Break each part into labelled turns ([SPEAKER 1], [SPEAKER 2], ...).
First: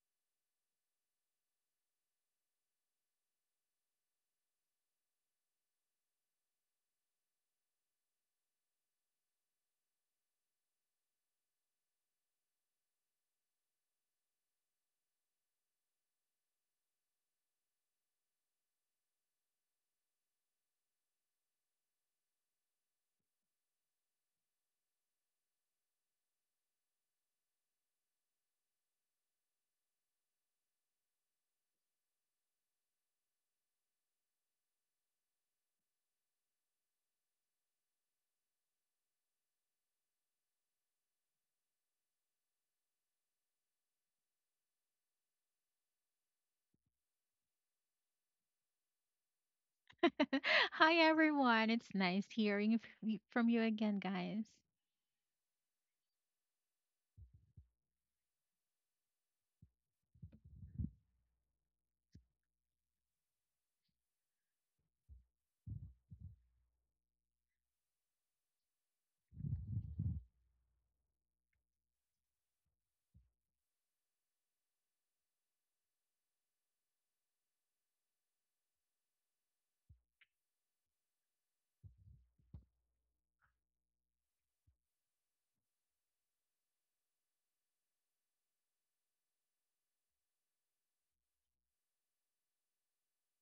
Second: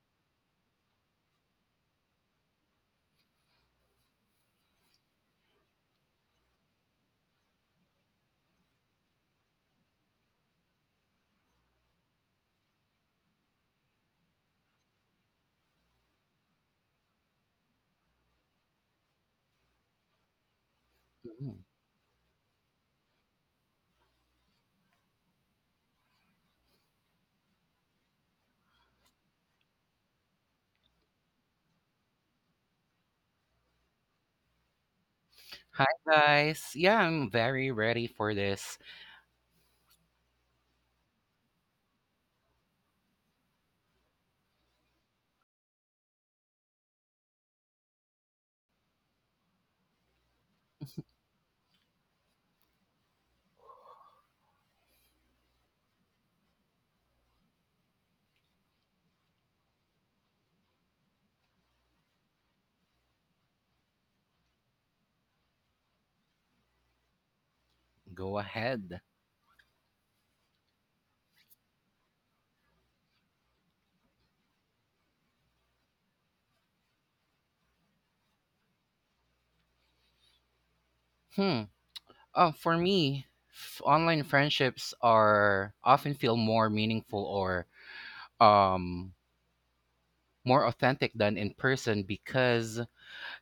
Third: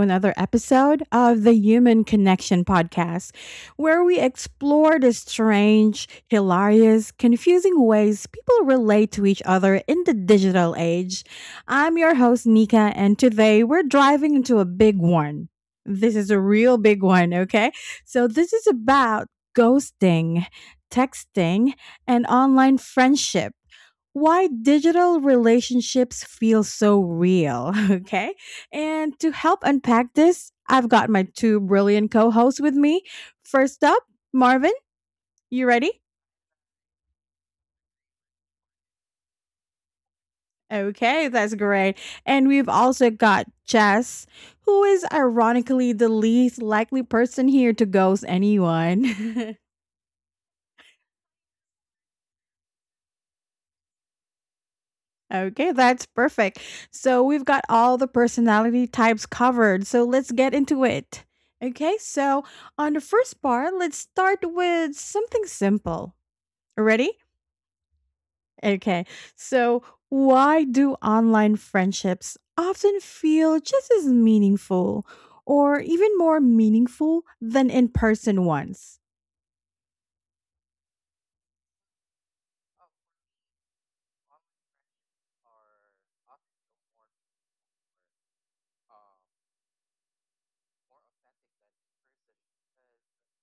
[SPEAKER 1] another episode of the Human Connection Podcast, where we explore the strange, hilarious, confusing ways people relate to each other in the digital age. I'm your host, Nika, and today we're driving into a big one. This is a real big one, okay? This is about ghosting,
[SPEAKER 2] Mhm.
[SPEAKER 1] texting, and online friendship, why digital relationships feel so real. Okay. And to help unpack this, I've got my two brilliant co hosts with me. First up, Marvin, you
[SPEAKER 2] Hi
[SPEAKER 1] ready?
[SPEAKER 2] guys. Yeah, I'm very ready for this.
[SPEAKER 1] Okay, that's great. And we've also got Jess, who is ironically the least likely person here to ghost anyone.
[SPEAKER 3] Hi everyone. It's nice hearing from you again, guys.
[SPEAKER 1] Okay, that's perfect. So we've got all the personality types covered. So let's get into it. Okay, so on the first part, let's start with something simple. Ready?
[SPEAKER 2] Go ahead.
[SPEAKER 1] Okay, so why do online friendships often feel just as meaningful or even more meaningful than in person ones?
[SPEAKER 2] Hmm. For me, online friendships are often feel more meaningful or um more authentic than in person because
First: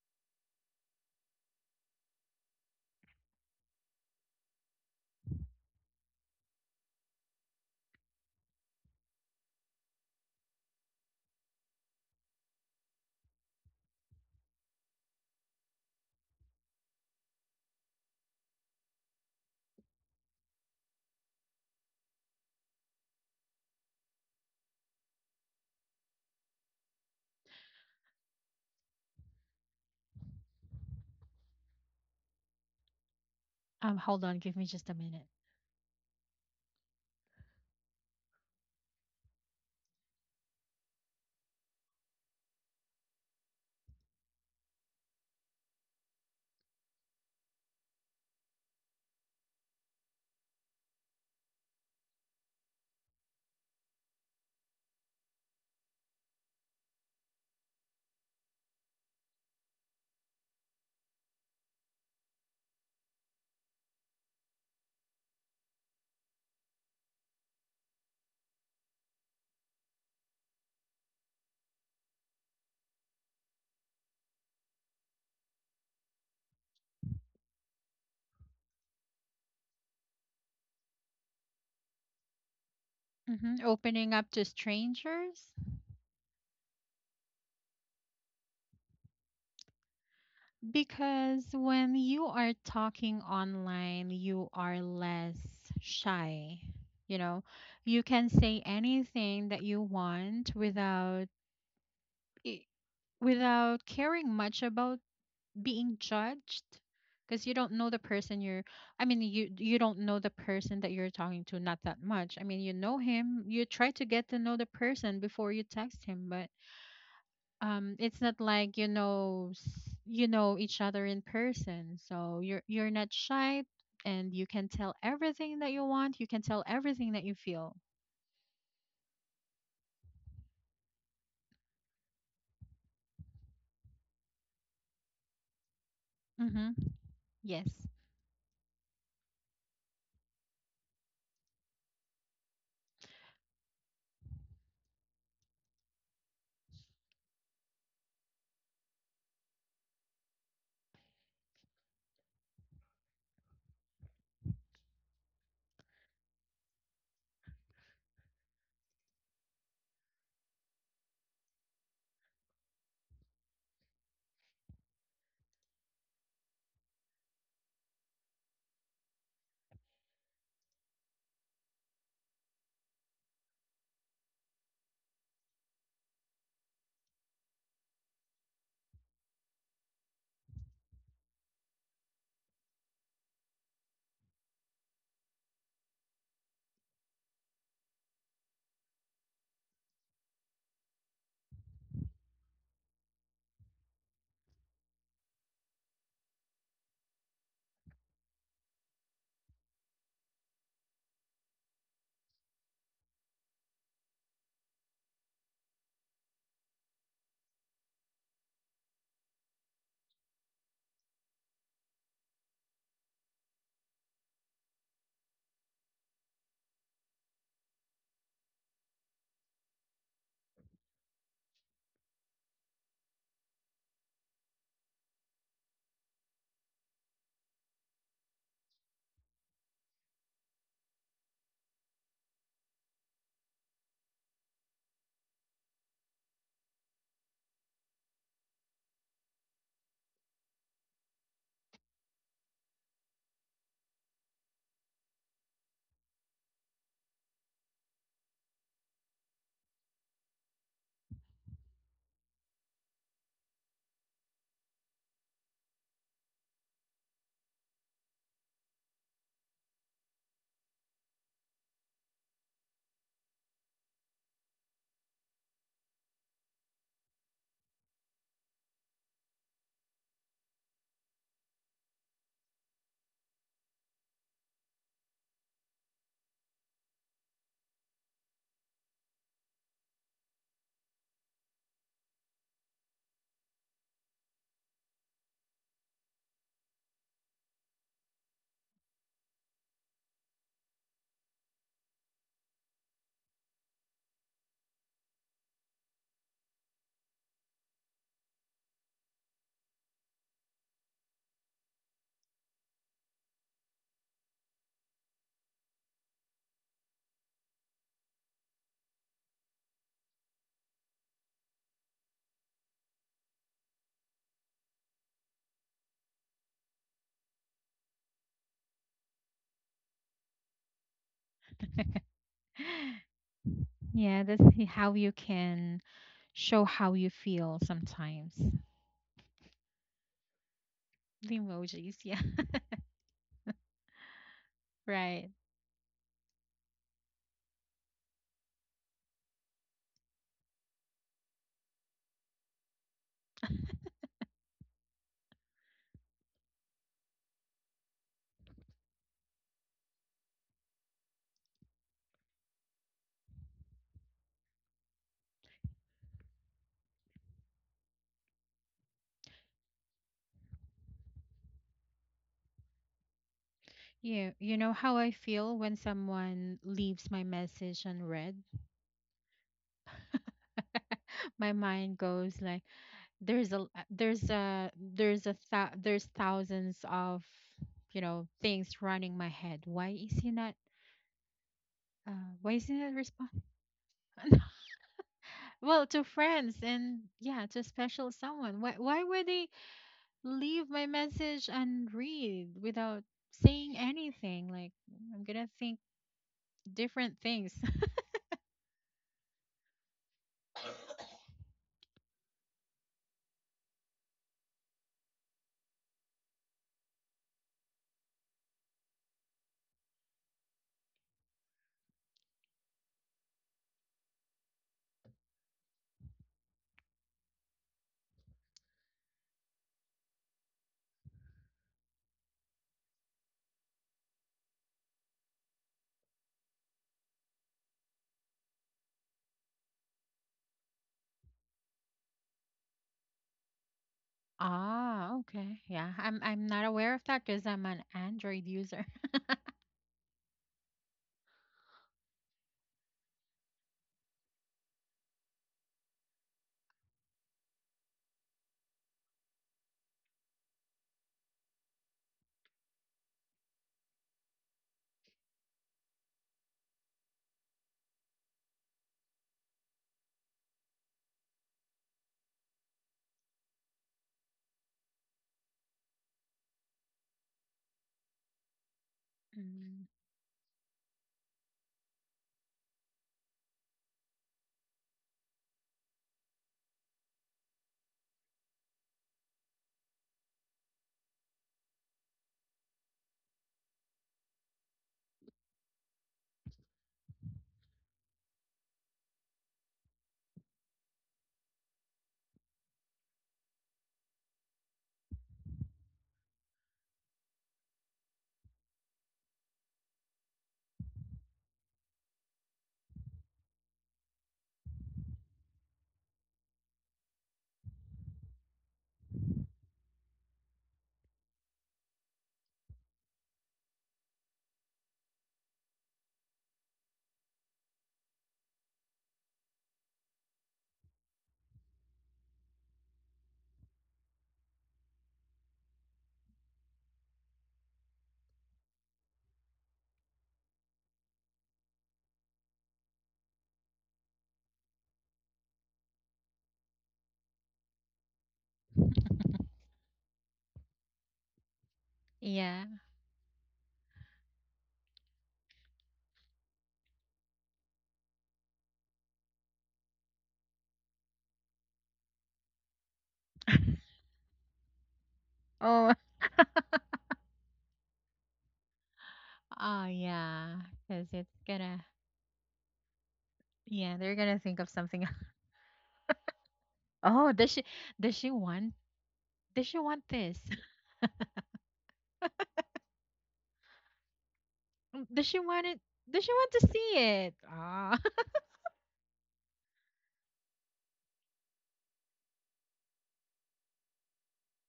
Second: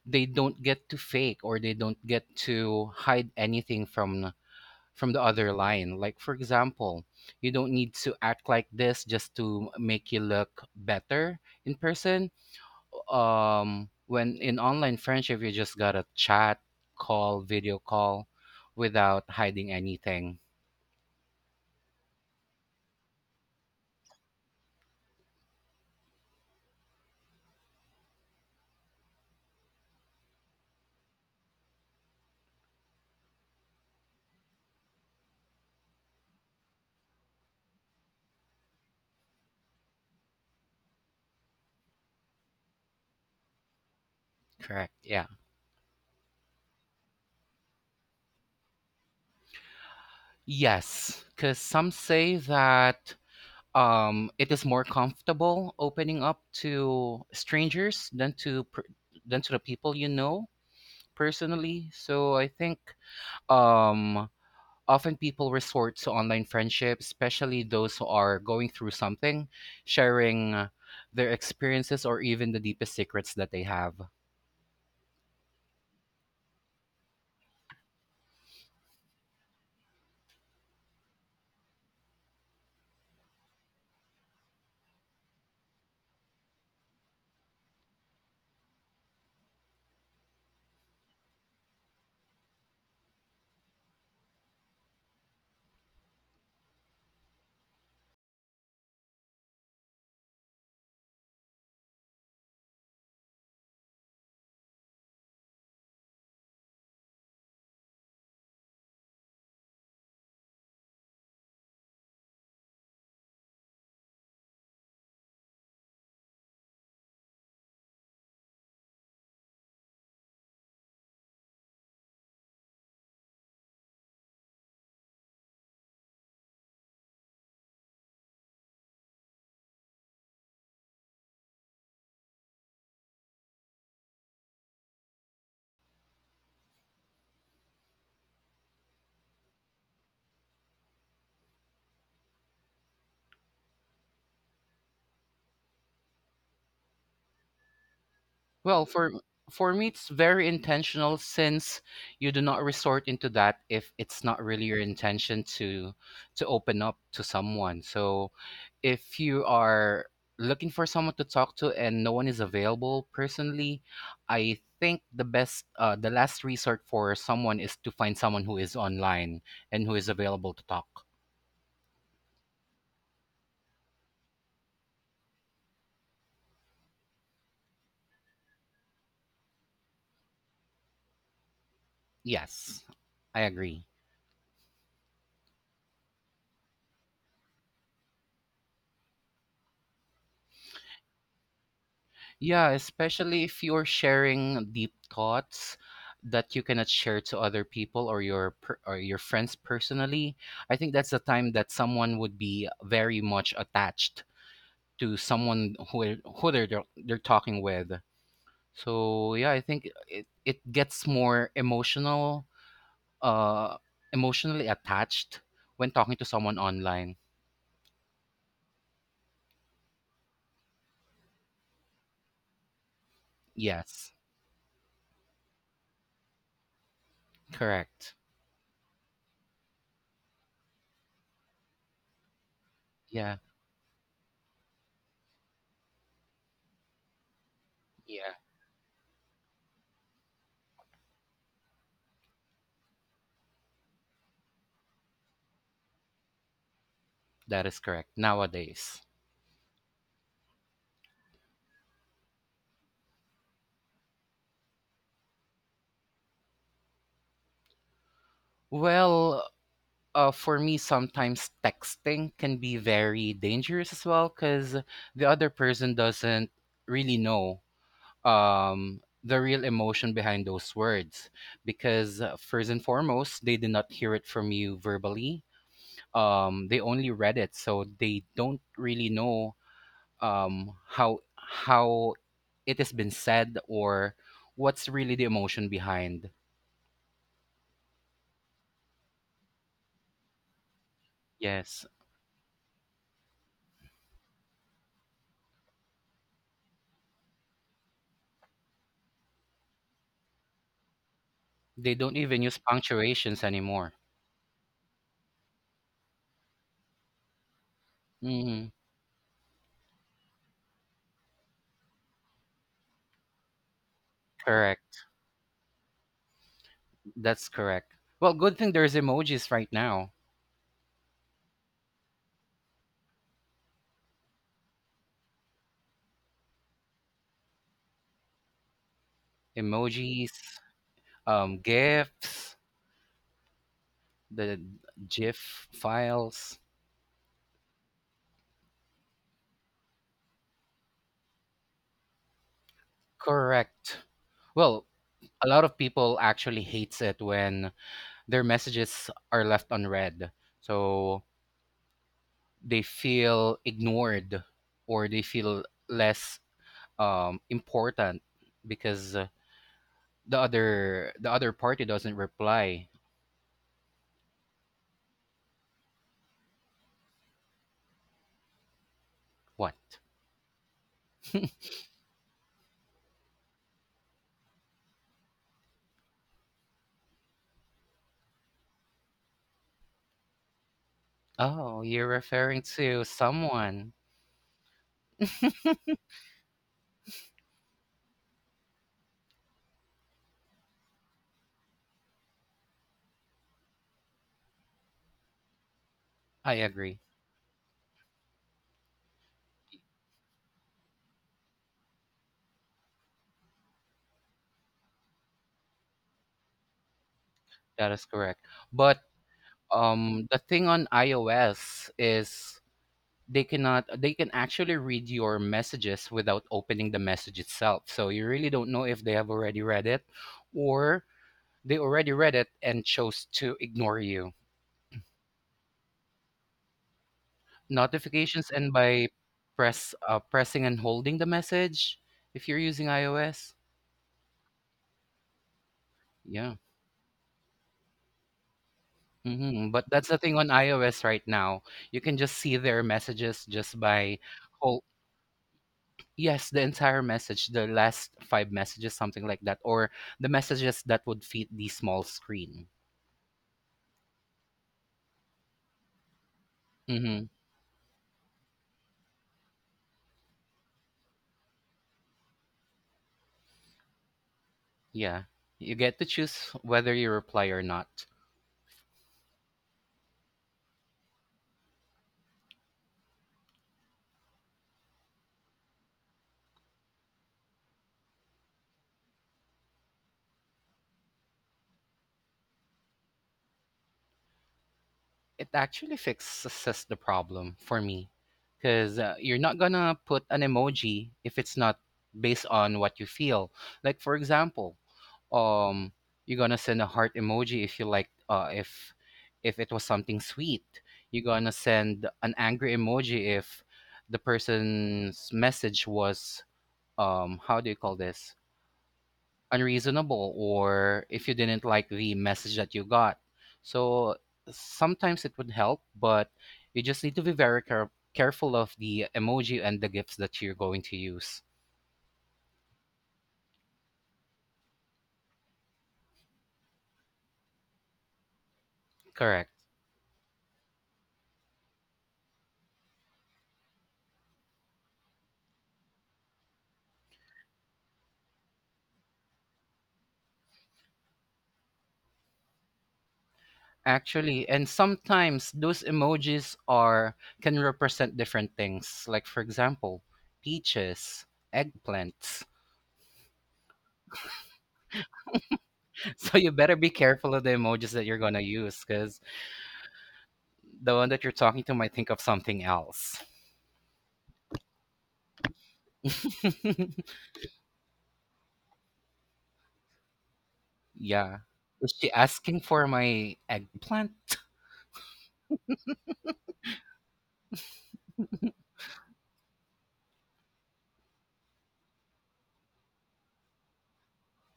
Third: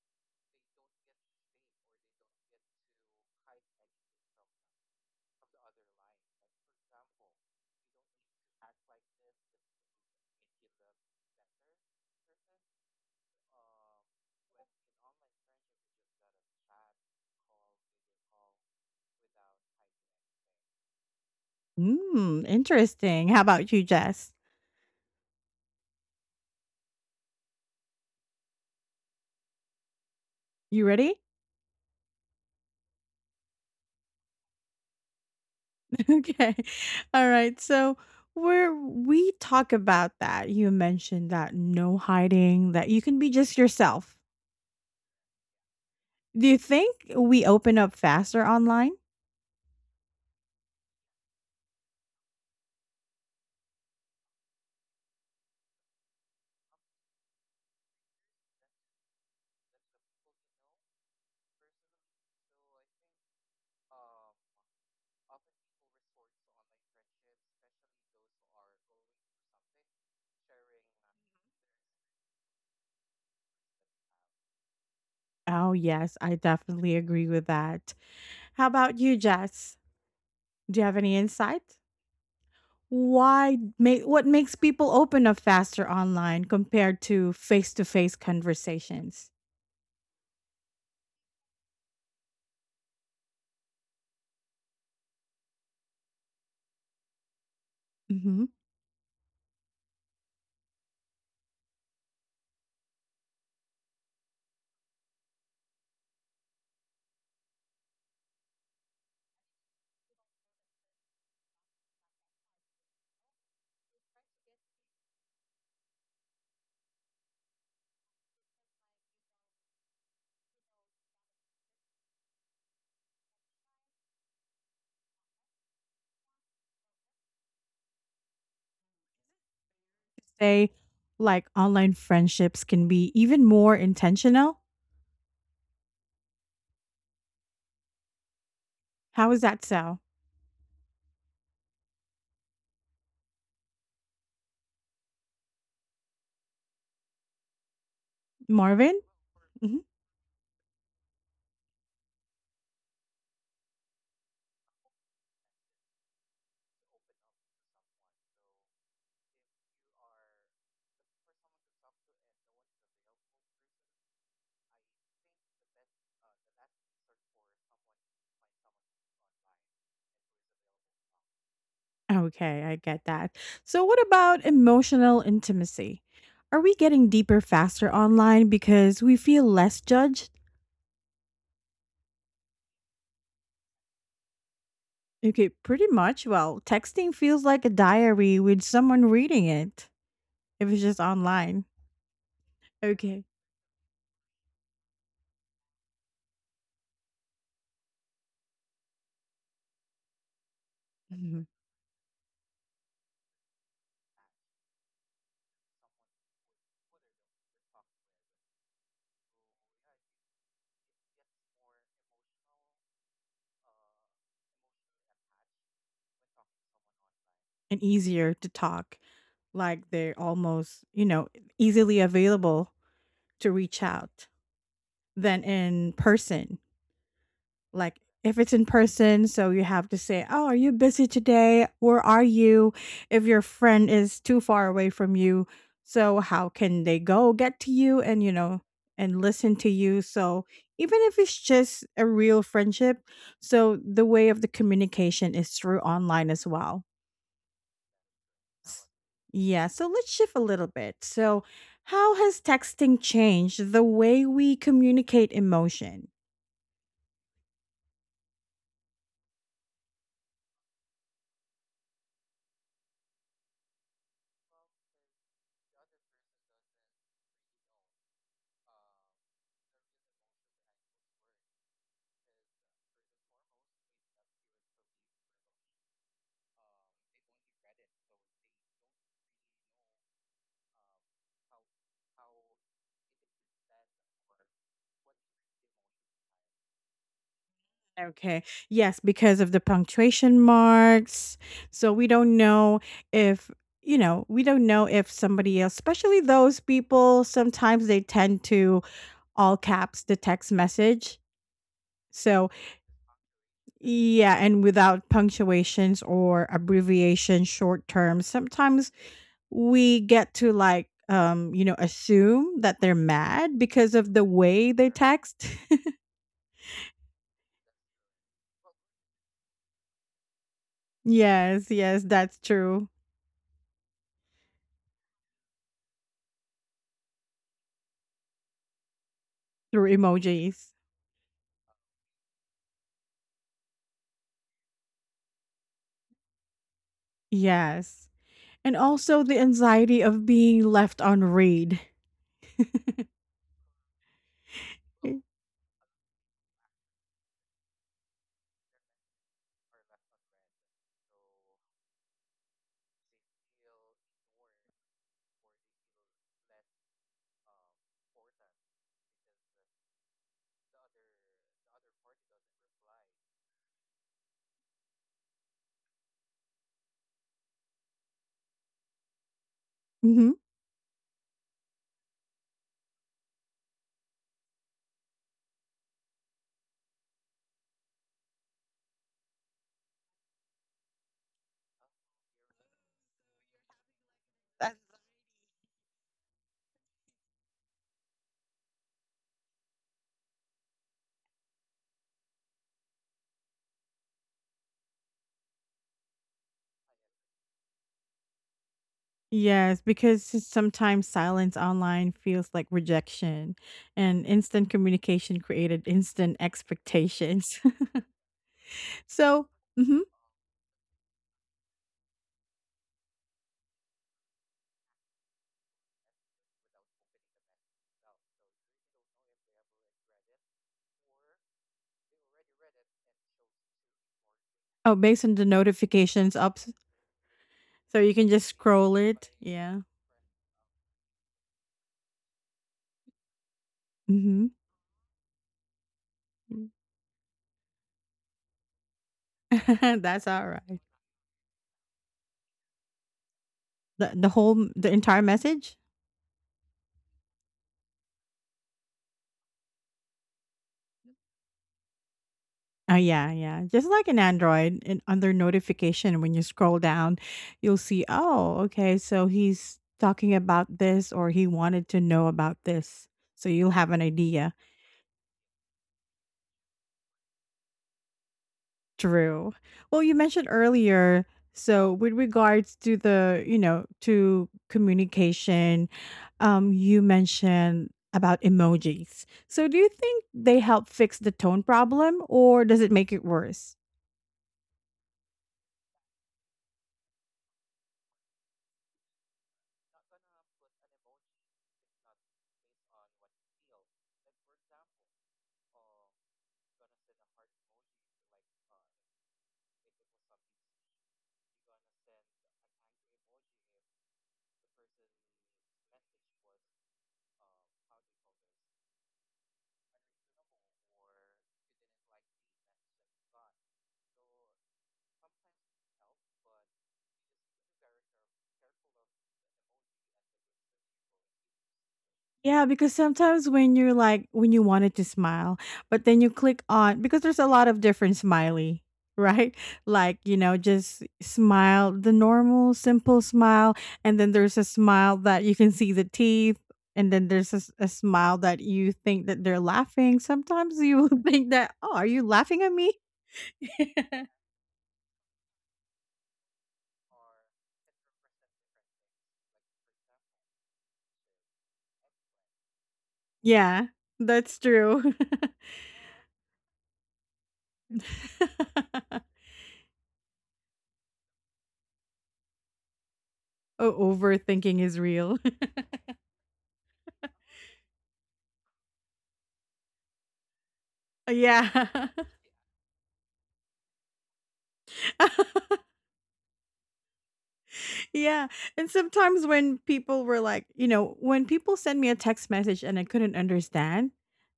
[SPEAKER 2] they don't get to fake or they don't get to hide anything from the other line. Like, for example, you don't need to act like this just to make you look better in person, when in online friendship, you just gotta chat, call, video call without hiding anything.
[SPEAKER 1] Hmm, interesting. How about you, Jess? You ready?
[SPEAKER 3] Hold on, give me just a minute.
[SPEAKER 1] Okay. All right. So where we talk about that, you mentioned that no hiding, that you can be just yourself.
[SPEAKER 2] Correct. Yeah.
[SPEAKER 1] Do you think we open up faster online?
[SPEAKER 2] Yes, because some say that it is more comfortable opening up to strangers than to the people you know personally, so I think um often people resort to online friendships, especially those who are going through something, sharing their experiences or even the deepest secrets that they have.
[SPEAKER 1] Oh, yes, I definitely agree with that. How about you, Jess? Do you have any insight? Why make
[SPEAKER 3] Opening
[SPEAKER 1] what
[SPEAKER 3] up to
[SPEAKER 1] makes people open up
[SPEAKER 3] strangers
[SPEAKER 1] faster online compared to face-to-face conversations?
[SPEAKER 3] because when you are talking online, you are less shy. You know, you can
[SPEAKER 1] Mhm.
[SPEAKER 3] say anything that you want without i- without caring much about being judged because you don't know the person you're I mean you you don't know the person that you're talking to. Not that much. I mean, you know him, you try to get to know the person before you text him, but it's not like you know each other in person, so you're not shy, and you can tell everything that you want, you can tell everything that you feel.
[SPEAKER 1] Say, like, online friendships can be even more intentional?
[SPEAKER 3] Hmm Yes.
[SPEAKER 1] How is that so?
[SPEAKER 2] Well,
[SPEAKER 1] Marvin?
[SPEAKER 2] for
[SPEAKER 1] Mhm.
[SPEAKER 2] me, it's very intentional since you do not resort into that if it's not really your intention to open up to someone. So, if you are looking for someone to talk to and no one is available personally, I think the last resort for someone is to find someone who is online and who is available to talk.
[SPEAKER 1] Okay, I get that. So what about emotional intimacy? Are we getting deeper faster online because we feel less judged?
[SPEAKER 2] Yes, I agree.
[SPEAKER 1] Okay, pretty much. Well, texting feels like a diary with someone reading it if it's just online.
[SPEAKER 2] Yeah,
[SPEAKER 1] Okay.
[SPEAKER 2] especially if you're sharing deep thoughts that you cannot share to other people or or your friends personally. I think that's the
[SPEAKER 1] Mhm.
[SPEAKER 2] time that someone would be very much attached to someone who they're talking with. So yeah, I think it gets more uh, emotionally attached when talking to someone online.
[SPEAKER 1] And easier to talk, like they're almost, you know, easily available to reach
[SPEAKER 2] Yes,
[SPEAKER 1] out than in person. Like
[SPEAKER 2] correct.
[SPEAKER 1] if it's in person, so you have to say, "Oh, are you busy today? Where are you?" If
[SPEAKER 2] Yeah,
[SPEAKER 1] your friend is too far away from you, so how can they go get to you and, you
[SPEAKER 2] yeah,
[SPEAKER 1] know, and listen to you? So even if it's just a real friendship, so the way of the communication is through online as well.
[SPEAKER 2] that is correct nowadays.
[SPEAKER 1] Yeah, so let's shift a little bit. So, how has texting changed the way we communicate emotion?
[SPEAKER 2] Well, for me, sometimes texting can be very dangerous as well because the other person doesn't really know, the real emotion behind those words. Because, first and foremost, they did not hear it from you verbally, they only read it. So they don't really know, how it has been said or what's really the emotion behind.
[SPEAKER 1] Okay. Yes, because of the punctuation marks.
[SPEAKER 2] Yes.
[SPEAKER 1] So, we don't know if, you know, we don't know if somebody else, especially those people, sometimes they tend to all caps the text message.
[SPEAKER 2] They don't even
[SPEAKER 1] So,
[SPEAKER 2] use punctuations anymore.
[SPEAKER 1] yeah, and without punctuations or abbreviation, short term,
[SPEAKER 2] Mhm.
[SPEAKER 1] sometimes we get to assume that they're mad because of the way they
[SPEAKER 2] Correct.
[SPEAKER 1] text.
[SPEAKER 2] That's correct. Well, good thing there's emojis right now.
[SPEAKER 1] Yes, yes, that's true.
[SPEAKER 3] Yeah, that's how you can show how you feel sometimes.
[SPEAKER 1] Through
[SPEAKER 2] Emojis,
[SPEAKER 1] emojis.
[SPEAKER 3] The emojis, yeah.
[SPEAKER 2] GIFs, the
[SPEAKER 3] Right.
[SPEAKER 2] GIF files.
[SPEAKER 1] Yes, and also the anxiety of being left on read.
[SPEAKER 2] Correct. Well,
[SPEAKER 1] Eh,
[SPEAKER 2] a lot of people actually hates it when their messages are left unread. So they feel ignored, or they feel less, important, because the other party doesn't reply.
[SPEAKER 3] You know how I feel when someone leaves my message unread?
[SPEAKER 2] What?
[SPEAKER 1] mm-hmm.
[SPEAKER 3] My mind goes like there's thousands of things running my head. Why is he not
[SPEAKER 2] Oh, you're
[SPEAKER 3] why is he
[SPEAKER 2] referring
[SPEAKER 3] not
[SPEAKER 2] to
[SPEAKER 3] responding?
[SPEAKER 2] someone.
[SPEAKER 3] Well, to friends and, yeah, to special someone. Why would they leave my message unread without saying anything? Like, I'm gonna think
[SPEAKER 2] I agree.
[SPEAKER 3] different things.
[SPEAKER 1] Yes, because sometimes silence online feels like rejection and instant communication created instant expectations.
[SPEAKER 2] That is correct. But,
[SPEAKER 1] So, mhm.
[SPEAKER 2] the thing on iOS is, they cannot they can actually read your messages without opening the message itself. So you really don't know if they have already read it, or they already read it and chose to ignore you.
[SPEAKER 1] Oh, based on the notifications ups. So you can just
[SPEAKER 2] Notifications, and
[SPEAKER 1] scroll
[SPEAKER 2] by
[SPEAKER 1] it. Yeah.
[SPEAKER 2] pressing and holding the message if you're using iOS.
[SPEAKER 1] Mm-hmm.
[SPEAKER 3] Ah, okay. Yeah, I'm not
[SPEAKER 2] Yeah.
[SPEAKER 3] aware of that because I'm an Android user.
[SPEAKER 2] But that's the
[SPEAKER 1] That's
[SPEAKER 2] thing
[SPEAKER 1] all
[SPEAKER 2] on
[SPEAKER 1] right.
[SPEAKER 2] iOS right now. You can just see their messages just
[SPEAKER 1] The,
[SPEAKER 2] by
[SPEAKER 1] the whole
[SPEAKER 2] hol-
[SPEAKER 1] the entire message.
[SPEAKER 2] Yes, the entire message, the last five messages, something like that, or the messages that would fit the small screen.
[SPEAKER 1] Oh yeah, yeah. Just like in Android, and under notification, when you scroll down,
[SPEAKER 2] Mm-hmm.
[SPEAKER 1] you'll see. Oh, okay. So he's talking about this, or he wanted to know about this. So you'll have an idea.
[SPEAKER 2] Yeah. You get to choose whether you reply or not.
[SPEAKER 1] True.
[SPEAKER 3] Mm.
[SPEAKER 1] Well, you mentioned earlier, so with regards to you know, to communication, you mentioned about emojis. So do you think they help fix the tone problem or does it make it worse?
[SPEAKER 2] It actually fixes the problem for me because you're not gonna put an emoji if it's not based on what you feel. Like, for example, um you're gonna send a heart emoji if you like if it was something sweet. You're gonna send an angry emoji if the person's message was, how do you call this, unreasonable, or if you didn't like the message that you got. So sometimes it would help, but you just need to be very careful of the emoji and the gifts that you're going to use.
[SPEAKER 1] Yeah, because sometimes when you're like when you wanted to smile, but then you click on because there's a lot of different smiley,
[SPEAKER 2] Correct.
[SPEAKER 1] right? Like, you know, just smile, the normal simple smile, and then there's a smile that you can see the teeth, and then there's a, a smile that you think that they're laughing. Sometimes you will think that, "Oh, are you
[SPEAKER 3] Yeah.
[SPEAKER 1] laughing at me?"
[SPEAKER 2] Actually, and sometimes those emojis are can represent different things. Like, for example, peaches, eggplants.
[SPEAKER 1] Yeah, that's true.
[SPEAKER 3] Oh,
[SPEAKER 2] So you better be careful of the emojis that you're gonna use because
[SPEAKER 3] oh yeah. Because
[SPEAKER 2] the one that
[SPEAKER 3] it's
[SPEAKER 2] you're talking
[SPEAKER 3] gonna,
[SPEAKER 2] to might think of something else.
[SPEAKER 3] yeah,
[SPEAKER 1] Oh,
[SPEAKER 3] they're gonna think of
[SPEAKER 1] overthinking
[SPEAKER 3] something
[SPEAKER 1] is
[SPEAKER 3] else.
[SPEAKER 1] real.
[SPEAKER 3] Oh, does she want does she want this?
[SPEAKER 2] Yeah. Is
[SPEAKER 1] Yeah.
[SPEAKER 2] she asking for my eggplant?
[SPEAKER 3] Does she want it? Does she want to see it? Ah,
[SPEAKER 1] Yeah, and sometimes when people were like, you know, when people send me a text message and I couldn't understand,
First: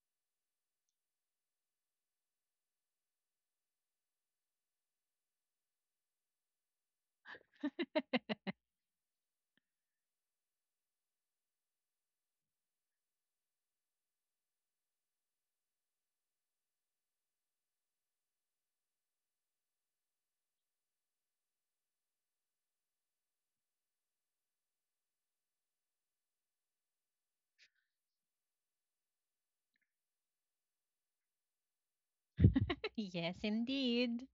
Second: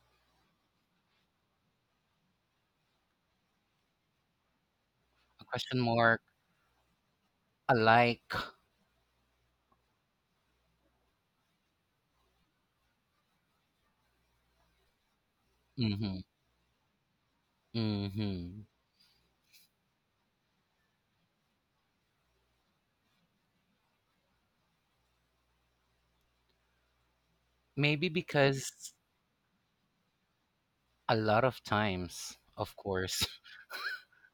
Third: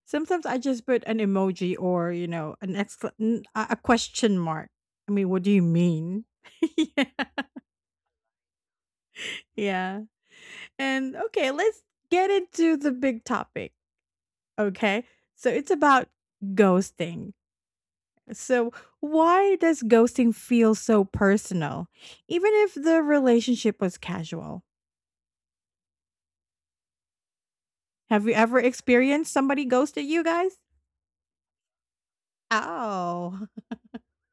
[SPEAKER 1] sometimes I just put an emoji or, you know, an a question mark. I mean, what
[SPEAKER 2] A
[SPEAKER 1] do you
[SPEAKER 2] question mark.
[SPEAKER 1] mean? Yeah,
[SPEAKER 2] A like.
[SPEAKER 1] yeah. And okay, let's get into the big topic. Okay, so it's about
[SPEAKER 2] Mm-hmm.
[SPEAKER 1] ghosting.
[SPEAKER 2] Mm-hmm.
[SPEAKER 1] So, why does ghosting feel so personal, even if the relationship was casual?
[SPEAKER 2] Maybe
[SPEAKER 1] Have you ever
[SPEAKER 2] because
[SPEAKER 1] experienced somebody ghosted you guys?
[SPEAKER 2] a lot of times, of course.
[SPEAKER 3] yes,
[SPEAKER 1] Oh.
[SPEAKER 3] indeed.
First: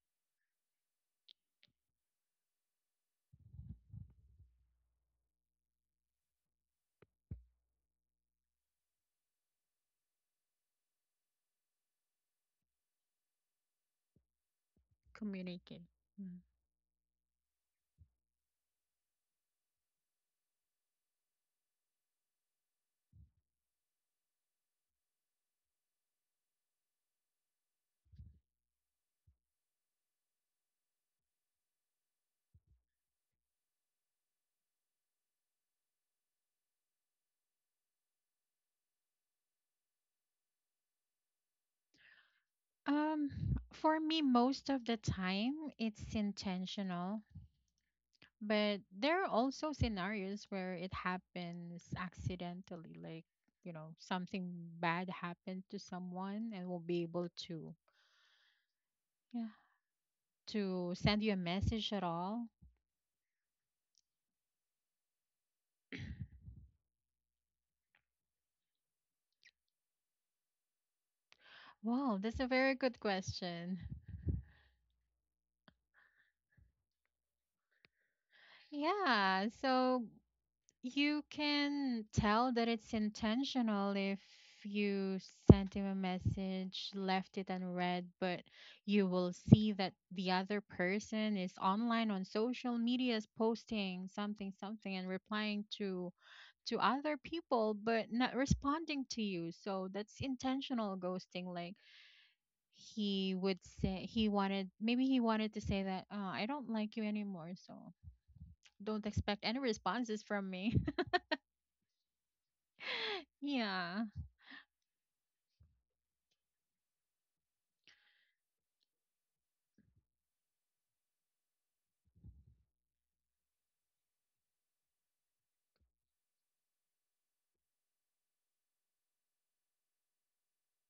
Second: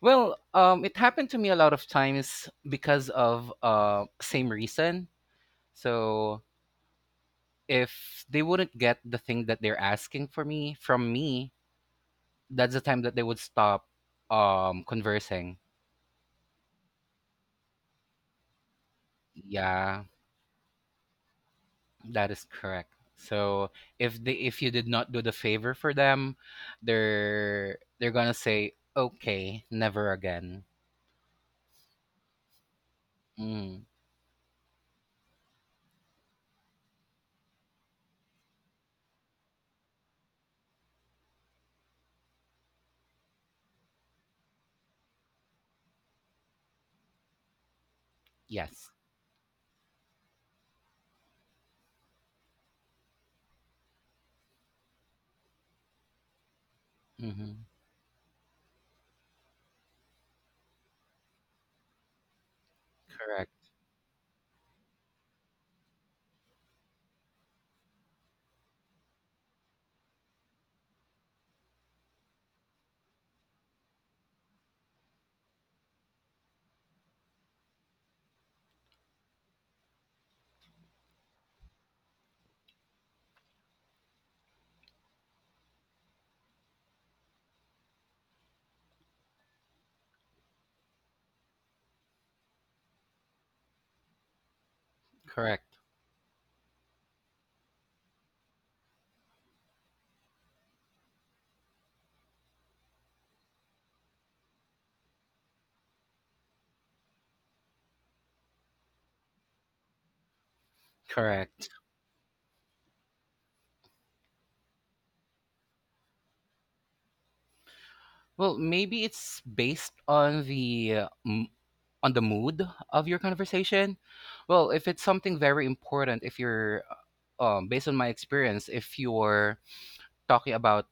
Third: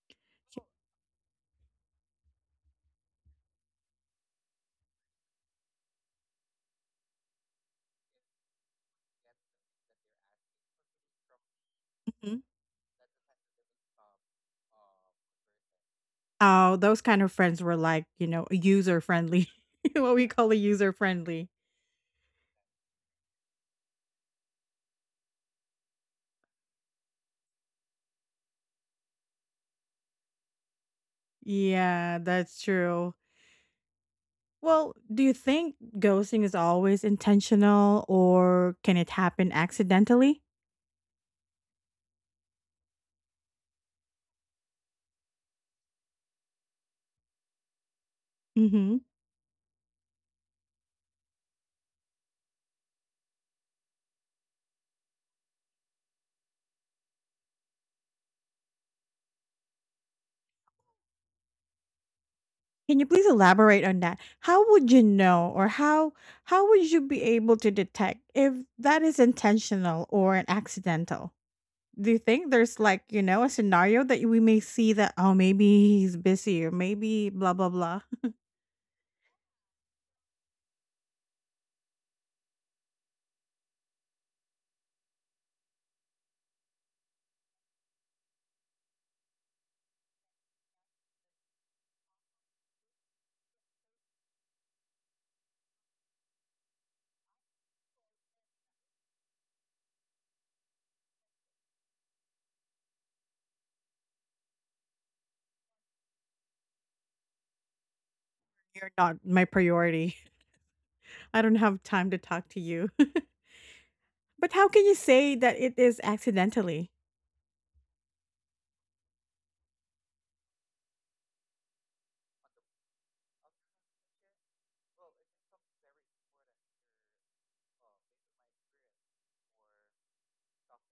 [SPEAKER 2] Well, it happened to me a lot of times because of, same reason. So if they wouldn't get the thing that they're asking for me from me,
[SPEAKER 1] Mhm.
[SPEAKER 2] that's the time that they would stop, conversing.
[SPEAKER 3] Communicate. Mm.
[SPEAKER 1] Oh, those kind of friends were like, you know, user friendly.
[SPEAKER 2] Yeah,
[SPEAKER 1] What we call a user friendly.
[SPEAKER 2] that is correct. So if you did not do the favor for them, they're gonna say okay, never again.
[SPEAKER 1] Yeah, that's true.
[SPEAKER 2] Mm,
[SPEAKER 1] Well, do you think ghosting is always intentional or can it happen accidentally?
[SPEAKER 3] Um, for me, most of the time, it's intentional. But
[SPEAKER 2] yes.
[SPEAKER 1] Mhm.
[SPEAKER 3] there are also scenarios where it happens accidentally, like, something bad happened to someone and will be able
[SPEAKER 2] Hmm.
[SPEAKER 3] to, yeah, to send you a message at all.
[SPEAKER 1] Can you please
[SPEAKER 2] Correct.
[SPEAKER 1] elaborate on that? How would you be able to detect if that is intentional or an accidental? Do you
[SPEAKER 3] Wow, that's
[SPEAKER 1] think
[SPEAKER 3] a very
[SPEAKER 1] there's
[SPEAKER 3] good
[SPEAKER 1] like, you know, a
[SPEAKER 3] question.
[SPEAKER 1] scenario that we may see that, oh, maybe he's busy or maybe blah, blah, blah.
[SPEAKER 3] Yeah, so you can tell that it's intentional if you sent him a message, left it unread, but you will see that the other person is online on social medias posting something and replying
[SPEAKER 2] Correct.
[SPEAKER 3] to other people but not responding to you. So that's intentional ghosting. Like, he would say he wanted maybe he wanted to say that, I don't like you anymore, so
[SPEAKER 1] You're
[SPEAKER 3] don't
[SPEAKER 1] not
[SPEAKER 3] expect
[SPEAKER 1] my
[SPEAKER 3] any
[SPEAKER 1] priority.
[SPEAKER 3] responses from me.
[SPEAKER 1] I don't
[SPEAKER 2] Correct.
[SPEAKER 1] have time to talk to you.
[SPEAKER 3] Yeah.
[SPEAKER 1] But how can you say that it is accidentally?
[SPEAKER 2] Well, maybe it's based on on the mood of your conversation. Well, if it's something very important, if you're based on my experience, if you're talking about,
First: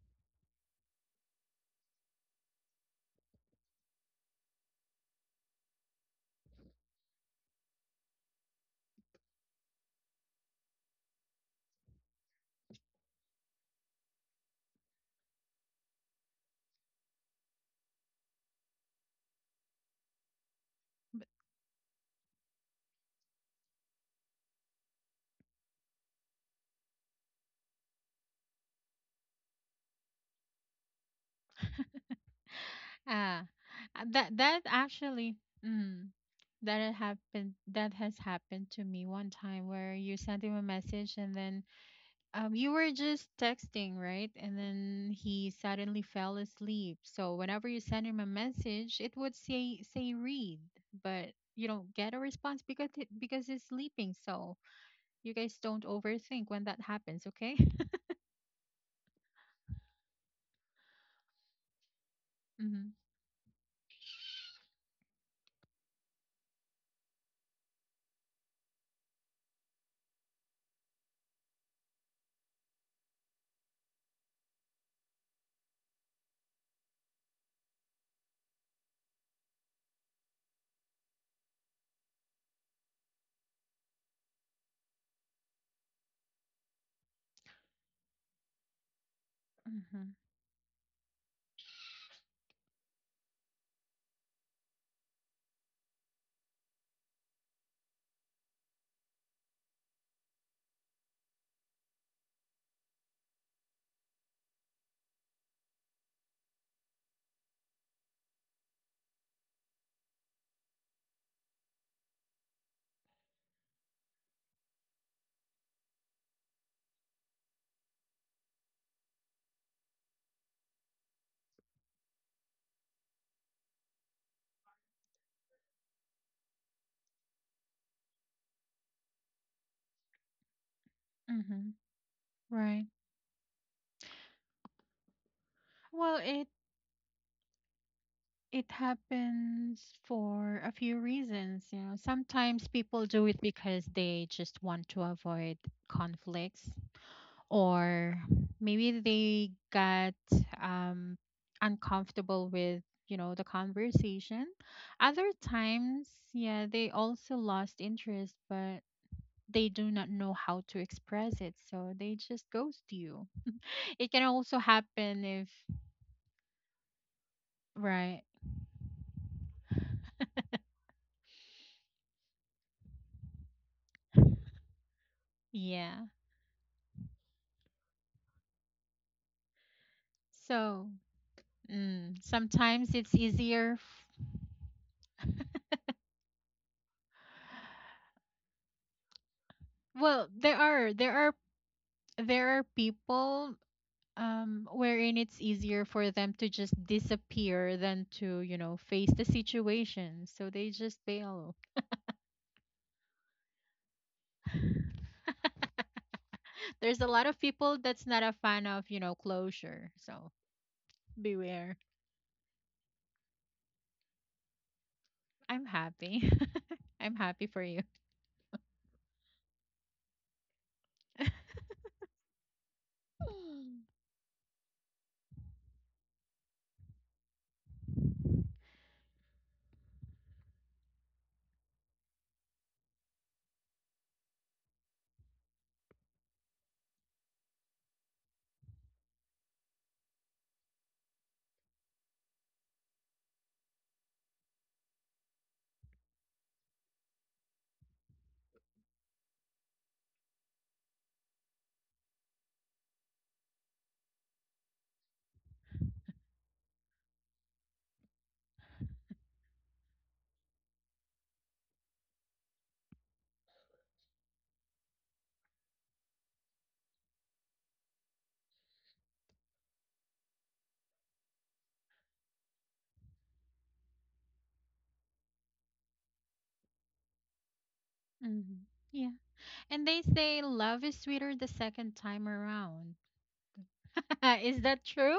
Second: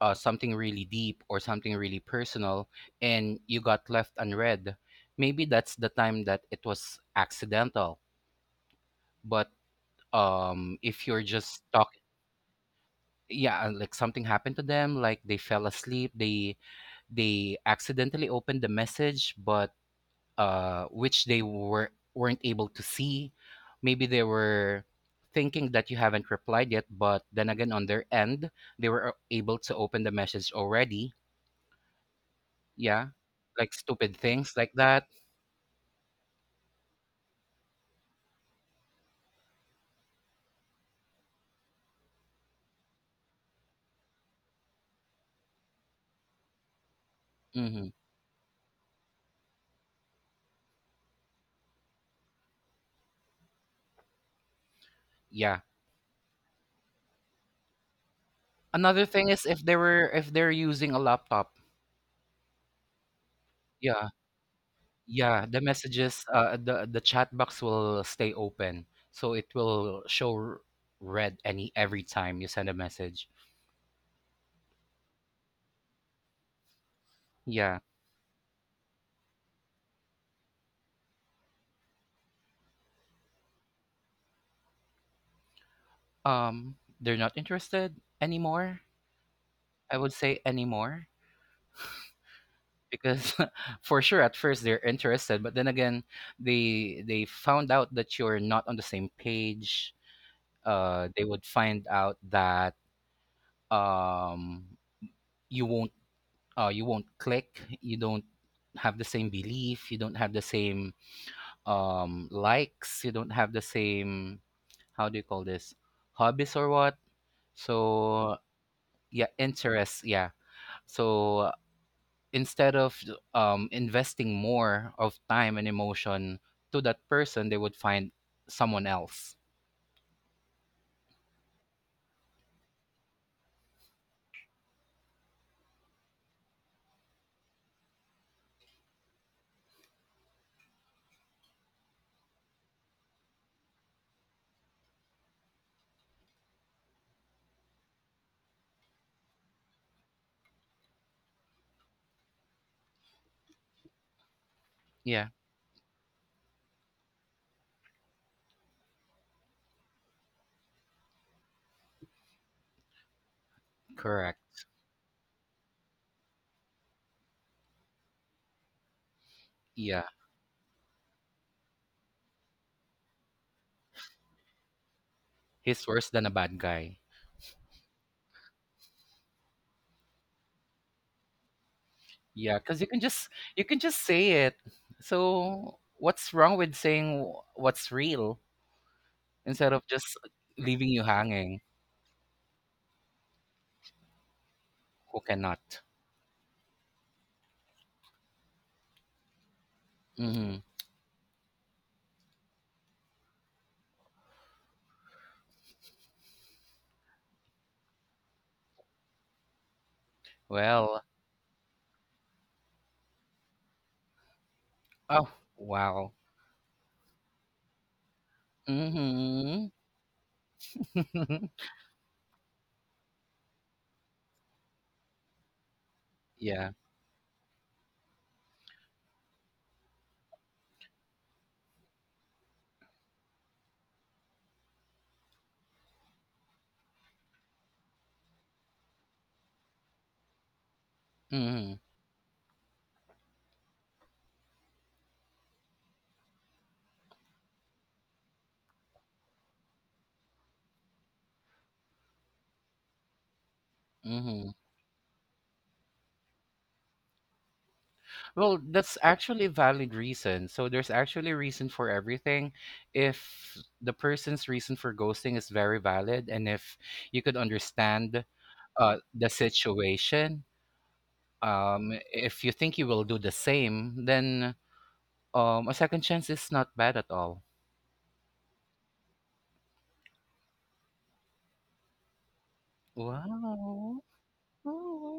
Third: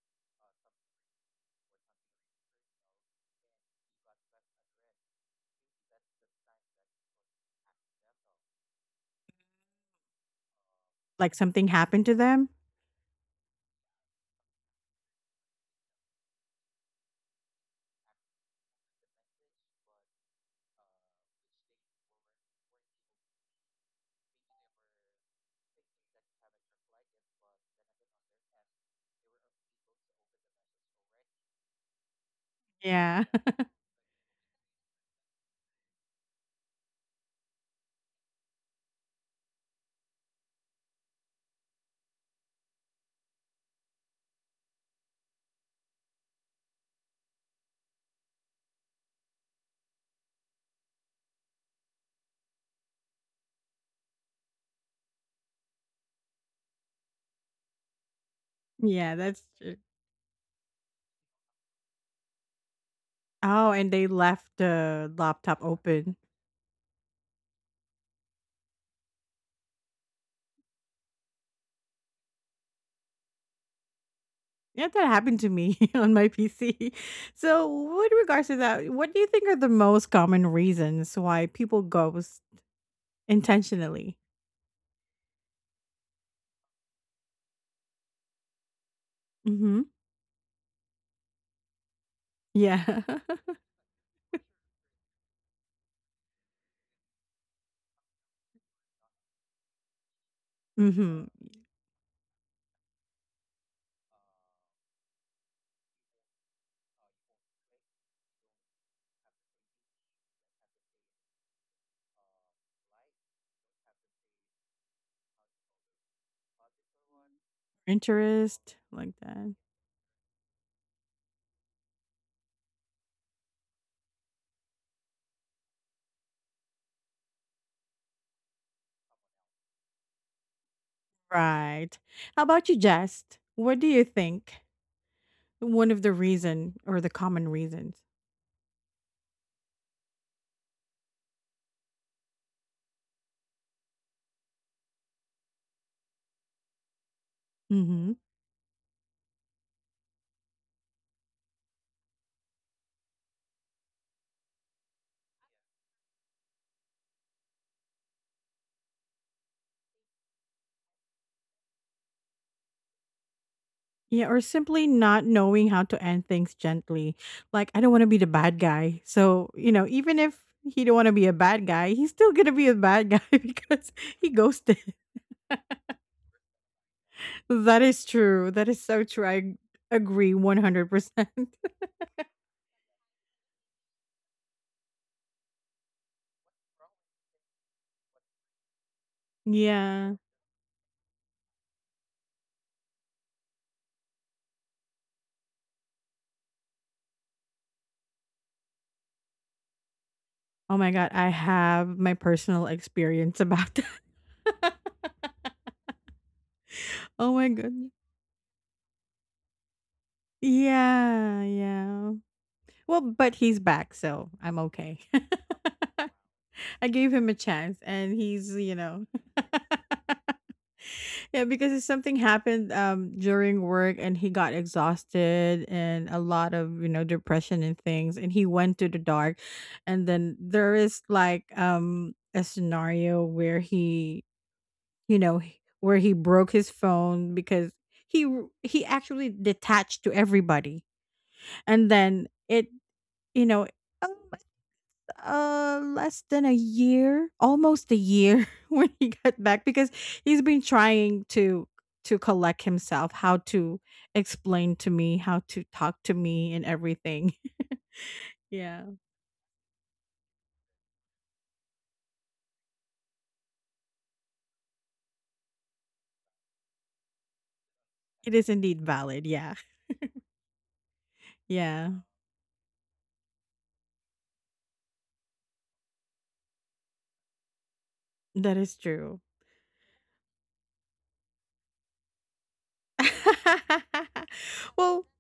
[SPEAKER 2] something really deep or something really personal, and you got left unread, maybe that's the time that it was accidental. But, if you're
[SPEAKER 1] Like
[SPEAKER 2] just
[SPEAKER 1] something
[SPEAKER 2] talking,
[SPEAKER 1] happened to them?
[SPEAKER 2] yeah, like something happened to them, like they fell asleep. They accidentally opened the message, but, which they weren't able to see. Maybe they were thinking that you haven't replied yet, but then again, on their end, they were, able to open the message already. Yeah,
[SPEAKER 1] Yeah.
[SPEAKER 3] Ah,
[SPEAKER 2] like stupid
[SPEAKER 3] that
[SPEAKER 2] things
[SPEAKER 3] that
[SPEAKER 2] like that.
[SPEAKER 3] actually, mm, that had happened. That has happened to me one time where you sent him a message and then you were just texting, right? And then he suddenly fell asleep. So whenever you
[SPEAKER 2] hmm
[SPEAKER 3] send him a message, it would say read, but you don't get a response because he's sleeping. So you guys
[SPEAKER 2] Yeah.
[SPEAKER 3] don't overthink when that happens, okay?
[SPEAKER 2] Another
[SPEAKER 1] Yeah,
[SPEAKER 2] thing
[SPEAKER 1] that's
[SPEAKER 2] is
[SPEAKER 1] true.
[SPEAKER 2] if they're using a laptop.
[SPEAKER 3] Mm-hmm.
[SPEAKER 1] Oh, and they
[SPEAKER 2] Yeah,
[SPEAKER 1] left the
[SPEAKER 2] yeah.
[SPEAKER 1] laptop
[SPEAKER 2] The
[SPEAKER 1] open.
[SPEAKER 2] messages, the chat box will stay open, so it will show red any every time you send a message.
[SPEAKER 1] Yeah, that happened to me on my PC.
[SPEAKER 2] Yeah.
[SPEAKER 1] So, with regards to that, what do you think are the most common reasons why people ghost intentionally?
[SPEAKER 2] They're not interested anymore.
[SPEAKER 1] Mm-hmm.
[SPEAKER 2] I
[SPEAKER 3] Mm-hmm.
[SPEAKER 2] would say anymore
[SPEAKER 1] Yeah.
[SPEAKER 2] because for sure at first they're interested, but then again, they found out that you're not on the same page. They
[SPEAKER 1] Mhm.
[SPEAKER 2] would find out that um you won't you won't click. You don't have the same belief. You don't have the same likes. You don't have the same, how do you call this, hobbies or what? So
[SPEAKER 1] Interest like
[SPEAKER 2] yeah,
[SPEAKER 1] that.
[SPEAKER 2] interests. Yeah. So instead of, investing more of time and emotion to that person, they would find someone else.
[SPEAKER 3] Mm-hmm.
[SPEAKER 1] Right. How about you,
[SPEAKER 3] Right.
[SPEAKER 1] Jess? What do you think one of the
[SPEAKER 3] Well, it
[SPEAKER 1] reason or the common reasons?
[SPEAKER 3] It happens for a few reasons. Sometimes people do it because they just want to avoid conflicts,
[SPEAKER 1] Mhm.
[SPEAKER 3] or maybe they got um, uncomfortable with, the conversation.
[SPEAKER 2] Yeah,
[SPEAKER 3] Other times, yeah, they also lost interest, but they do not know how to express it, so they just ghost you. It can
[SPEAKER 1] Yeah, or
[SPEAKER 2] correct.
[SPEAKER 3] also
[SPEAKER 1] simply not
[SPEAKER 3] happen if,
[SPEAKER 1] knowing how to end things gently. Like I don't want to be
[SPEAKER 3] right,
[SPEAKER 1] the bad guy. So, you know,
[SPEAKER 2] Yeah,
[SPEAKER 1] even if he don't want to be a bad guy, he's still going to be a bad guy because he ghosted.
[SPEAKER 2] he's
[SPEAKER 3] yeah.
[SPEAKER 2] worse than a bad guy.
[SPEAKER 1] That is true. That is so true. I agree
[SPEAKER 3] So,
[SPEAKER 1] 100%.
[SPEAKER 3] mm,
[SPEAKER 2] Yeah, because you
[SPEAKER 3] sometimes
[SPEAKER 2] can
[SPEAKER 3] it's
[SPEAKER 2] just you
[SPEAKER 3] easier.
[SPEAKER 2] can just say it. So what's wrong with saying what's real instead of just
[SPEAKER 1] Yeah.
[SPEAKER 3] Well, there
[SPEAKER 2] leaving
[SPEAKER 3] are,
[SPEAKER 2] you
[SPEAKER 3] there are
[SPEAKER 2] hanging?
[SPEAKER 3] there are people, wherein
[SPEAKER 2] Who
[SPEAKER 3] it's
[SPEAKER 2] cannot?
[SPEAKER 3] easier for them to just disappear than to, face the situation. So
[SPEAKER 2] Mm-hmm.
[SPEAKER 3] they
[SPEAKER 1] Oh my
[SPEAKER 3] just
[SPEAKER 1] god, I
[SPEAKER 3] bail.
[SPEAKER 1] have my personal experience about that.
[SPEAKER 3] There's a lot
[SPEAKER 1] Oh
[SPEAKER 3] of
[SPEAKER 1] my god.
[SPEAKER 3] people that's not a fan of, closure. So
[SPEAKER 2] Well,
[SPEAKER 1] Yeah,
[SPEAKER 3] beware.
[SPEAKER 1] yeah. Well, but he's back, so I'm okay.
[SPEAKER 2] oh,
[SPEAKER 3] I'm
[SPEAKER 2] wow.
[SPEAKER 3] happy.
[SPEAKER 1] I gave
[SPEAKER 3] I'm
[SPEAKER 1] him a
[SPEAKER 3] happy for
[SPEAKER 1] chance
[SPEAKER 3] you.
[SPEAKER 1] and he's, you know.
[SPEAKER 2] Mm-hmm.
[SPEAKER 1] Yeah, because something happened during work and he got exhausted and a lot
[SPEAKER 2] Yeah.
[SPEAKER 1] of, you know, depression and things and he went to the dark. And then there is like a scenario where he, you know, where he broke his phone because he actually detached to everybody.
[SPEAKER 2] Mm-hmm.
[SPEAKER 1] And then it, you know, um, less than a year, almost a year when he got back because he's been trying to collect himself, how to
[SPEAKER 2] Mm-hmm.
[SPEAKER 1] explain to me, how to talk to me and everything.
[SPEAKER 2] Well,
[SPEAKER 1] Yeah.
[SPEAKER 2] that's actually a valid reason. So there's actually a reason for everything. If the person's reason for ghosting is very valid, and if you could understand,
[SPEAKER 1] It is indeed valid.
[SPEAKER 2] the
[SPEAKER 1] Yeah.
[SPEAKER 2] situation,
[SPEAKER 1] Yeah.
[SPEAKER 2] if you think you will do the same, then, a second chance is not bad at all.
[SPEAKER 3] hmm
[SPEAKER 1] That is
[SPEAKER 3] Yeah.
[SPEAKER 1] true.
[SPEAKER 3] And they say love is sweeter the second time around.
[SPEAKER 2] Wow.
[SPEAKER 3] Is that
[SPEAKER 1] Well,
[SPEAKER 3] true?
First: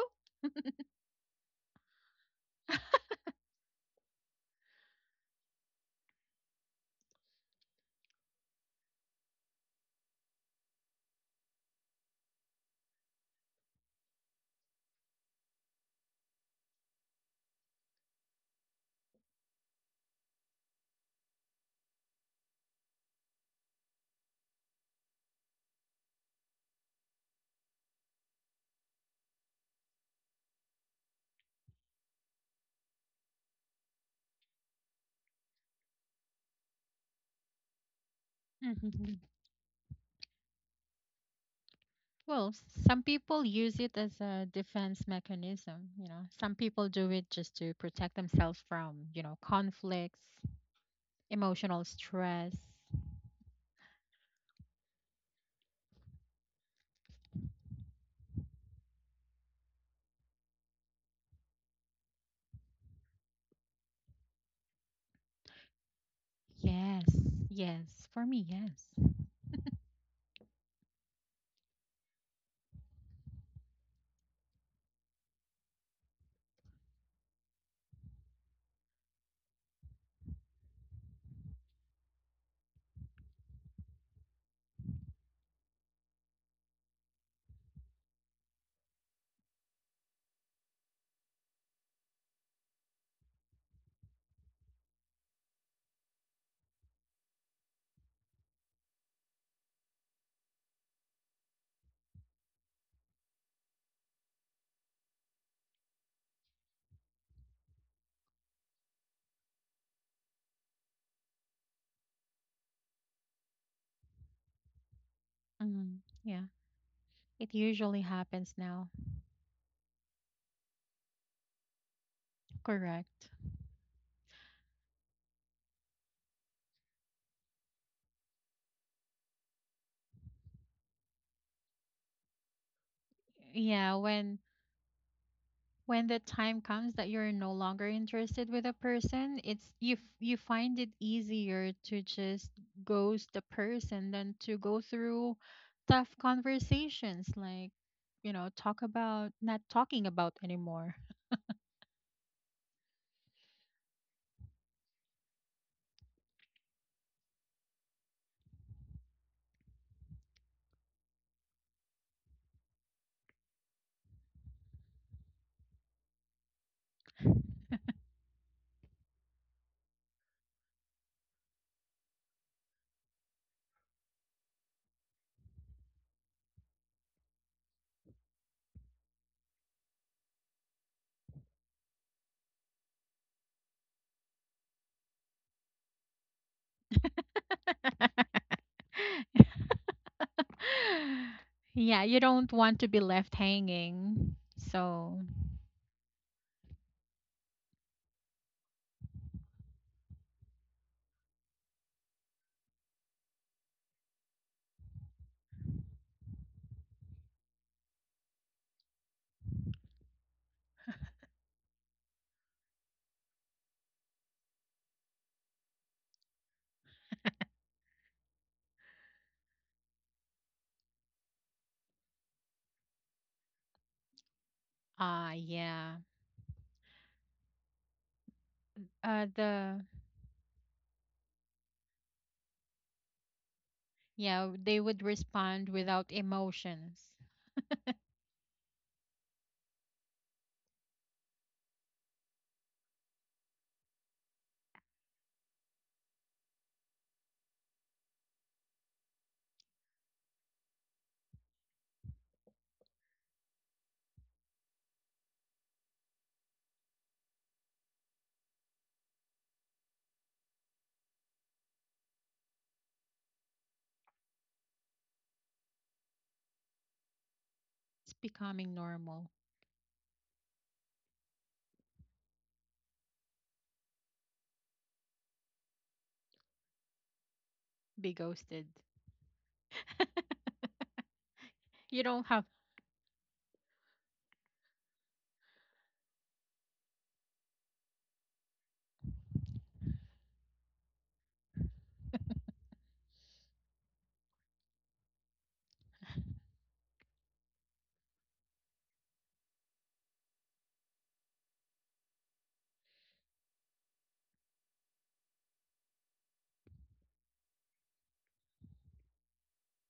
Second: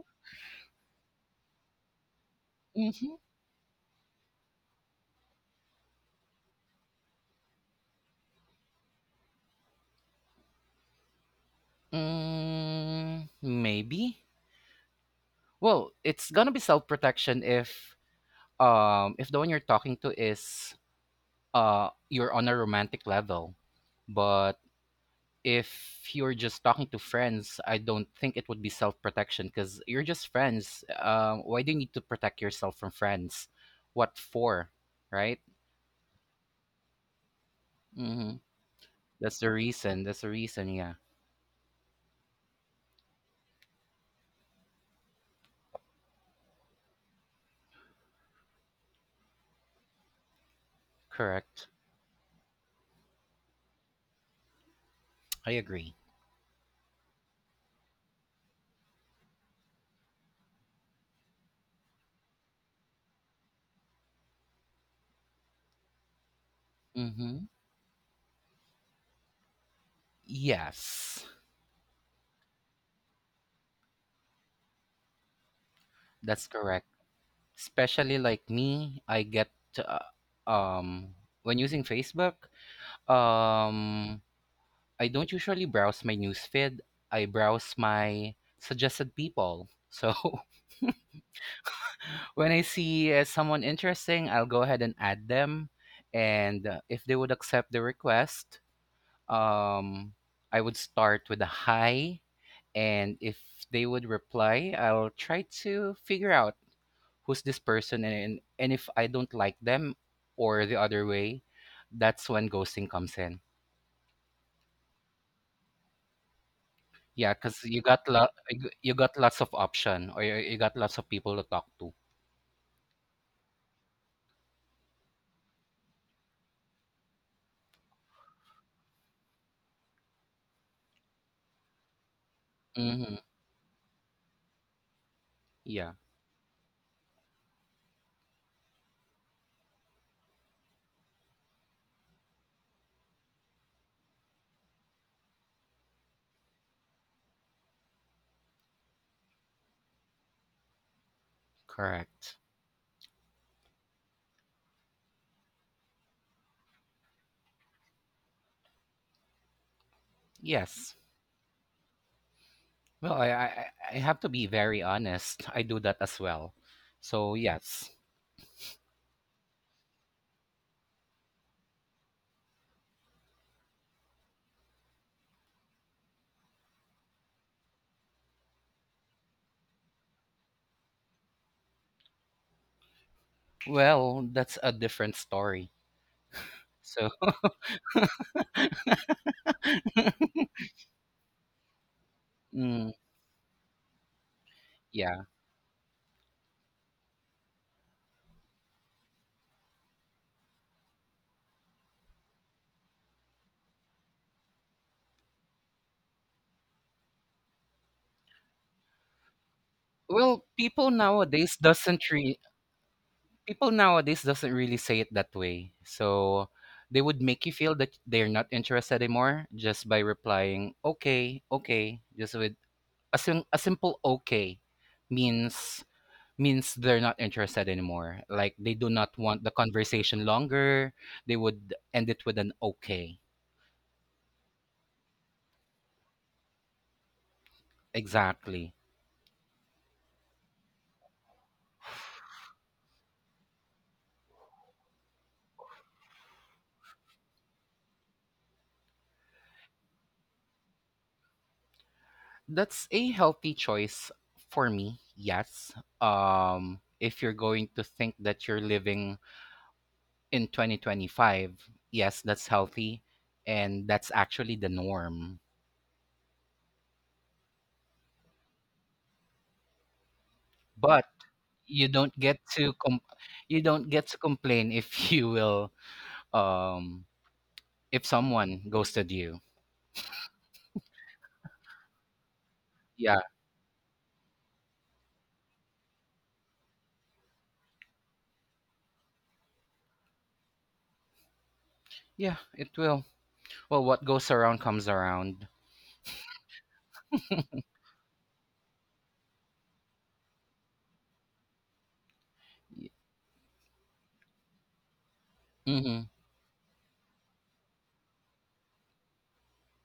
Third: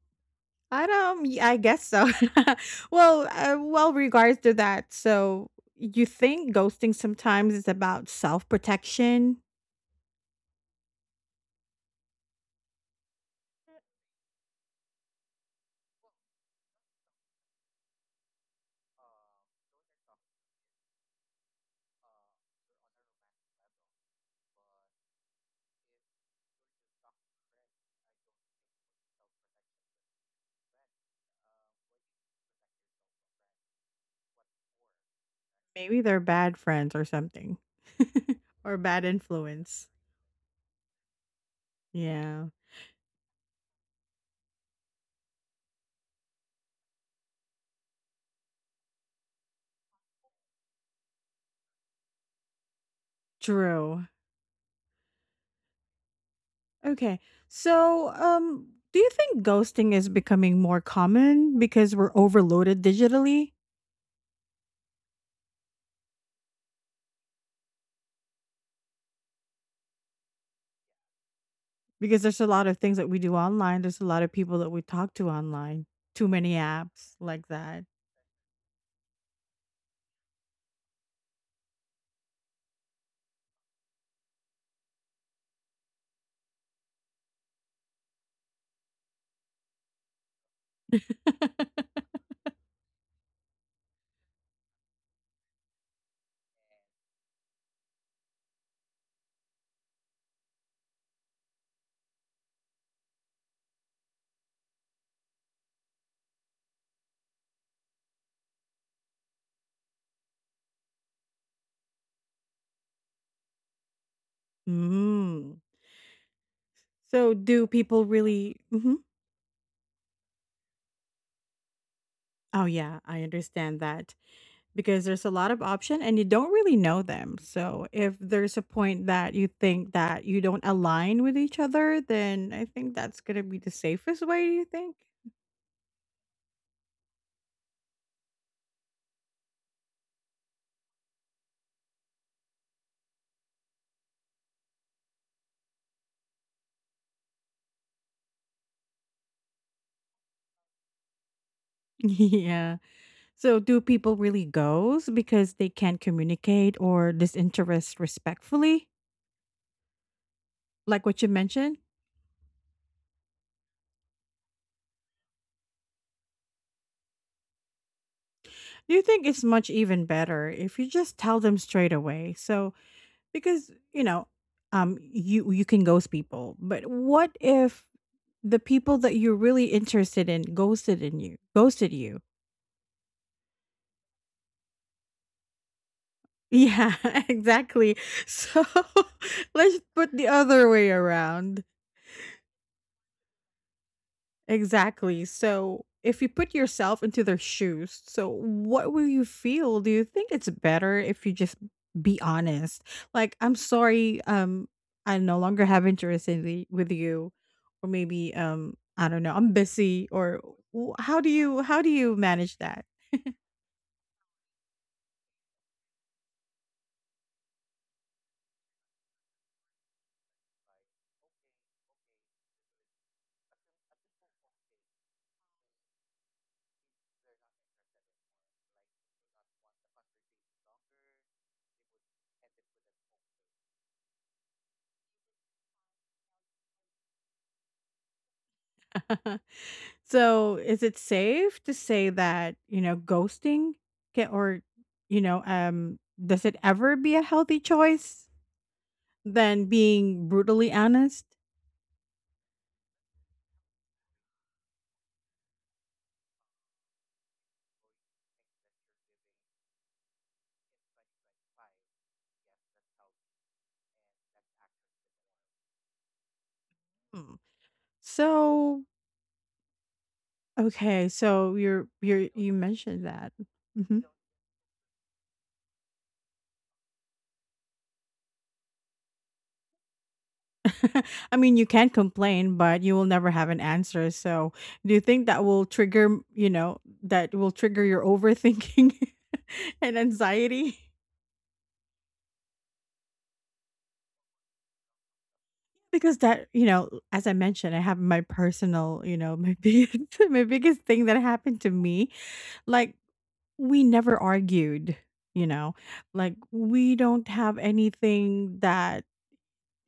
[SPEAKER 1] I don't y I guess so.
[SPEAKER 2] Mm-hmm.
[SPEAKER 1] Well, well, regards to that, so you think ghosting sometimes is about self-protection?
[SPEAKER 2] Mm, maybe. Well, it's gonna be self protection if the one you're talking to is you're on a romantic level. But if you're just talking to friends, I don't think it would be self-protection because you're just friends. Why do you need to protect yourself from friends? What for? Right?
[SPEAKER 1] Maybe they're bad friends or something.
[SPEAKER 2] Mm-hmm.
[SPEAKER 1] Or bad
[SPEAKER 2] That's the
[SPEAKER 1] influence.
[SPEAKER 2] reason. That's the reason. Yeah,
[SPEAKER 1] Yeah,
[SPEAKER 3] Well, some people use it as a defense mechanism. Some people do it just to protect themselves from, conflicts,
[SPEAKER 2] correct.
[SPEAKER 3] emotional stress.
[SPEAKER 1] true.
[SPEAKER 2] I agree.
[SPEAKER 1] Okay. So, do you think ghosting is becoming more common because we're overloaded digitally?
[SPEAKER 3] Yes,
[SPEAKER 2] Mm-hmm.
[SPEAKER 3] yes. For me, yes.
[SPEAKER 2] Yes,
[SPEAKER 1] Because there's a lot of things that we do online, there's a lot of people that we talk to online. Too
[SPEAKER 2] that's
[SPEAKER 1] many
[SPEAKER 2] correct.
[SPEAKER 1] apps like that.
[SPEAKER 2] Especially like me, I get, uh, um when using Facebook, um I don't usually browse my newsfeed. I browse my suggested people. So when I see, someone interesting, I'll go ahead and add them. And, if they would accept the request, um, I would start with a hi. And if they would reply, I'll try to figure out who's this person. And if I don't like them or the other way, that's when ghosting comes in.
[SPEAKER 1] Mm.
[SPEAKER 3] Mm, yeah.
[SPEAKER 1] So
[SPEAKER 2] Yeah,
[SPEAKER 3] It
[SPEAKER 2] cause
[SPEAKER 1] do
[SPEAKER 2] you
[SPEAKER 3] usually
[SPEAKER 1] people
[SPEAKER 2] got lo
[SPEAKER 3] happens
[SPEAKER 1] really
[SPEAKER 2] you
[SPEAKER 3] now.
[SPEAKER 2] you
[SPEAKER 1] mhm.
[SPEAKER 2] got lots of option, or you got lots of people to talk to.
[SPEAKER 1] Oh yeah, I
[SPEAKER 3] Correct.
[SPEAKER 1] understand that because there's a lot of option and you don't really know them. So if there's a point that you think that you don't align with each other, then I think
[SPEAKER 2] Mhm.
[SPEAKER 1] that's going to be the
[SPEAKER 3] Yeah,
[SPEAKER 1] safest
[SPEAKER 3] when
[SPEAKER 1] way, do you think?
[SPEAKER 2] Yeah,
[SPEAKER 3] when the time comes that you're no longer interested with a person, it's you find it easier to just ghost the person than to go through tough conversations, like, talk about not talking about anymore.
[SPEAKER 2] correct.
[SPEAKER 1] Yeah. So do people really ghost because they can't communicate or disinterest respectfully?
[SPEAKER 2] Yes.
[SPEAKER 1] Like what you mentioned?
[SPEAKER 2] Well, I have to be very honest. I do that as well. So, yes.
[SPEAKER 1] Do you think it's much even better if you just tell them straight away? So because, you know, you you can ghost people, but what if the people that you're really interested in ghosted in you, ghosted you?
[SPEAKER 2] Well, that's a different story.
[SPEAKER 1] Yeah,
[SPEAKER 2] So,
[SPEAKER 1] exactly. So let's put the other way around.
[SPEAKER 3] Yeah, you don't want to
[SPEAKER 2] mm,
[SPEAKER 3] be left hanging, so
[SPEAKER 2] yeah.
[SPEAKER 1] Exactly. So, if you put yourself into their shoes, so what will you feel? Do you think it's better if you just be honest? Like, I'm sorry, I no longer have interest in the, with you, or maybe, I don't know, I'm busy, or
[SPEAKER 2] Well,
[SPEAKER 1] how do you manage that?
[SPEAKER 2] people nowadays doesn't really say it that way. So, they would make you feel that they're not interested anymore just by replying, "Okay, okay," just with a simple okay
[SPEAKER 3] ah,
[SPEAKER 2] means
[SPEAKER 3] yeah,
[SPEAKER 2] means they're not interested anymore, like they do not want the
[SPEAKER 3] the
[SPEAKER 2] conversation longer. They would end it with an okay.
[SPEAKER 3] Yeah, they would respond without emotions.
[SPEAKER 2] Exactly.
[SPEAKER 1] So, is it safe to say that you know ghosting can, or you know, does it ever be a healthy choice than being brutally honest?
[SPEAKER 2] That's a healthy choice for me, yes. If you're going to think that you're living in 2025, yes, that's healthy. And that's actually the norm.
[SPEAKER 1] Hmm.
[SPEAKER 3] It's becoming
[SPEAKER 1] So,
[SPEAKER 3] normal.
[SPEAKER 2] But
[SPEAKER 1] okay, so
[SPEAKER 2] you
[SPEAKER 1] you're
[SPEAKER 2] don't
[SPEAKER 1] you're
[SPEAKER 2] get
[SPEAKER 1] you
[SPEAKER 2] to com-
[SPEAKER 1] mentioned that.
[SPEAKER 2] you don't
[SPEAKER 1] Mhm.
[SPEAKER 2] get to complain if, you will, um if
[SPEAKER 3] Be
[SPEAKER 2] someone
[SPEAKER 3] ghosted.
[SPEAKER 2] ghosted you.
[SPEAKER 1] I mean, you can't
[SPEAKER 3] You don't have.
[SPEAKER 1] complain, but you will
[SPEAKER 2] Yeah,
[SPEAKER 1] never have an answer. So, do you think that will trigger, you know, that will trigger your overthinking and anxiety?
[SPEAKER 2] yeah, it will. Well, what goes around comes around.
[SPEAKER 1] Because that, you know, as I mentioned, I have my personal, you know, my my biggest thing that happened to me, like, we never argued, you know,
[SPEAKER 2] Mm-hmm.
[SPEAKER 1] like we don't have anything that,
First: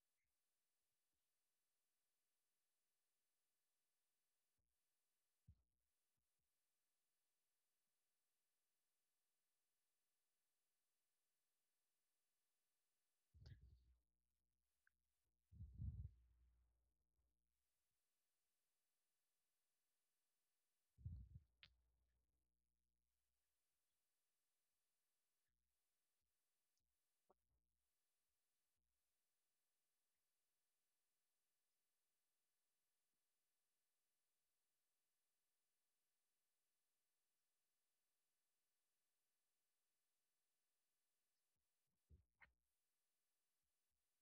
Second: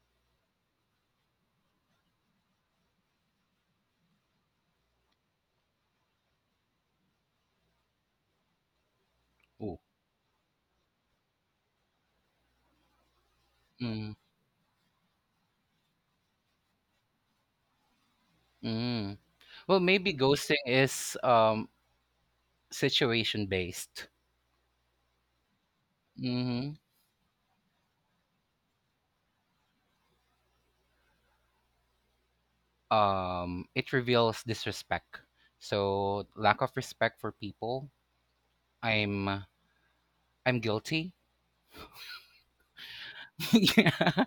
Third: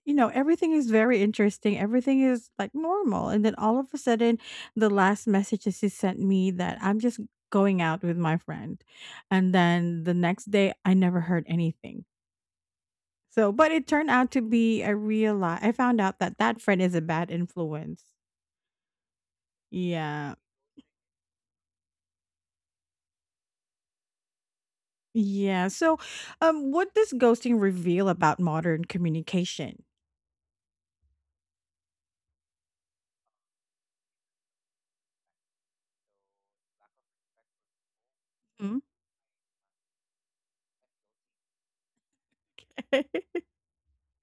[SPEAKER 1] you know, everything is very interesting. Everything is like normal. And then all of a sudden, the last message that she sent me that I'm just going out with my friend. And
[SPEAKER 2] Ooh.
[SPEAKER 1] then the next day, I never heard anything. So, but it
[SPEAKER 2] Mm,
[SPEAKER 1] turned out to be a real lie. I found out that that friend is a bad influence.
[SPEAKER 2] mm. Well, maybe
[SPEAKER 1] Yeah.
[SPEAKER 2] ghosting is situation based.
[SPEAKER 1] Yeah. So,
[SPEAKER 2] Mm-hmm.
[SPEAKER 1] what does ghosting reveal about modern communication?
[SPEAKER 2] It reveals disrespect. So lack of respect for people.
[SPEAKER 1] Hmm?
[SPEAKER 2] I'm I'm guilty. Yeah.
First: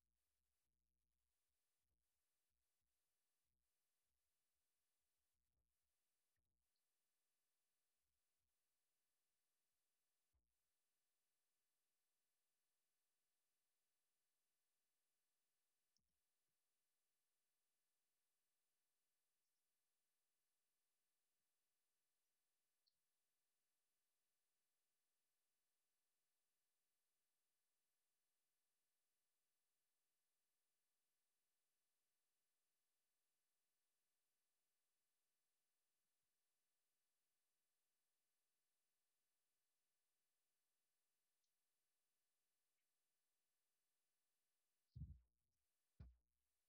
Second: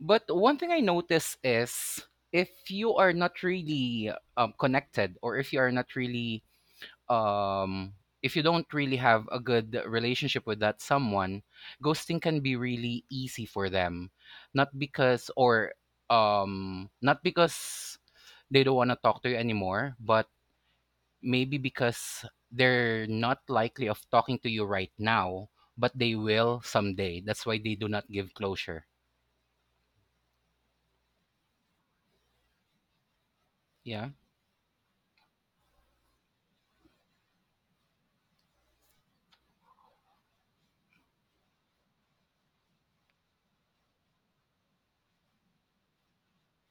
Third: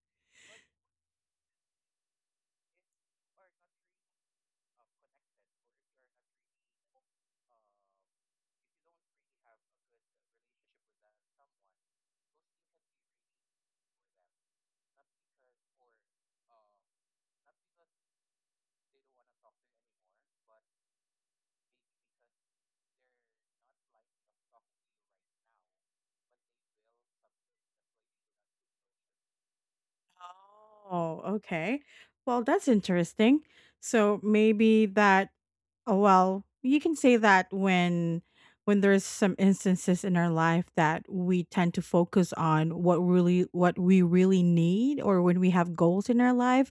[SPEAKER 2] But one thing I notice is, if you are not really, connected, or um if you don't really have a good relationship with that someone, ghosting can be really easy for them. Not because or um not because they don't want to talk to you anymore, but maybe because they're not likely of talking to you right now, but they will someday. That's why they do not give closure.
[SPEAKER 1] Oh, okay. Well, that's interesting.
[SPEAKER 2] Yeah,
[SPEAKER 1] So maybe that. Oh, well, you can say that when there's some instances in our life that we tend to focus on what we really need, or when we have goals in our life,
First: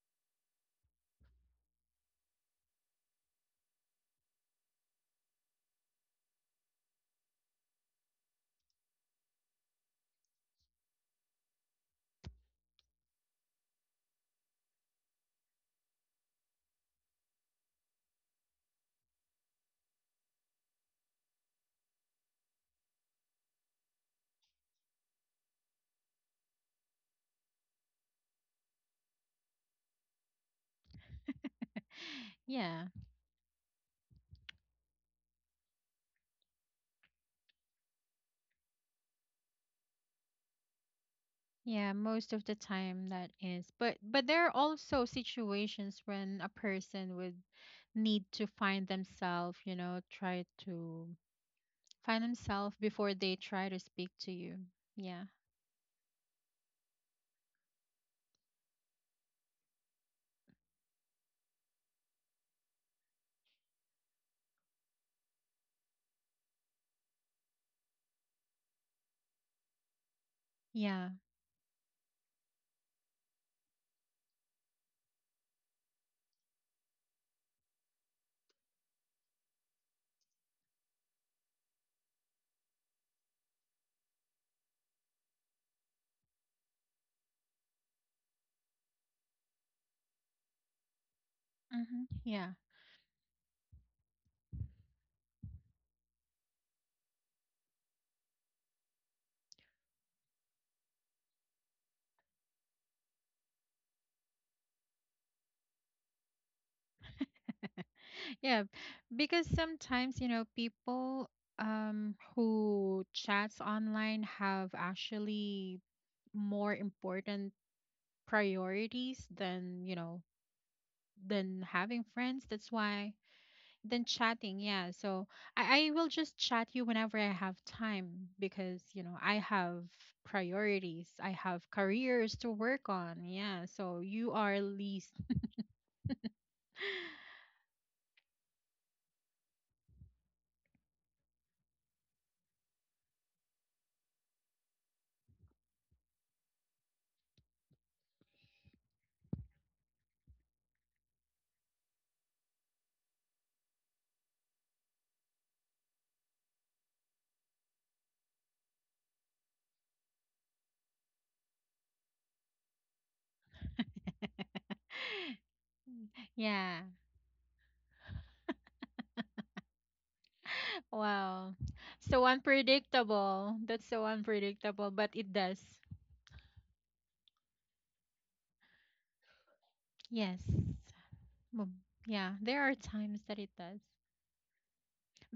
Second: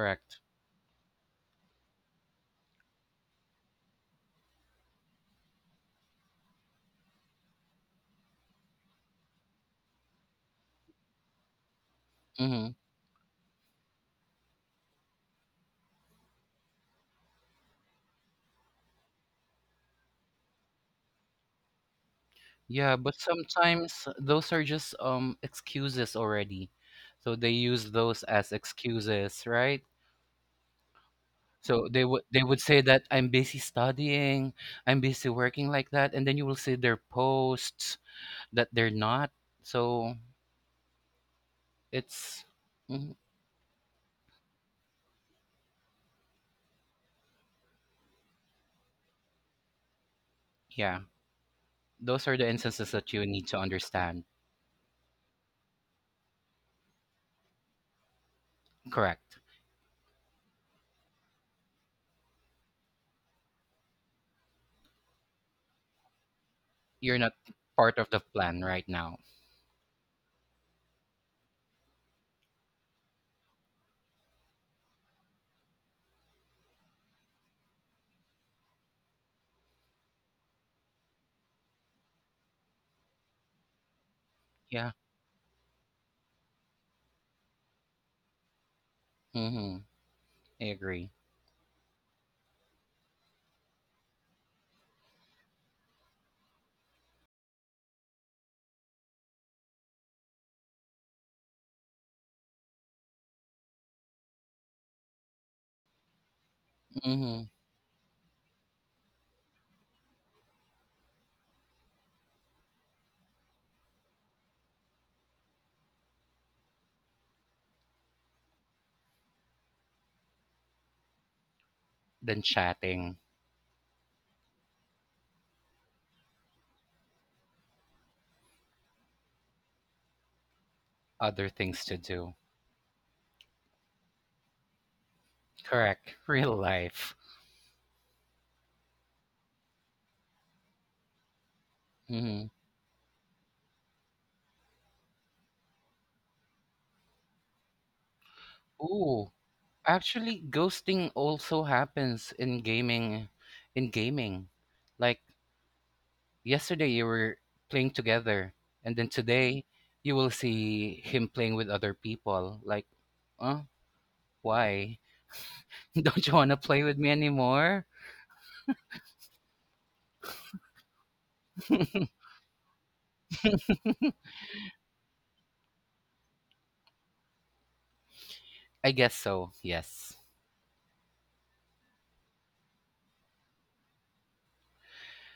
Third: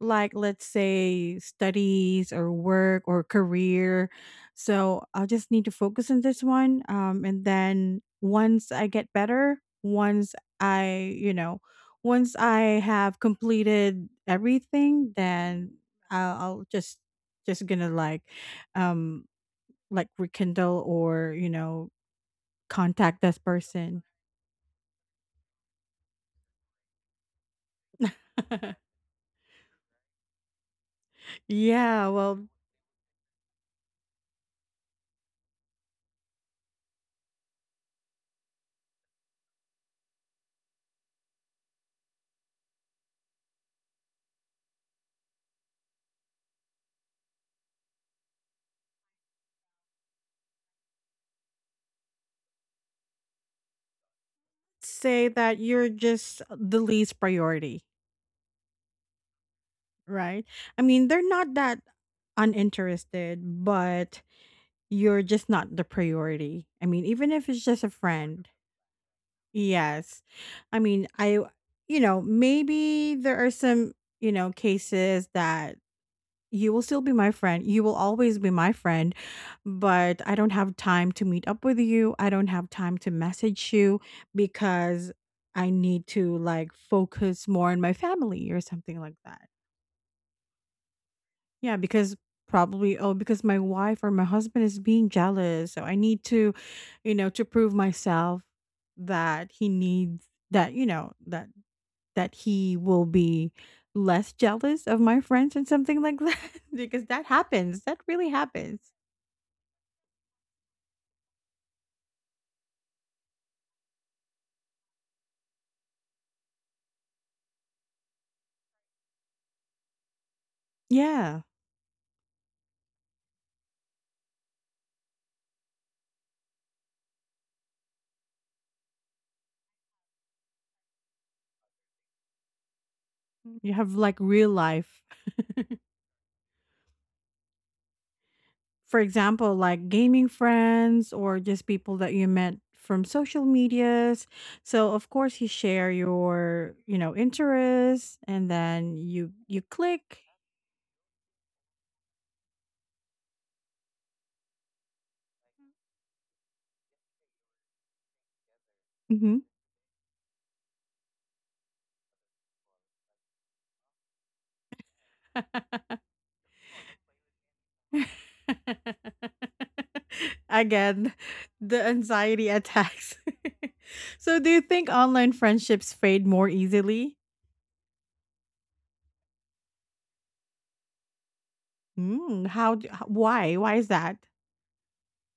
[SPEAKER 1] like let's say studies or work or career. So I'll just need to focus on this one. And then once I get better, once I
[SPEAKER 2] Mhm.
[SPEAKER 1] have completed everything, then I'll just gonna like um rekindle or
[SPEAKER 2] Yeah, but
[SPEAKER 1] contact this person.
[SPEAKER 2] sometimes those are just excuses already. So they use those as excuses, right? So they
[SPEAKER 1] Yeah,
[SPEAKER 2] would they
[SPEAKER 1] well,
[SPEAKER 2] would say
[SPEAKER 3] Yeah,
[SPEAKER 2] that I'm busy studying, I'm busy working like that, and then you will see their posts that they're not. So
[SPEAKER 3] yeah, most
[SPEAKER 2] it's
[SPEAKER 3] of the time
[SPEAKER 2] mhm,
[SPEAKER 3] that is. But there are also situations when a person would need to find themselves, try
[SPEAKER 2] yeah,
[SPEAKER 3] to find
[SPEAKER 2] those are the
[SPEAKER 3] themselves
[SPEAKER 2] instances that
[SPEAKER 3] before
[SPEAKER 2] you
[SPEAKER 3] they
[SPEAKER 2] need to
[SPEAKER 3] try to speak
[SPEAKER 2] understand.
[SPEAKER 3] to you. Yeah.
[SPEAKER 1] say that you're just the least priority,
[SPEAKER 2] Correct.
[SPEAKER 1] right? I mean, they're not that uninterested, but you're just not the priority. I mean
[SPEAKER 2] You're
[SPEAKER 1] even
[SPEAKER 2] not
[SPEAKER 1] if it's just a
[SPEAKER 2] part of the
[SPEAKER 1] friend
[SPEAKER 2] plan right now.
[SPEAKER 1] yes I mean
[SPEAKER 3] Yeah.
[SPEAKER 1] I maybe there are some cases that. You will still be my friend. You will always be my friend, but I don't have time to meet up with you. I don't have time to message you
[SPEAKER 2] Yeah.
[SPEAKER 1] because I need to like focus more on my family or something like that.
[SPEAKER 2] hmm I agree.
[SPEAKER 1] Yeah,
[SPEAKER 3] Mm-hmm.
[SPEAKER 1] because
[SPEAKER 3] Yeah.
[SPEAKER 1] probably, oh, because my wife or my husband is being jealous, so I need to, you know, to prove myself that he needs that, that he will be less jealous of my friends and something like that. Because that
[SPEAKER 2] hmm
[SPEAKER 1] happens. That really
[SPEAKER 3] Yeah,
[SPEAKER 1] happens.
[SPEAKER 3] because sometimes, people, who chats online have actually more important priorities than, you know,
[SPEAKER 1] Yeah.
[SPEAKER 3] than having
[SPEAKER 2] Then
[SPEAKER 3] friends. That's why,
[SPEAKER 2] chatting,
[SPEAKER 3] than chatting, yeah. So I will just chat you whenever I have time because, I have priorities. I
[SPEAKER 2] other
[SPEAKER 3] have
[SPEAKER 2] things to do.
[SPEAKER 3] careers to work on. Yeah.
[SPEAKER 1] You have
[SPEAKER 3] So
[SPEAKER 1] like
[SPEAKER 3] you
[SPEAKER 1] real
[SPEAKER 3] are
[SPEAKER 1] life.
[SPEAKER 3] least.
[SPEAKER 2] Correct. Real life.
[SPEAKER 1] For example, like gaming friends or just people that you
[SPEAKER 2] hmm
[SPEAKER 1] met from social medias. So of course you share your, interests, and then you
[SPEAKER 2] Ooh,
[SPEAKER 1] you click.
[SPEAKER 2] actually, ghosting also happens in gaming. In gaming, like yesterday, you were playing together, and then
[SPEAKER 1] Mhm.
[SPEAKER 2] today, you will see him playing with other people. Uh, why? Don't you want to
[SPEAKER 3] Yeah.
[SPEAKER 2] play with me anymore?
[SPEAKER 1] Again,
[SPEAKER 3] Wow.
[SPEAKER 1] the
[SPEAKER 3] So
[SPEAKER 1] anxiety attacks.
[SPEAKER 3] unpredictable. That's so
[SPEAKER 1] So, do you think
[SPEAKER 3] unpredictable, but
[SPEAKER 1] online
[SPEAKER 3] it does.
[SPEAKER 1] friendships fade more easily?
[SPEAKER 2] I guess so. Yes.
[SPEAKER 3] Yes. Mab- Yeah,
[SPEAKER 1] Hmm.
[SPEAKER 3] there
[SPEAKER 1] How?
[SPEAKER 3] are times that it
[SPEAKER 1] Why
[SPEAKER 3] does.
[SPEAKER 1] is that?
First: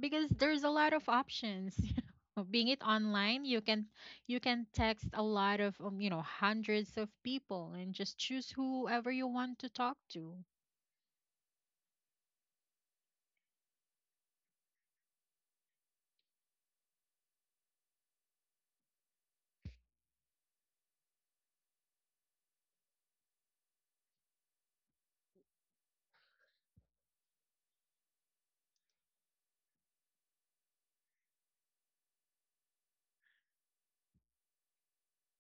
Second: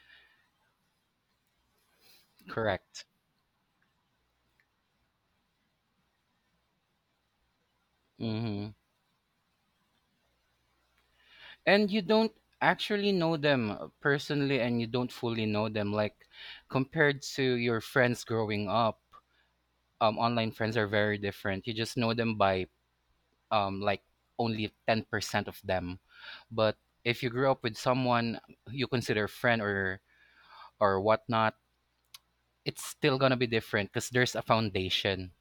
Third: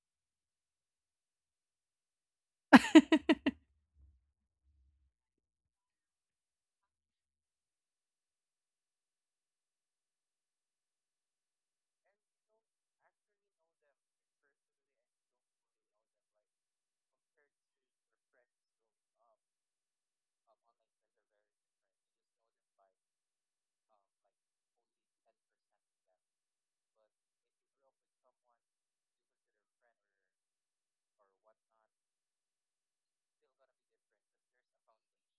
[SPEAKER 3] Because there's a lot of options. Being it
[SPEAKER 2] Correct.
[SPEAKER 3] online, you can text a lot of, hundreds of people and just choose
[SPEAKER 2] hmm
[SPEAKER 3] whoever you want to talk to.
[SPEAKER 2] And you don't actually know them personally, and you don't fully know them. Like, compared to your friends growing up. Online friends are very different. You just know them by um, like only 10% of them. But if you grew up with someone you consider friend or whatnot, it's still gonna be different because there's a foundation.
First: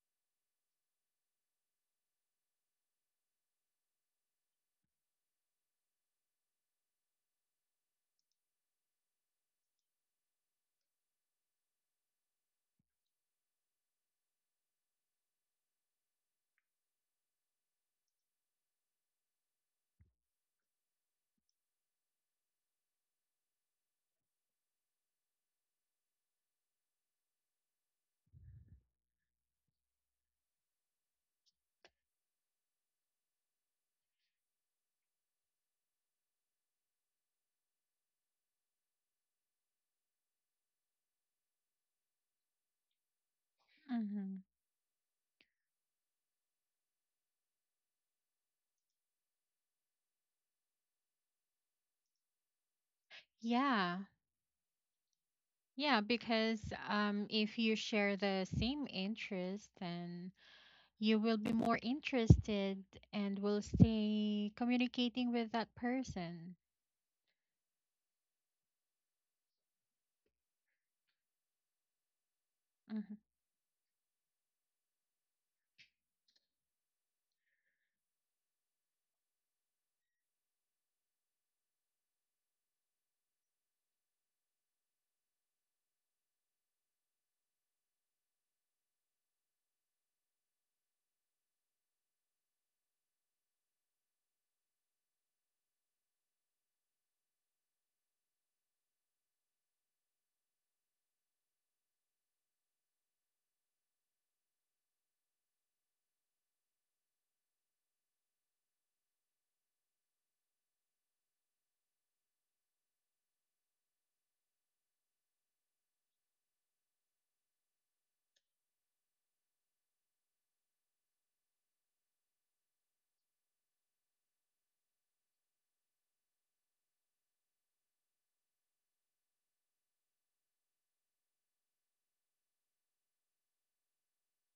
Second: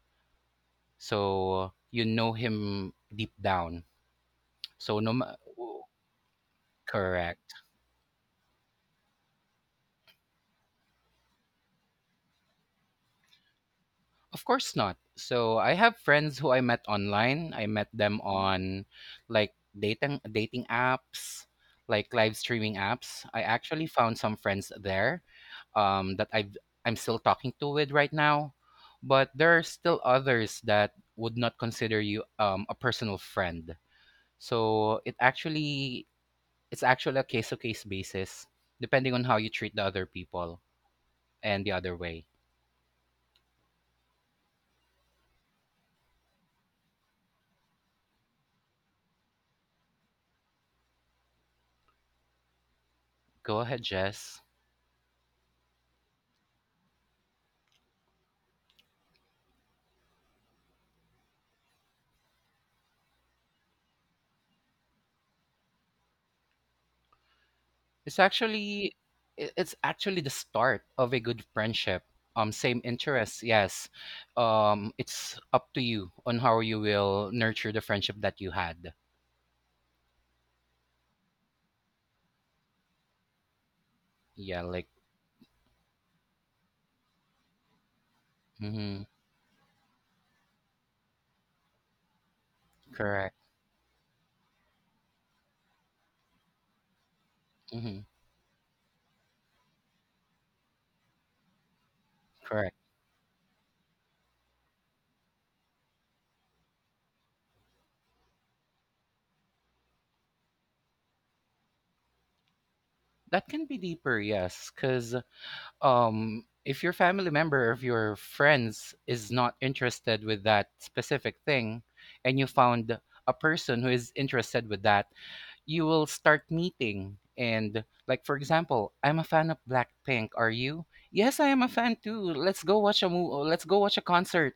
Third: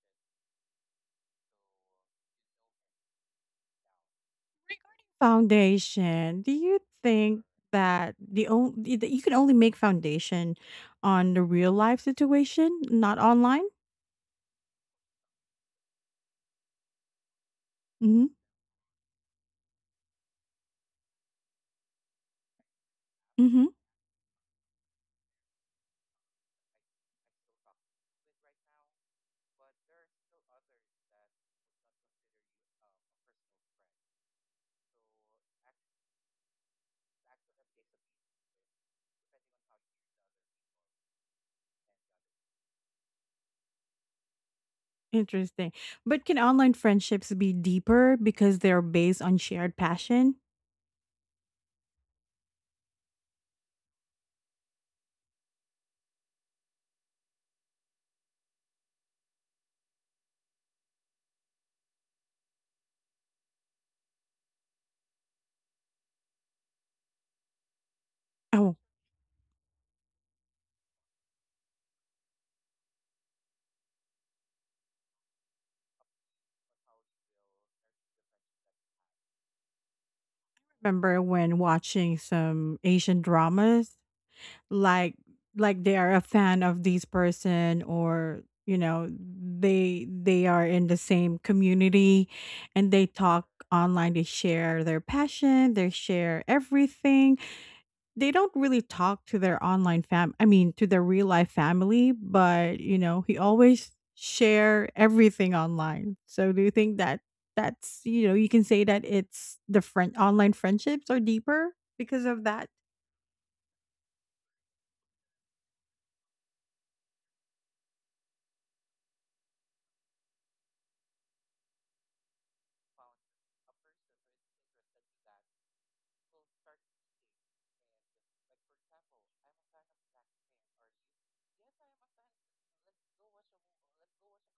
[SPEAKER 2] So you know him deep down. So no, ma-
[SPEAKER 1] Foundation. Do you think
[SPEAKER 2] Correct.
[SPEAKER 1] that you can only make foundation on the real life situation, not online?
[SPEAKER 2] Of course not. So I have friends who I met online. I met them
[SPEAKER 1] Hmm.
[SPEAKER 2] on like dating apps, like live streaming apps. I
[SPEAKER 1] Hmm.
[SPEAKER 2] actually found some friends there that I'm still talking to with right now. But there are still others that would not consider you a personal friend. So it actually it's actually a case to case basis, depending on how you treat the other people and the other way.
[SPEAKER 3] Hmm
[SPEAKER 1] Interesting. But can online friendships be deeper because they're based on shared passion?
[SPEAKER 2] Go ahead,
[SPEAKER 3] Yeah,
[SPEAKER 2] Jess.
[SPEAKER 3] yeah, because, if you share the same interest, then you will be more interested and will stay communicating with that person.
[SPEAKER 2] It's
[SPEAKER 1] Oh,
[SPEAKER 2] actually it's actually the start of a good friendship. Same
[SPEAKER 3] Hmm
[SPEAKER 2] interests, yes. It's up to you on how you will nurture the friendship that you had.
[SPEAKER 1] remember when watching some Asian dramas,
[SPEAKER 2] Yeah, like
[SPEAKER 1] like they are a fan of this person, or
[SPEAKER 2] mm-hmm,
[SPEAKER 1] they are in the same community, and they
[SPEAKER 2] correct,
[SPEAKER 1] talk online. They share their passion. They share everything.
[SPEAKER 2] mm-hmm,
[SPEAKER 1] They don't really talk to their online fam I mean, to their real life family,
[SPEAKER 2] correct.
[SPEAKER 1] but, he always share everything online. So do you think that that's, you can say that it's the friend online friendships are deeper because of that?
[SPEAKER 2] That can be deeper, yes, because if your family member, if your friends is not interested with that specific thing, and you found a person who is interested with that, you will start meeting and, like, for example, I'm a fan of Blackpink. Are you? Yes, I am a fan too. Let's go watch a movie, let's go watch a concert.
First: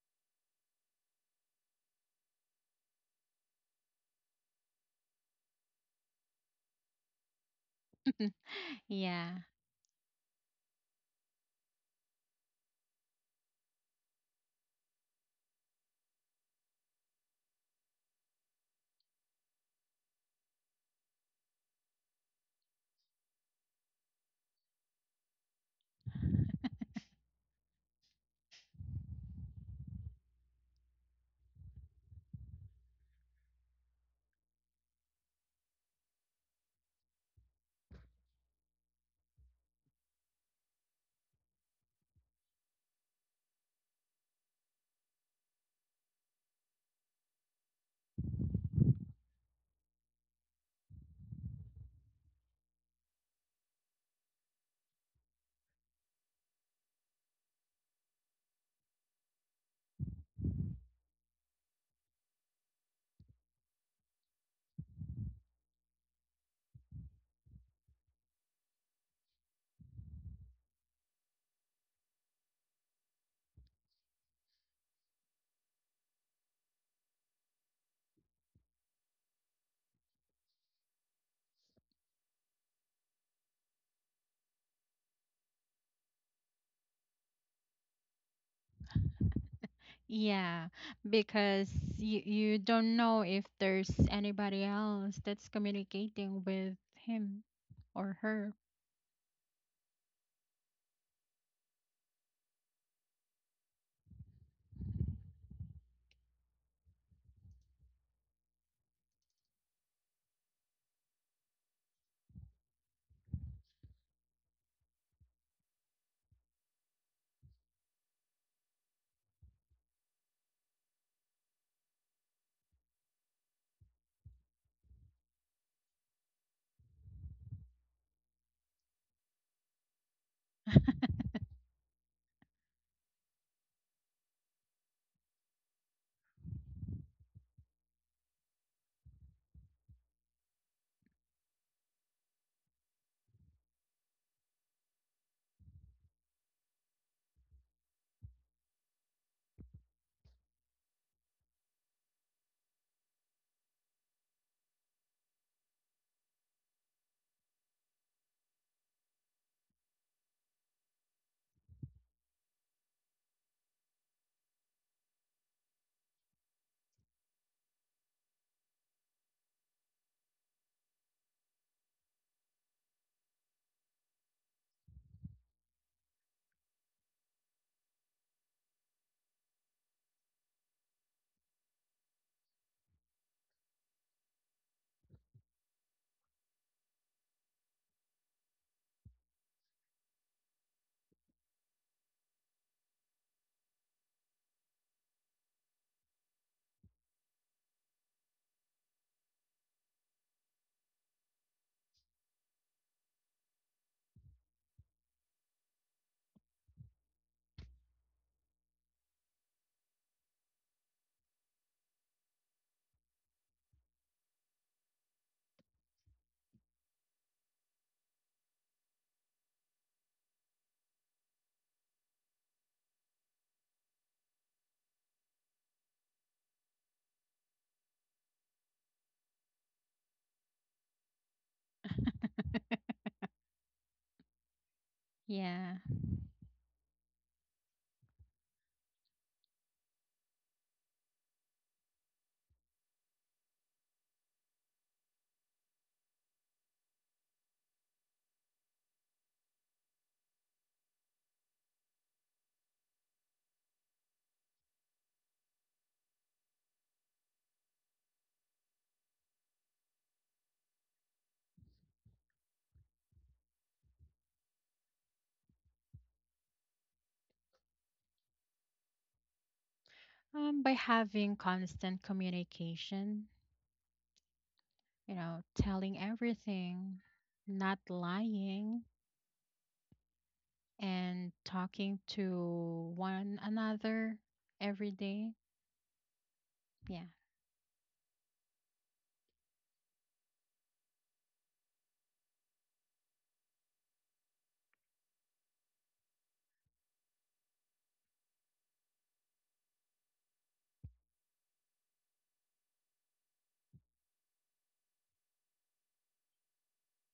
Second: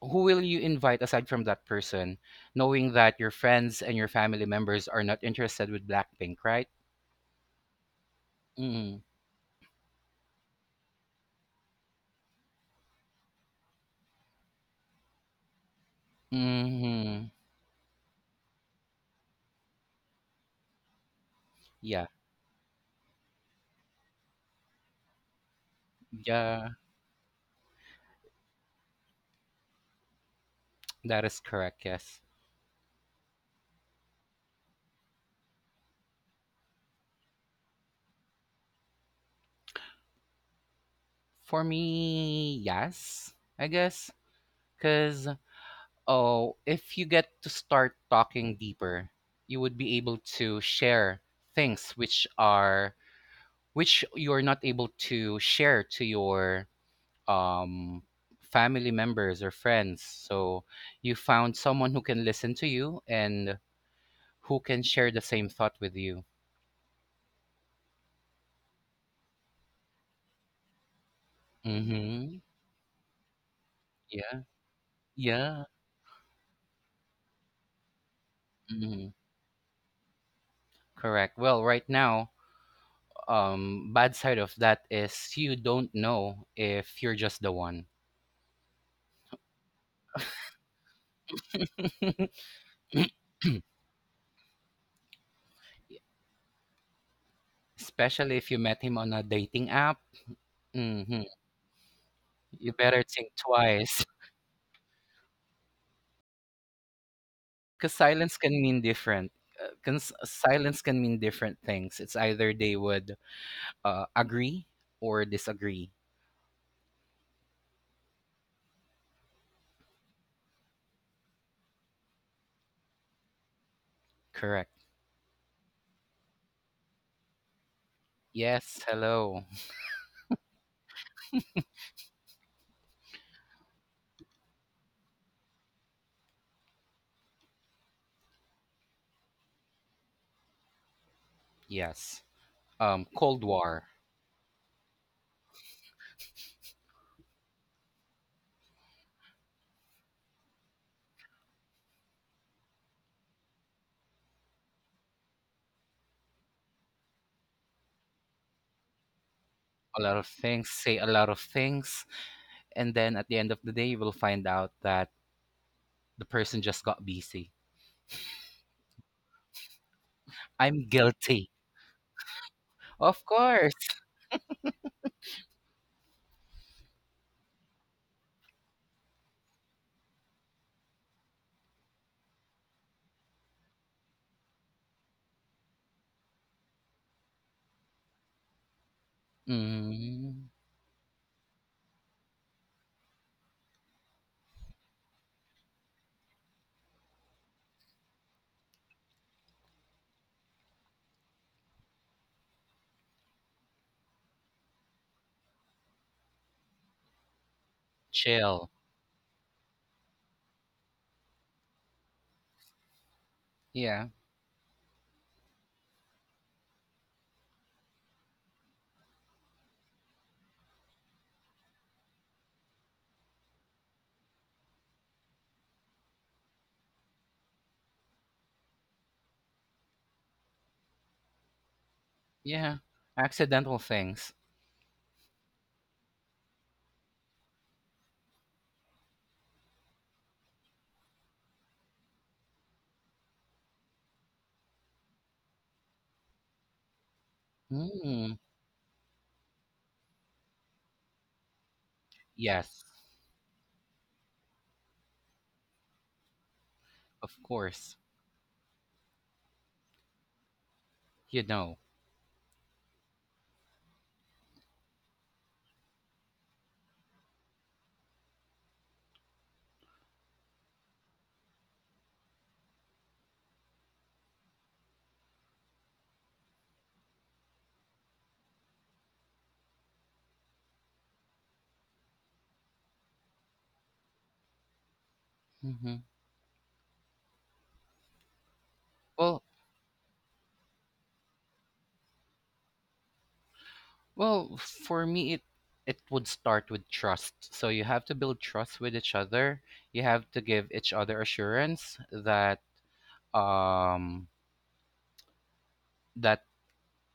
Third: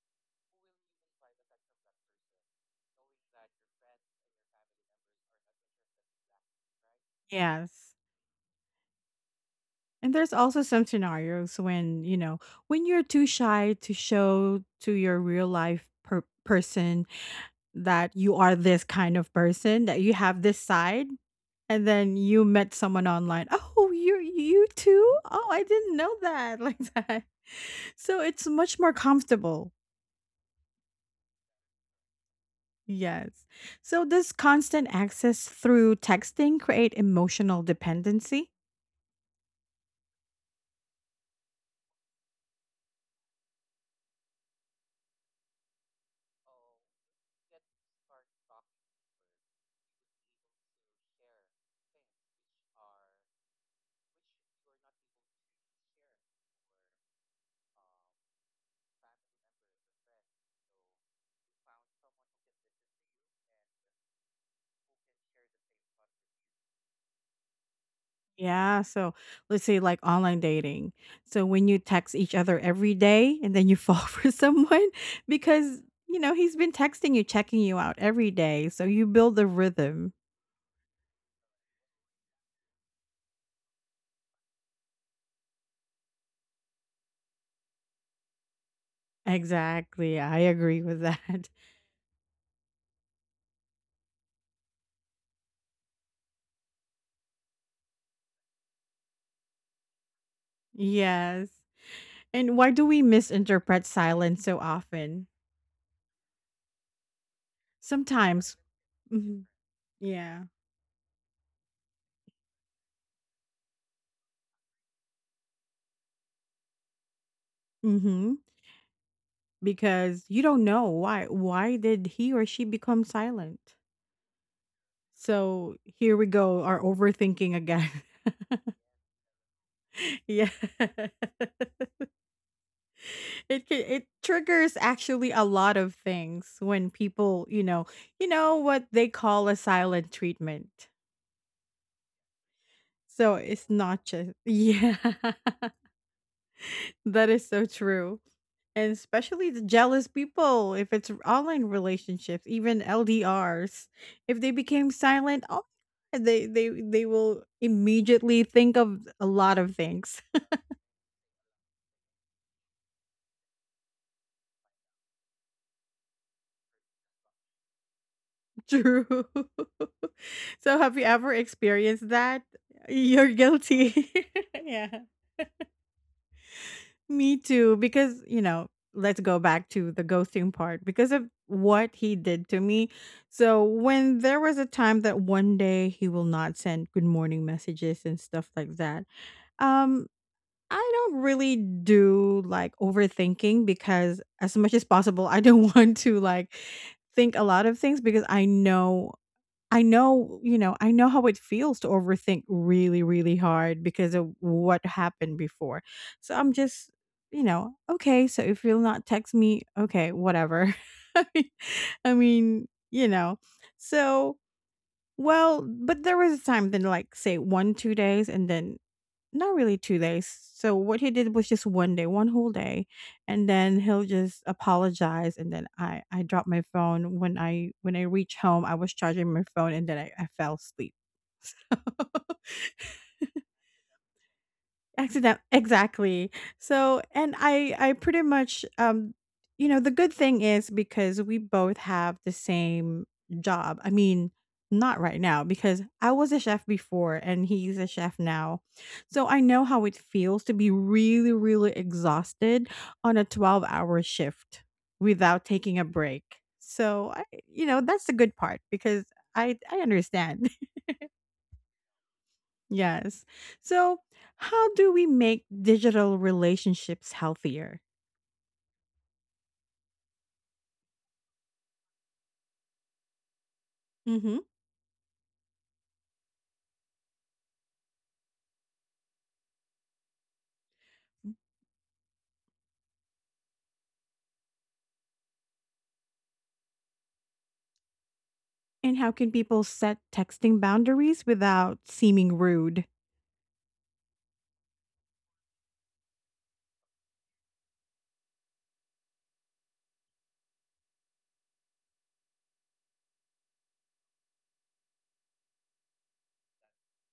[SPEAKER 2] Who will you invite aside from that person, knowing that your friends and your family members are not interested with Blackpink, right?
[SPEAKER 1] Yes.
[SPEAKER 2] Mm.
[SPEAKER 3] Yeah.
[SPEAKER 1] And there's also some scenarios when, you're too shy to show to your person
[SPEAKER 2] Mm-hmm.
[SPEAKER 1] that you are this kind of person, that you have this side, and
[SPEAKER 2] Yeah,
[SPEAKER 1] then you met someone online. Oh, you too? Oh, I didn't know that.
[SPEAKER 2] yeah,
[SPEAKER 1] Like that. So it's much more comfortable.
[SPEAKER 2] that is correct, yes.
[SPEAKER 1] Yes. So does constant access through texting create emotional dependency?
[SPEAKER 2] For me, yes, I guess, because Oh, if you get to start talking deeper, you would be able to share things which are which you're not able to share to your um family members or friends. So you found someone who can listen to you and who can share the same thought with you.
[SPEAKER 1] Yeah, so let's say like online dating. So when you text each
[SPEAKER 2] Mhm.
[SPEAKER 1] other every day and then you fall for
[SPEAKER 2] Yeah.
[SPEAKER 1] someone,
[SPEAKER 2] Yeah.
[SPEAKER 1] because he's been texting you, checking you out every day. So you
[SPEAKER 2] Mhm.
[SPEAKER 1] build a rhythm.
[SPEAKER 2] Correct. Well, right now, bad side of that is you don't know if you're just the one.
[SPEAKER 1] Exactly. I
[SPEAKER 3] Yeah,
[SPEAKER 1] agree with that.
[SPEAKER 3] because you don't know if there's anybody else that's communicating with him or
[SPEAKER 2] Especially if
[SPEAKER 3] her.
[SPEAKER 2] you met him on a dating app. Mhm.
[SPEAKER 1] Yes. And
[SPEAKER 2] You
[SPEAKER 1] why do
[SPEAKER 2] better
[SPEAKER 1] we
[SPEAKER 2] think
[SPEAKER 1] misinterpret
[SPEAKER 2] twice.
[SPEAKER 1] silence so often?
[SPEAKER 2] Cause silence
[SPEAKER 1] Sometimes.
[SPEAKER 2] can mean different,
[SPEAKER 1] Mhm.
[SPEAKER 2] 'Cause
[SPEAKER 1] Yeah.
[SPEAKER 2] silence can mean different things. It's either they would, agree or disagree.
[SPEAKER 1] Mhm. Because you don't know why did he or she become silent?
[SPEAKER 2] Correct.
[SPEAKER 1] So here we go, our overthinking again.
[SPEAKER 2] Yes, hello.
[SPEAKER 1] Yeah. It can, it triggers actually a lot of things when people, you know what they call a silent treatment.
[SPEAKER 2] Yes.
[SPEAKER 1] So
[SPEAKER 2] Cold
[SPEAKER 1] it's
[SPEAKER 2] War.
[SPEAKER 1] not just, yeah, that is so true. And especially the jealous people, if it's online relationships, even LDRs, if they became silent, oh, yeah, they will immediately think of a lot of
[SPEAKER 2] A lot
[SPEAKER 1] things.
[SPEAKER 2] of things, say a lot of things, and then at the end of the day, you will find out that the person just got busy.
[SPEAKER 1] True. So
[SPEAKER 2] I'm
[SPEAKER 1] have you ever
[SPEAKER 2] guilty.
[SPEAKER 1] experienced that?
[SPEAKER 2] Of
[SPEAKER 1] You're
[SPEAKER 2] course.
[SPEAKER 1] guilty. Yeah. Me too, because, let's go back to the ghosting part because of what he did to me. So, when there was a time that one day he will not send good morning messages and stuff like that, um,
[SPEAKER 2] Mm,
[SPEAKER 1] I don't really do like overthinking because, as much as possible, I don't want to like think a lot of things because I know how it feels to overthink really, really hard because of what happened before. So I'm just, okay, so if
[SPEAKER 2] Chill.
[SPEAKER 1] you'll not text me, okay, whatever. I mean, I mean.
[SPEAKER 2] Yeah.
[SPEAKER 1] So, well, but there was a time then like say 1 2 days, and then not really 2 days. So what he did was just 1 day, 1 whole day, and then he'll just apologize, and then I dropped my phone when I reach home, I was charging my phone, and then I fell asleep. So
[SPEAKER 2] Yeah, accidental things.
[SPEAKER 1] accident,
[SPEAKER 3] Yeah.
[SPEAKER 1] exactly. So, and I pretty much, the good thing is because we both have the same job. I mean, not right now, because I was a chef before and he's a chef
[SPEAKER 2] Mm,
[SPEAKER 1] now. So, I know how it feels to be really really exhausted
[SPEAKER 2] yes,
[SPEAKER 1] on a 12-hour shift without taking a break. So,
[SPEAKER 2] of course.
[SPEAKER 1] that's the good part because I understand.
[SPEAKER 2] You know.
[SPEAKER 1] Yes. So, how do we make digital relationships healthier?
[SPEAKER 3] By having constant communication,
[SPEAKER 1] Mm-hmm.
[SPEAKER 3] telling everything, not lying, and talking to one another every day.
[SPEAKER 2] hmm
[SPEAKER 3] Yeah.
[SPEAKER 1] And how can
[SPEAKER 2] Well,
[SPEAKER 1] people set texting boundaries without seeming rude?
[SPEAKER 2] well, for me, it would start with trust. So you have to build trust with each other. You have to give each other assurance that um that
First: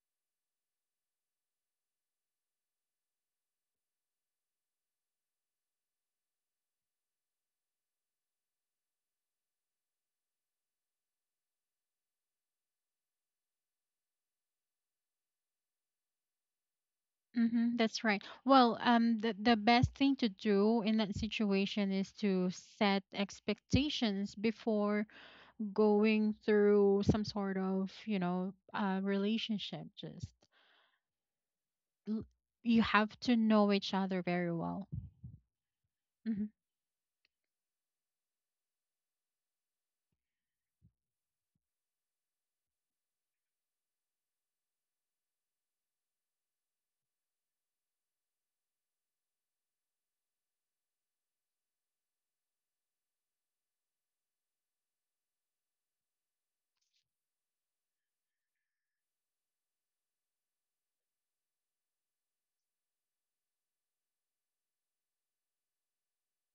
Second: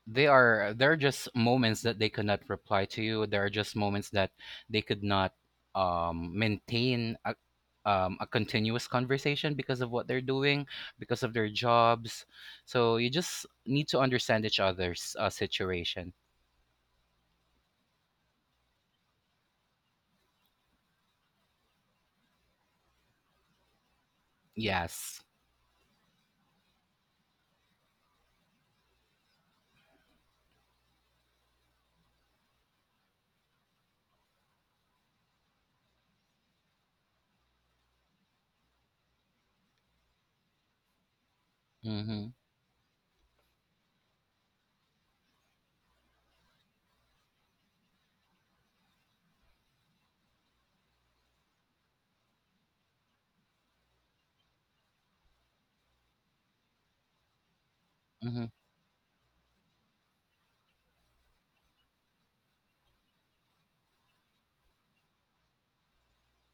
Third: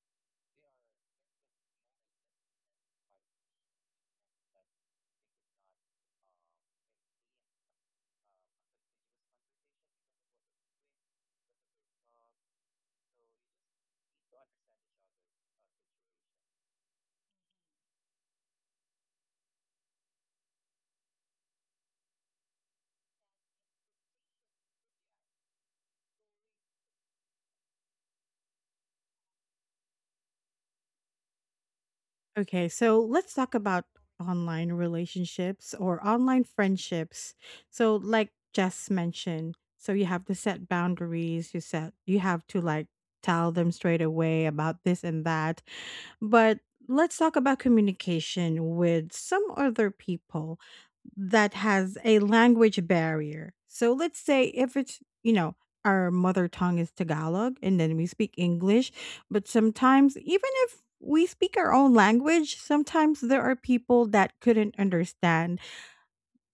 [SPEAKER 2] they are there are just moments that they could not reply to you, there are just moments that they could not maintain a continuous conversation because of what they're doing, because of their jobs. So you just need to understand each other's situation.
[SPEAKER 3] Mm-hmm, that's right. Well, the best thing to do in that situation is to set expectations before
[SPEAKER 2] Yes,
[SPEAKER 3] going through some sort of, relationship. Just, l-
[SPEAKER 1] Okay,
[SPEAKER 3] you
[SPEAKER 1] so
[SPEAKER 3] have to
[SPEAKER 1] let's talk
[SPEAKER 3] know
[SPEAKER 1] about
[SPEAKER 3] each other very
[SPEAKER 1] online
[SPEAKER 3] well.
[SPEAKER 1] relationships or
[SPEAKER 3] Hmm
[SPEAKER 1] online friendships. So like Jess mentioned, so you have to set boundaries. You
[SPEAKER 2] mm-hmm,
[SPEAKER 1] have to like tell them straight away about this and that. But let's talk about communication with some other people that has a language barrier. So let's say if it's, our mother tongue is Tagalog and then we speak
[SPEAKER 2] mm-hmm,
[SPEAKER 1] English, but sometimes even if we speak our own language, sometimes there are people that couldn't understand,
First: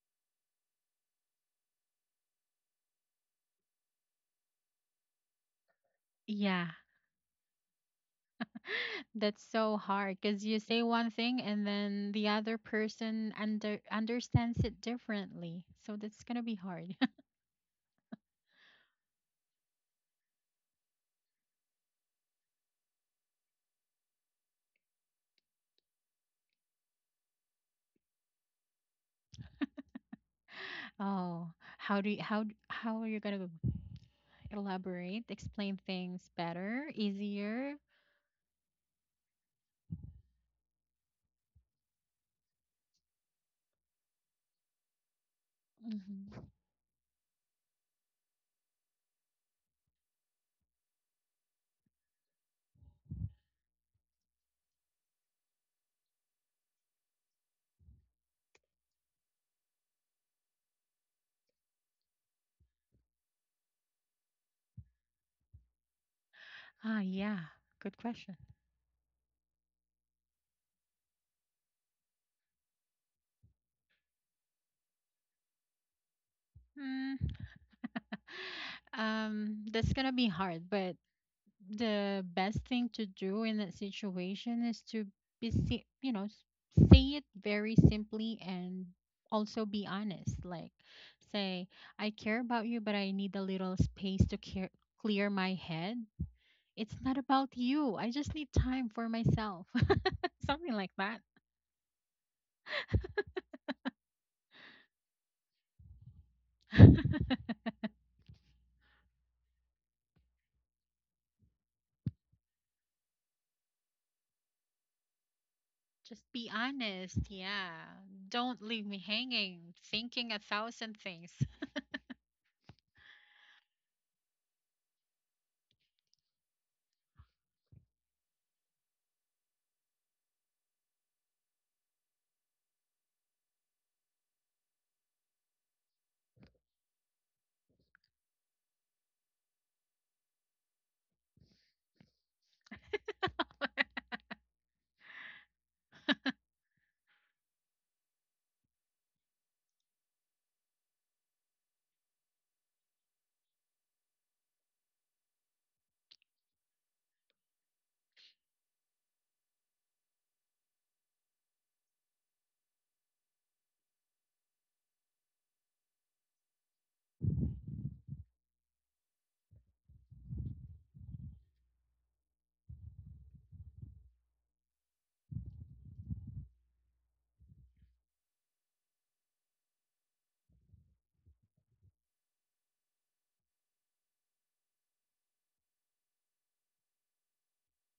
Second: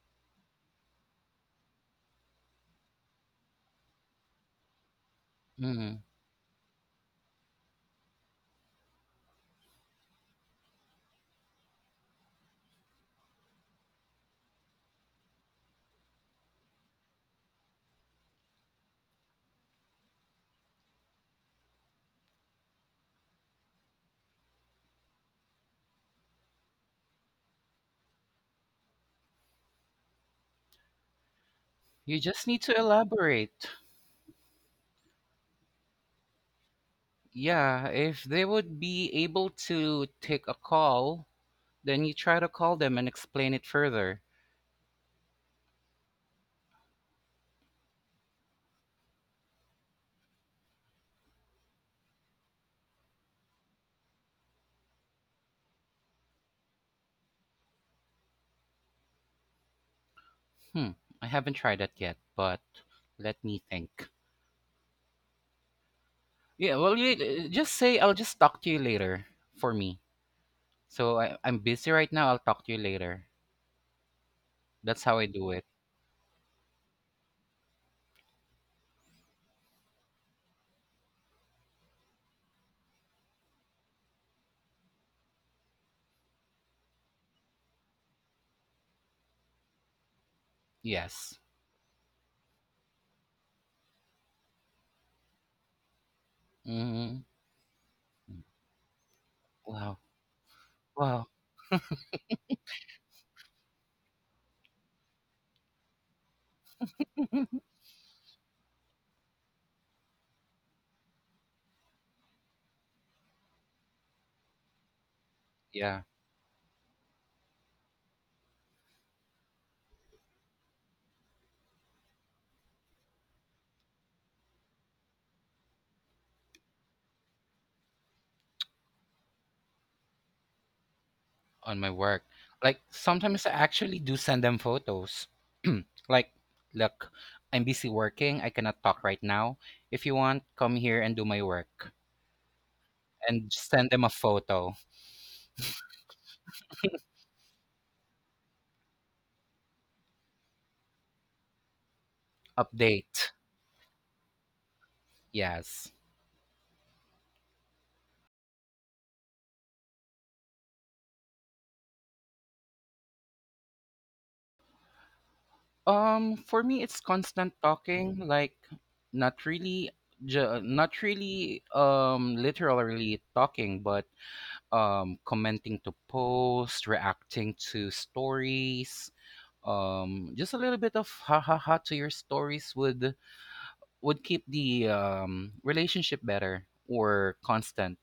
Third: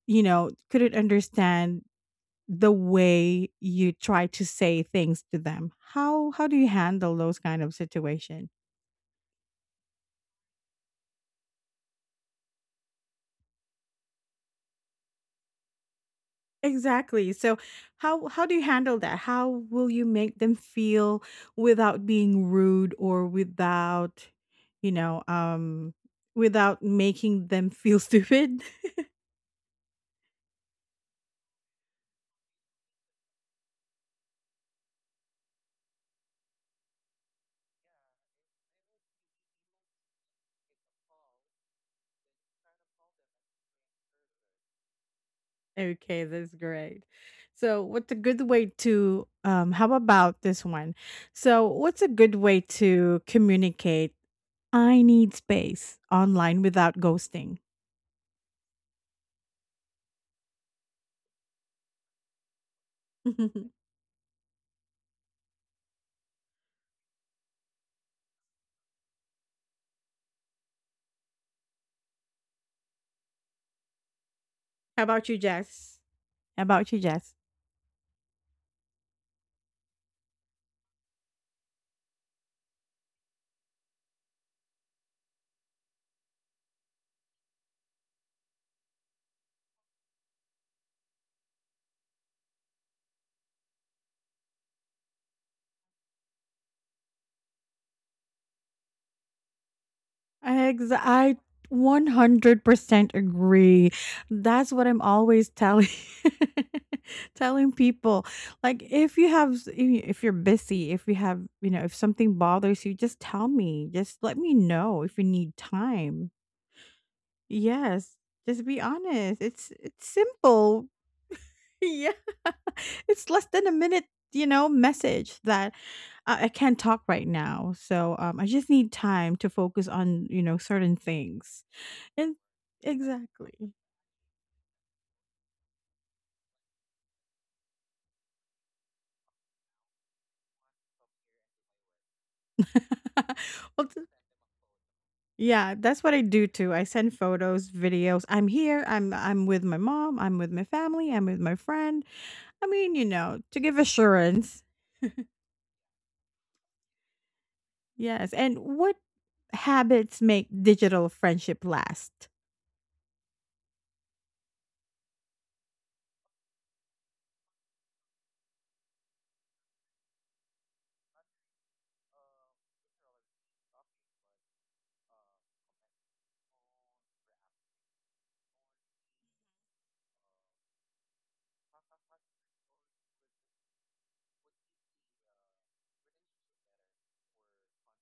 [SPEAKER 1] you know, couldn't understand the way you try to say things to them.
[SPEAKER 2] mm-hmm.
[SPEAKER 1] How do you
[SPEAKER 3] Yeah,
[SPEAKER 1] handle those kind of situation?
[SPEAKER 3] that's so hard because you say one thing and then the other person understands it differently. So that's gonna be hard.
[SPEAKER 1] Exactly. So how do you handle that? How will you make them feel without being rude, or without, you know, without making them feel stupid?
[SPEAKER 3] Oh, how do
[SPEAKER 2] You
[SPEAKER 3] you, how
[SPEAKER 2] just
[SPEAKER 3] d-
[SPEAKER 2] need to
[SPEAKER 3] how are you gonna go?
[SPEAKER 2] elaborate.
[SPEAKER 3] Elaborate, explain things better, easier.
[SPEAKER 2] Yeah, if they would be able to take a call, then you try to call them and explain it further.
[SPEAKER 1] Okay,
[SPEAKER 3] Mhm.
[SPEAKER 1] that's great. So, what's a good way to how about this one? So, what's a good way to communicate I need space online without ghosting?
[SPEAKER 2] Hmm, I haven't tried that yet, but let me think. Yeah, well,
[SPEAKER 3] Ah,
[SPEAKER 2] you,
[SPEAKER 3] yeah.
[SPEAKER 2] just
[SPEAKER 3] Good
[SPEAKER 2] say I'll
[SPEAKER 3] question.
[SPEAKER 2] just talk to you later for me. So I'm busy right now. I'll talk to you later.
[SPEAKER 1] How
[SPEAKER 2] That's how I
[SPEAKER 1] about you,
[SPEAKER 2] do it.
[SPEAKER 1] Jess? How about you,
[SPEAKER 3] Hmm.
[SPEAKER 1] Jess?
[SPEAKER 3] That's gonna be hard, but the best thing to do in that situation is to be, say it very simply and also be honest. Like,
[SPEAKER 2] Yes.
[SPEAKER 3] say, I care about you, but I need a little space to clear my head. It's not
[SPEAKER 2] hmm
[SPEAKER 3] about you. I just need time for myself.
[SPEAKER 2] Wow.
[SPEAKER 3] Something
[SPEAKER 1] Ex
[SPEAKER 3] like that.
[SPEAKER 2] Wow.
[SPEAKER 1] I 100% agree. That's what I'm always telling telling people. Like if you have if you're busy, if you have, you know, if something bothers you, just tell me. Just let me know if you need
[SPEAKER 2] Yeah.
[SPEAKER 3] Just
[SPEAKER 1] time.
[SPEAKER 3] be honest. Yeah.
[SPEAKER 1] Yes.
[SPEAKER 3] Don't
[SPEAKER 1] Just be
[SPEAKER 3] leave me
[SPEAKER 1] honest. It's
[SPEAKER 3] hanging,
[SPEAKER 1] it's
[SPEAKER 3] thinking a
[SPEAKER 1] simple.
[SPEAKER 3] thousand things.
[SPEAKER 1] Yeah. It's less than a minute, message that I can't talk right now. So I just need time to focus on, certain things,
[SPEAKER 2] On my work.
[SPEAKER 1] and
[SPEAKER 2] Like sometimes I
[SPEAKER 1] exactly.
[SPEAKER 2] actually do send them photos. Like, look, I'm busy working. I cannot talk right now. If you want, come here and do my work and
[SPEAKER 1] Well,
[SPEAKER 2] send them a photo
[SPEAKER 1] yeah, that's what I do too. I send photos, videos. I'm here. I'm with my mom. I'm with my family. I'm with my friend. I mean,
[SPEAKER 2] update.
[SPEAKER 1] to give assurance.
[SPEAKER 2] Yes.
[SPEAKER 1] Yes. And what habits make digital friendship last?
[SPEAKER 2] For me, it's constant talking, like not really, not really, literally talking, but commenting to posts, reacting to stories. Just a little bit of ha ha ha to your stories would keep the relationship better or constant.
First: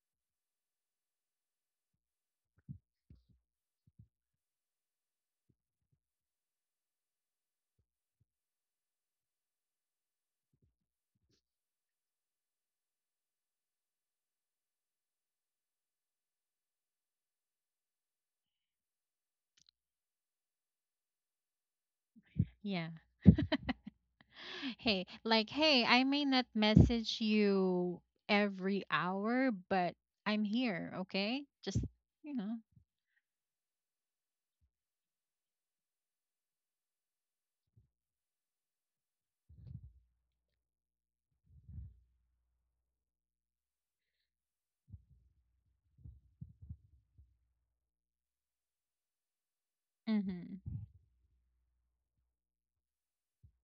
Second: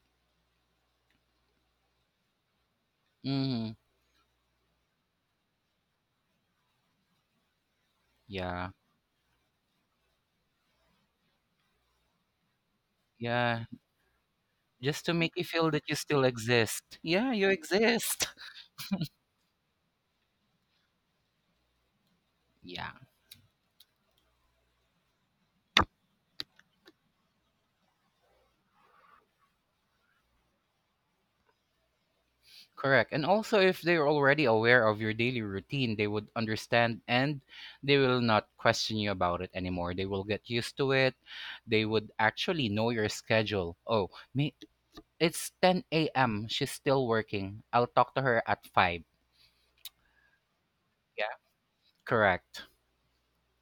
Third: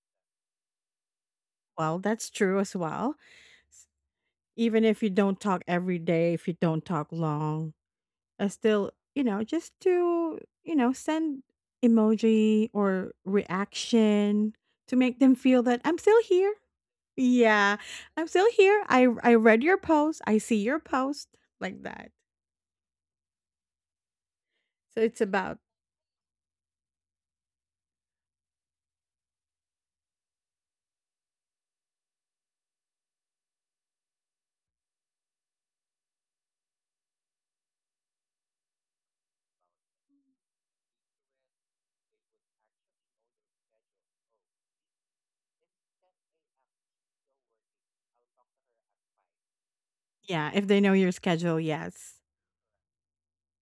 [SPEAKER 1] Well, that's true as well.
[SPEAKER 2] Mm,
[SPEAKER 1] S- Even if you don't talk every day, if you don't talk long,
[SPEAKER 2] yeah,
[SPEAKER 1] still, just to, send emoji or
[SPEAKER 2] yeah.
[SPEAKER 1] reaction to
[SPEAKER 2] Just to
[SPEAKER 1] make
[SPEAKER 2] make
[SPEAKER 1] them
[SPEAKER 2] you
[SPEAKER 1] feel
[SPEAKER 2] feel
[SPEAKER 1] that
[SPEAKER 2] that you
[SPEAKER 1] I'm still
[SPEAKER 2] still
[SPEAKER 1] here.
[SPEAKER 2] exist. Yeah, you
[SPEAKER 1] Yeah, I'm
[SPEAKER 2] exist.
[SPEAKER 1] still here. I read your post. I see your post, like that.
[SPEAKER 3] Yeah.
[SPEAKER 2] Yeah.
[SPEAKER 1] So
[SPEAKER 3] Hey,
[SPEAKER 1] it's
[SPEAKER 3] like,
[SPEAKER 1] about,
[SPEAKER 3] hey, I may not message you every hour, but I'm here, okay? Just, you know.
[SPEAKER 2] Correct. And also, if they're already aware of your daily routine, they would understand and they will not question you about it anymore. They will get used to it. They would actually know your schedule. Oh, me, it's 10 a.m. She's still working. I'll talk to her at 5.
[SPEAKER 1] yeah, if
[SPEAKER 3] Mm-hmm.
[SPEAKER 1] they know your
[SPEAKER 2] Yeah.
[SPEAKER 1] schedule, yes.
[SPEAKER 2] Correct.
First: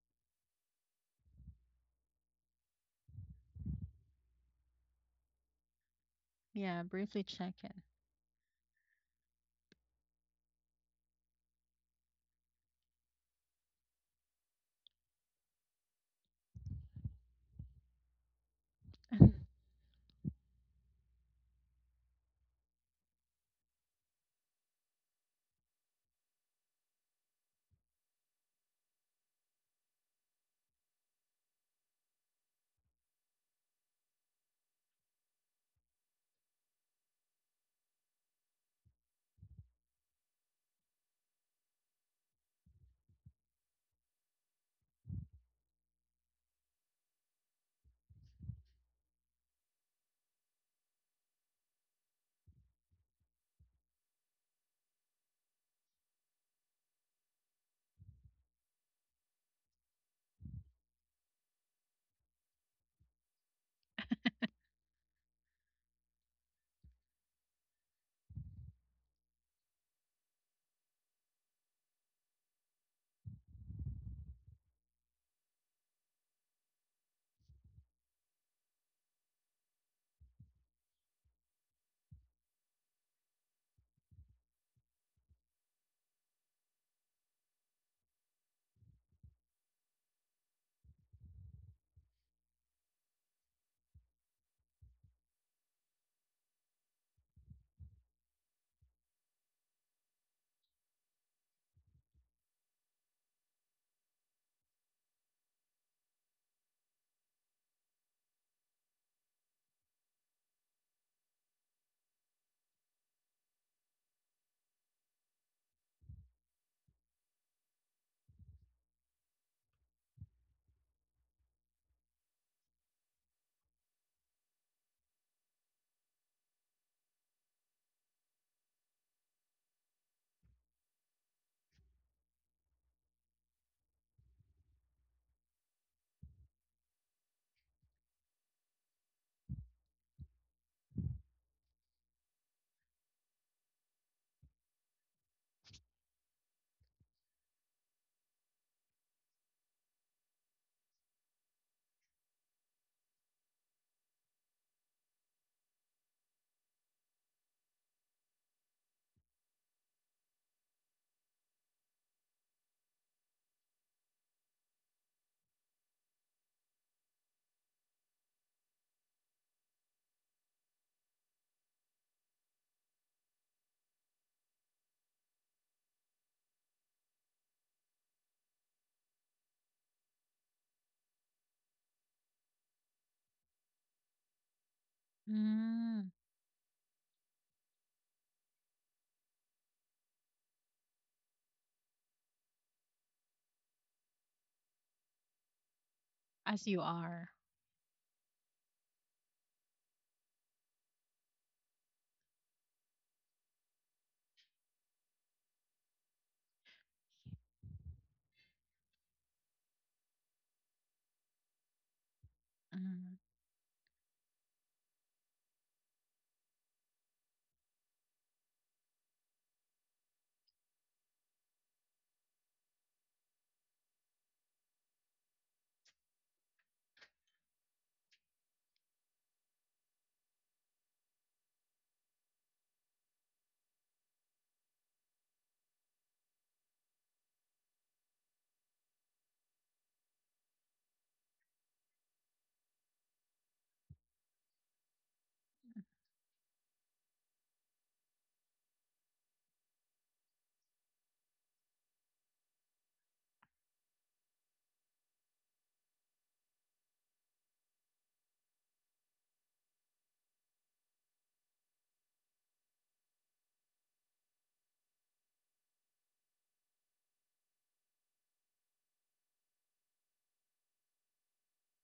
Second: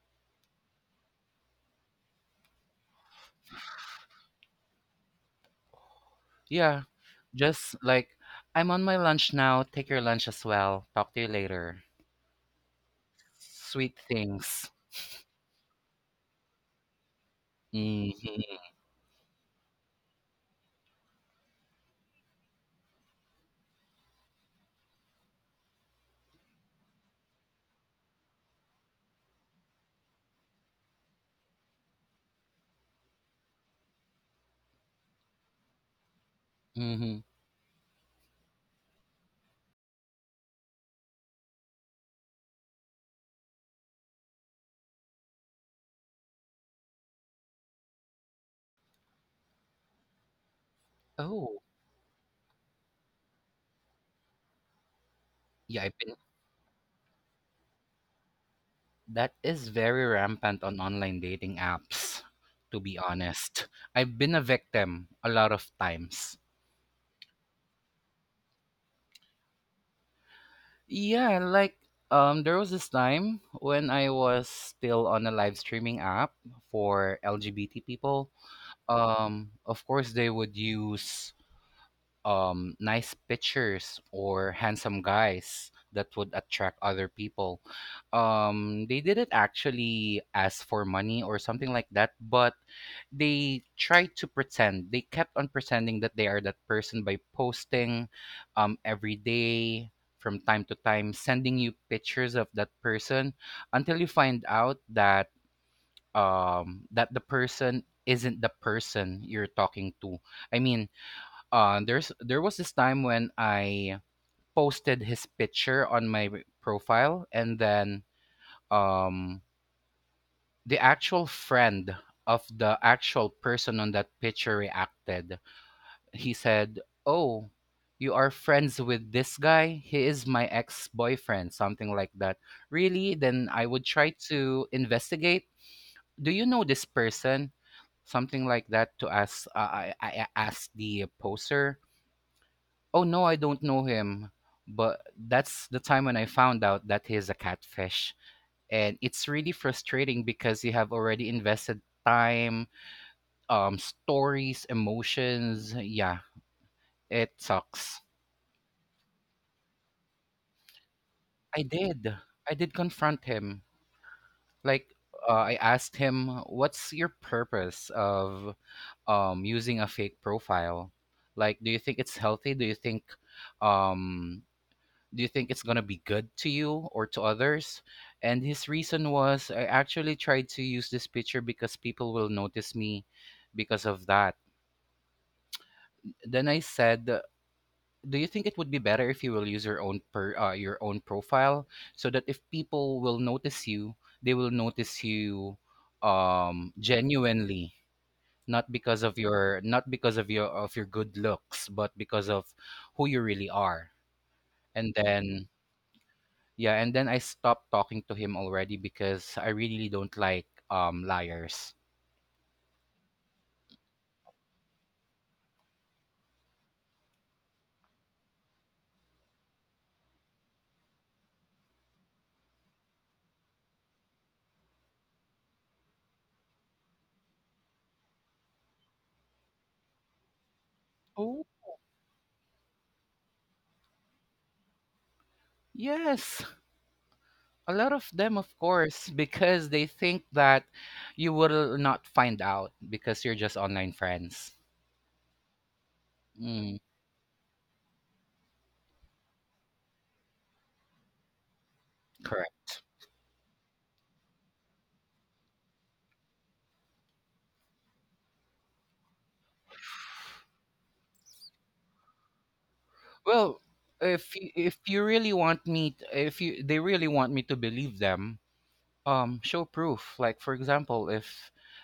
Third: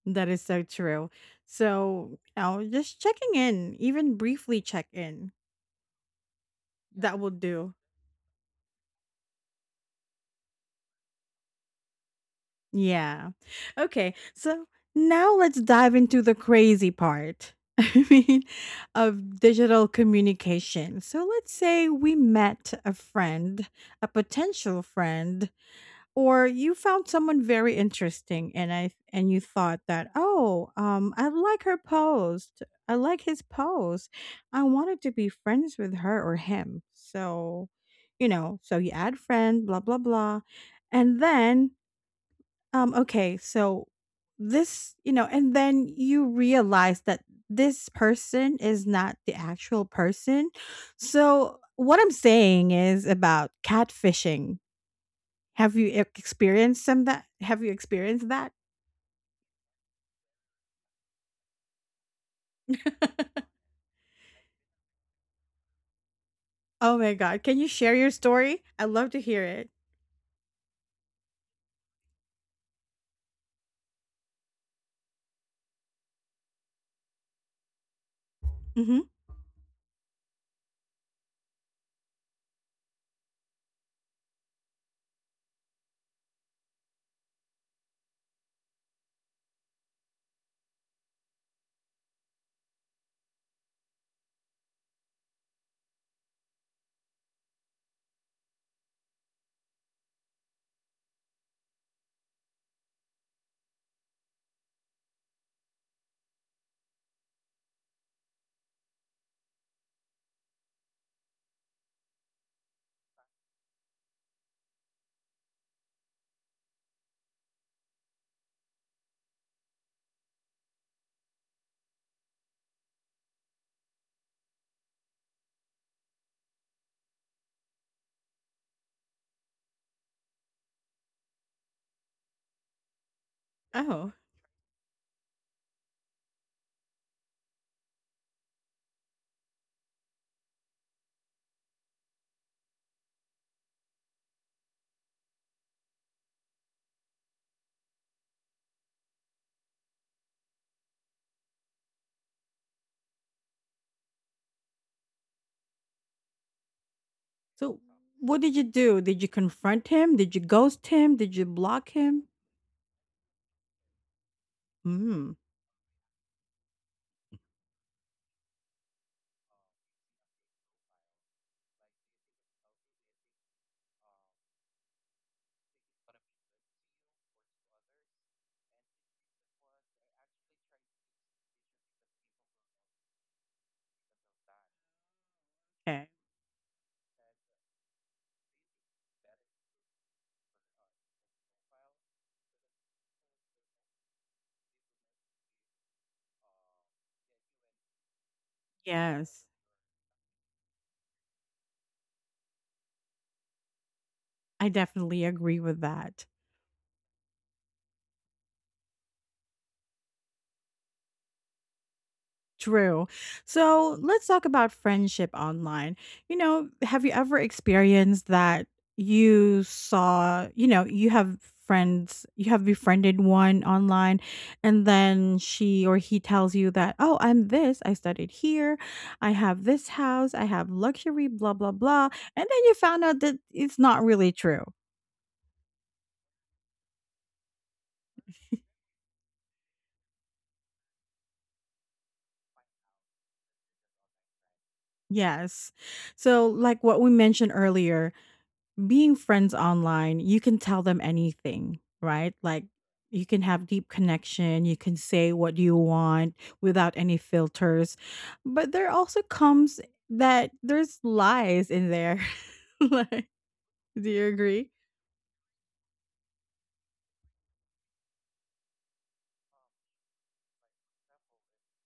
[SPEAKER 1] That is so true. So, just checking in, even briefly check in,
[SPEAKER 3] Yeah,
[SPEAKER 2] Yeah.
[SPEAKER 1] that
[SPEAKER 3] briefly
[SPEAKER 1] will
[SPEAKER 3] check
[SPEAKER 2] Just
[SPEAKER 1] do.
[SPEAKER 2] like, I'm on my lunch now. Take your lunch as well. Talk to you later.
[SPEAKER 1] Yeah.
[SPEAKER 2] Sweet
[SPEAKER 1] Okay. So
[SPEAKER 2] things.
[SPEAKER 1] now let's dive into the crazy part. I mean,
[SPEAKER 2] hmm
[SPEAKER 3] in.
[SPEAKER 1] of digital communication. So let's say we met a friend, a potential friend, or you found someone very interesting, and you thought that, "Oh, I like her post. I like his post. I wanted to be friends with her or him."
[SPEAKER 2] hmm
[SPEAKER 1] So, so you add friend, blah blah blah. And then okay, so and then you realize that this person is not the actual person. So
[SPEAKER 2] Oh,
[SPEAKER 1] what I'm saying is about catfishing. Have
[SPEAKER 2] yeah.
[SPEAKER 1] you
[SPEAKER 2] I've
[SPEAKER 1] e-
[SPEAKER 2] been
[SPEAKER 1] experienced some that? Have you experienced that?
[SPEAKER 2] That is very rampant on online dating apps, to be honest. I've been a victim a lot of times.
[SPEAKER 1] Oh my god, can you share your story? I'd love to hear it.
[SPEAKER 2] Yeah, like there was this time when I was still on a live streaming app for LGBT people.
[SPEAKER 1] Mm-hmm.
[SPEAKER 2] Of course they would use nice pictures or handsome guys that would attract other people. They didn't actually ask for money or something like that, but they tried to pretend. They kept on pretending that they are that person by posting every day, from time to time, sending you pictures of that person until you find out that that the person isn't the person you're talking to. I mean, there was this time when I posted his picture on my profile, and then um, the actual friend of the actual person on that picture reacted. He said, "Oh, you are friends with this guy? He is my ex-boyfriend," something like that. "Really? Then I would try
[SPEAKER 1] Oh,
[SPEAKER 2] to investigate. Do you know this person?" Something like that to ask. I asked the poster, "Oh no, I don't know him." But that's the time when I found out that he's a catfish. And it's really frustrating because you have already invested time, stories, emotions. Yeah, it
[SPEAKER 1] so
[SPEAKER 2] sucks.
[SPEAKER 1] what did you do? Did you confront him? Did you ghost him? Did you
[SPEAKER 2] I
[SPEAKER 1] block
[SPEAKER 2] did.
[SPEAKER 1] him?
[SPEAKER 2] I did confront him. Like,
[SPEAKER 1] Hmm.
[SPEAKER 2] I asked him, what's your purpose of using a fake profile? Like, do you think it's healthy? Um, do you think it's going to be good to you or to others? And his reason was, I actually tried to use this picture because people will notice me because of that.
[SPEAKER 1] Okay.
[SPEAKER 3] mm,
[SPEAKER 2] Then I said, do you think it would be better if you will use your own your own profile so that if people will notice you, they will notice you
[SPEAKER 3] as you are.
[SPEAKER 2] genuinely, not because of
[SPEAKER 1] Yes,
[SPEAKER 2] your not because of your good looks, but because of who you really are.
[SPEAKER 1] I
[SPEAKER 2] And
[SPEAKER 1] definitely
[SPEAKER 2] then
[SPEAKER 1] agree with that.
[SPEAKER 2] Yeah, and then I stopped talking to him already because I really really don't like liars.
[SPEAKER 1] True.
[SPEAKER 3] Mm.
[SPEAKER 1] So let's talk about friendship online. Have you ever experienced that you saw, you have friends, you have befriended one online, and then she or he tells you that, "Oh, I'm this, I studied here, I have this house, I have luxury,
[SPEAKER 2] Oh,
[SPEAKER 1] blah, blah, blah." And then you found out that it's not really true.
[SPEAKER 2] yes, a lot of them, of course, because they think that you will not find out because you're just online friends.
[SPEAKER 1] Yes. So,
[SPEAKER 2] Mm,
[SPEAKER 1] like what we mentioned earlier, being friends online, you can tell them anything, right? Like
[SPEAKER 2] correct.
[SPEAKER 1] you can have deep connection, you can say what you want without any filters. But there also comes that there's lies in there. like,
[SPEAKER 2] Well,
[SPEAKER 1] do you agree?
[SPEAKER 2] if you really want me, if you they really want me to believe them, show proof. Like, for example, if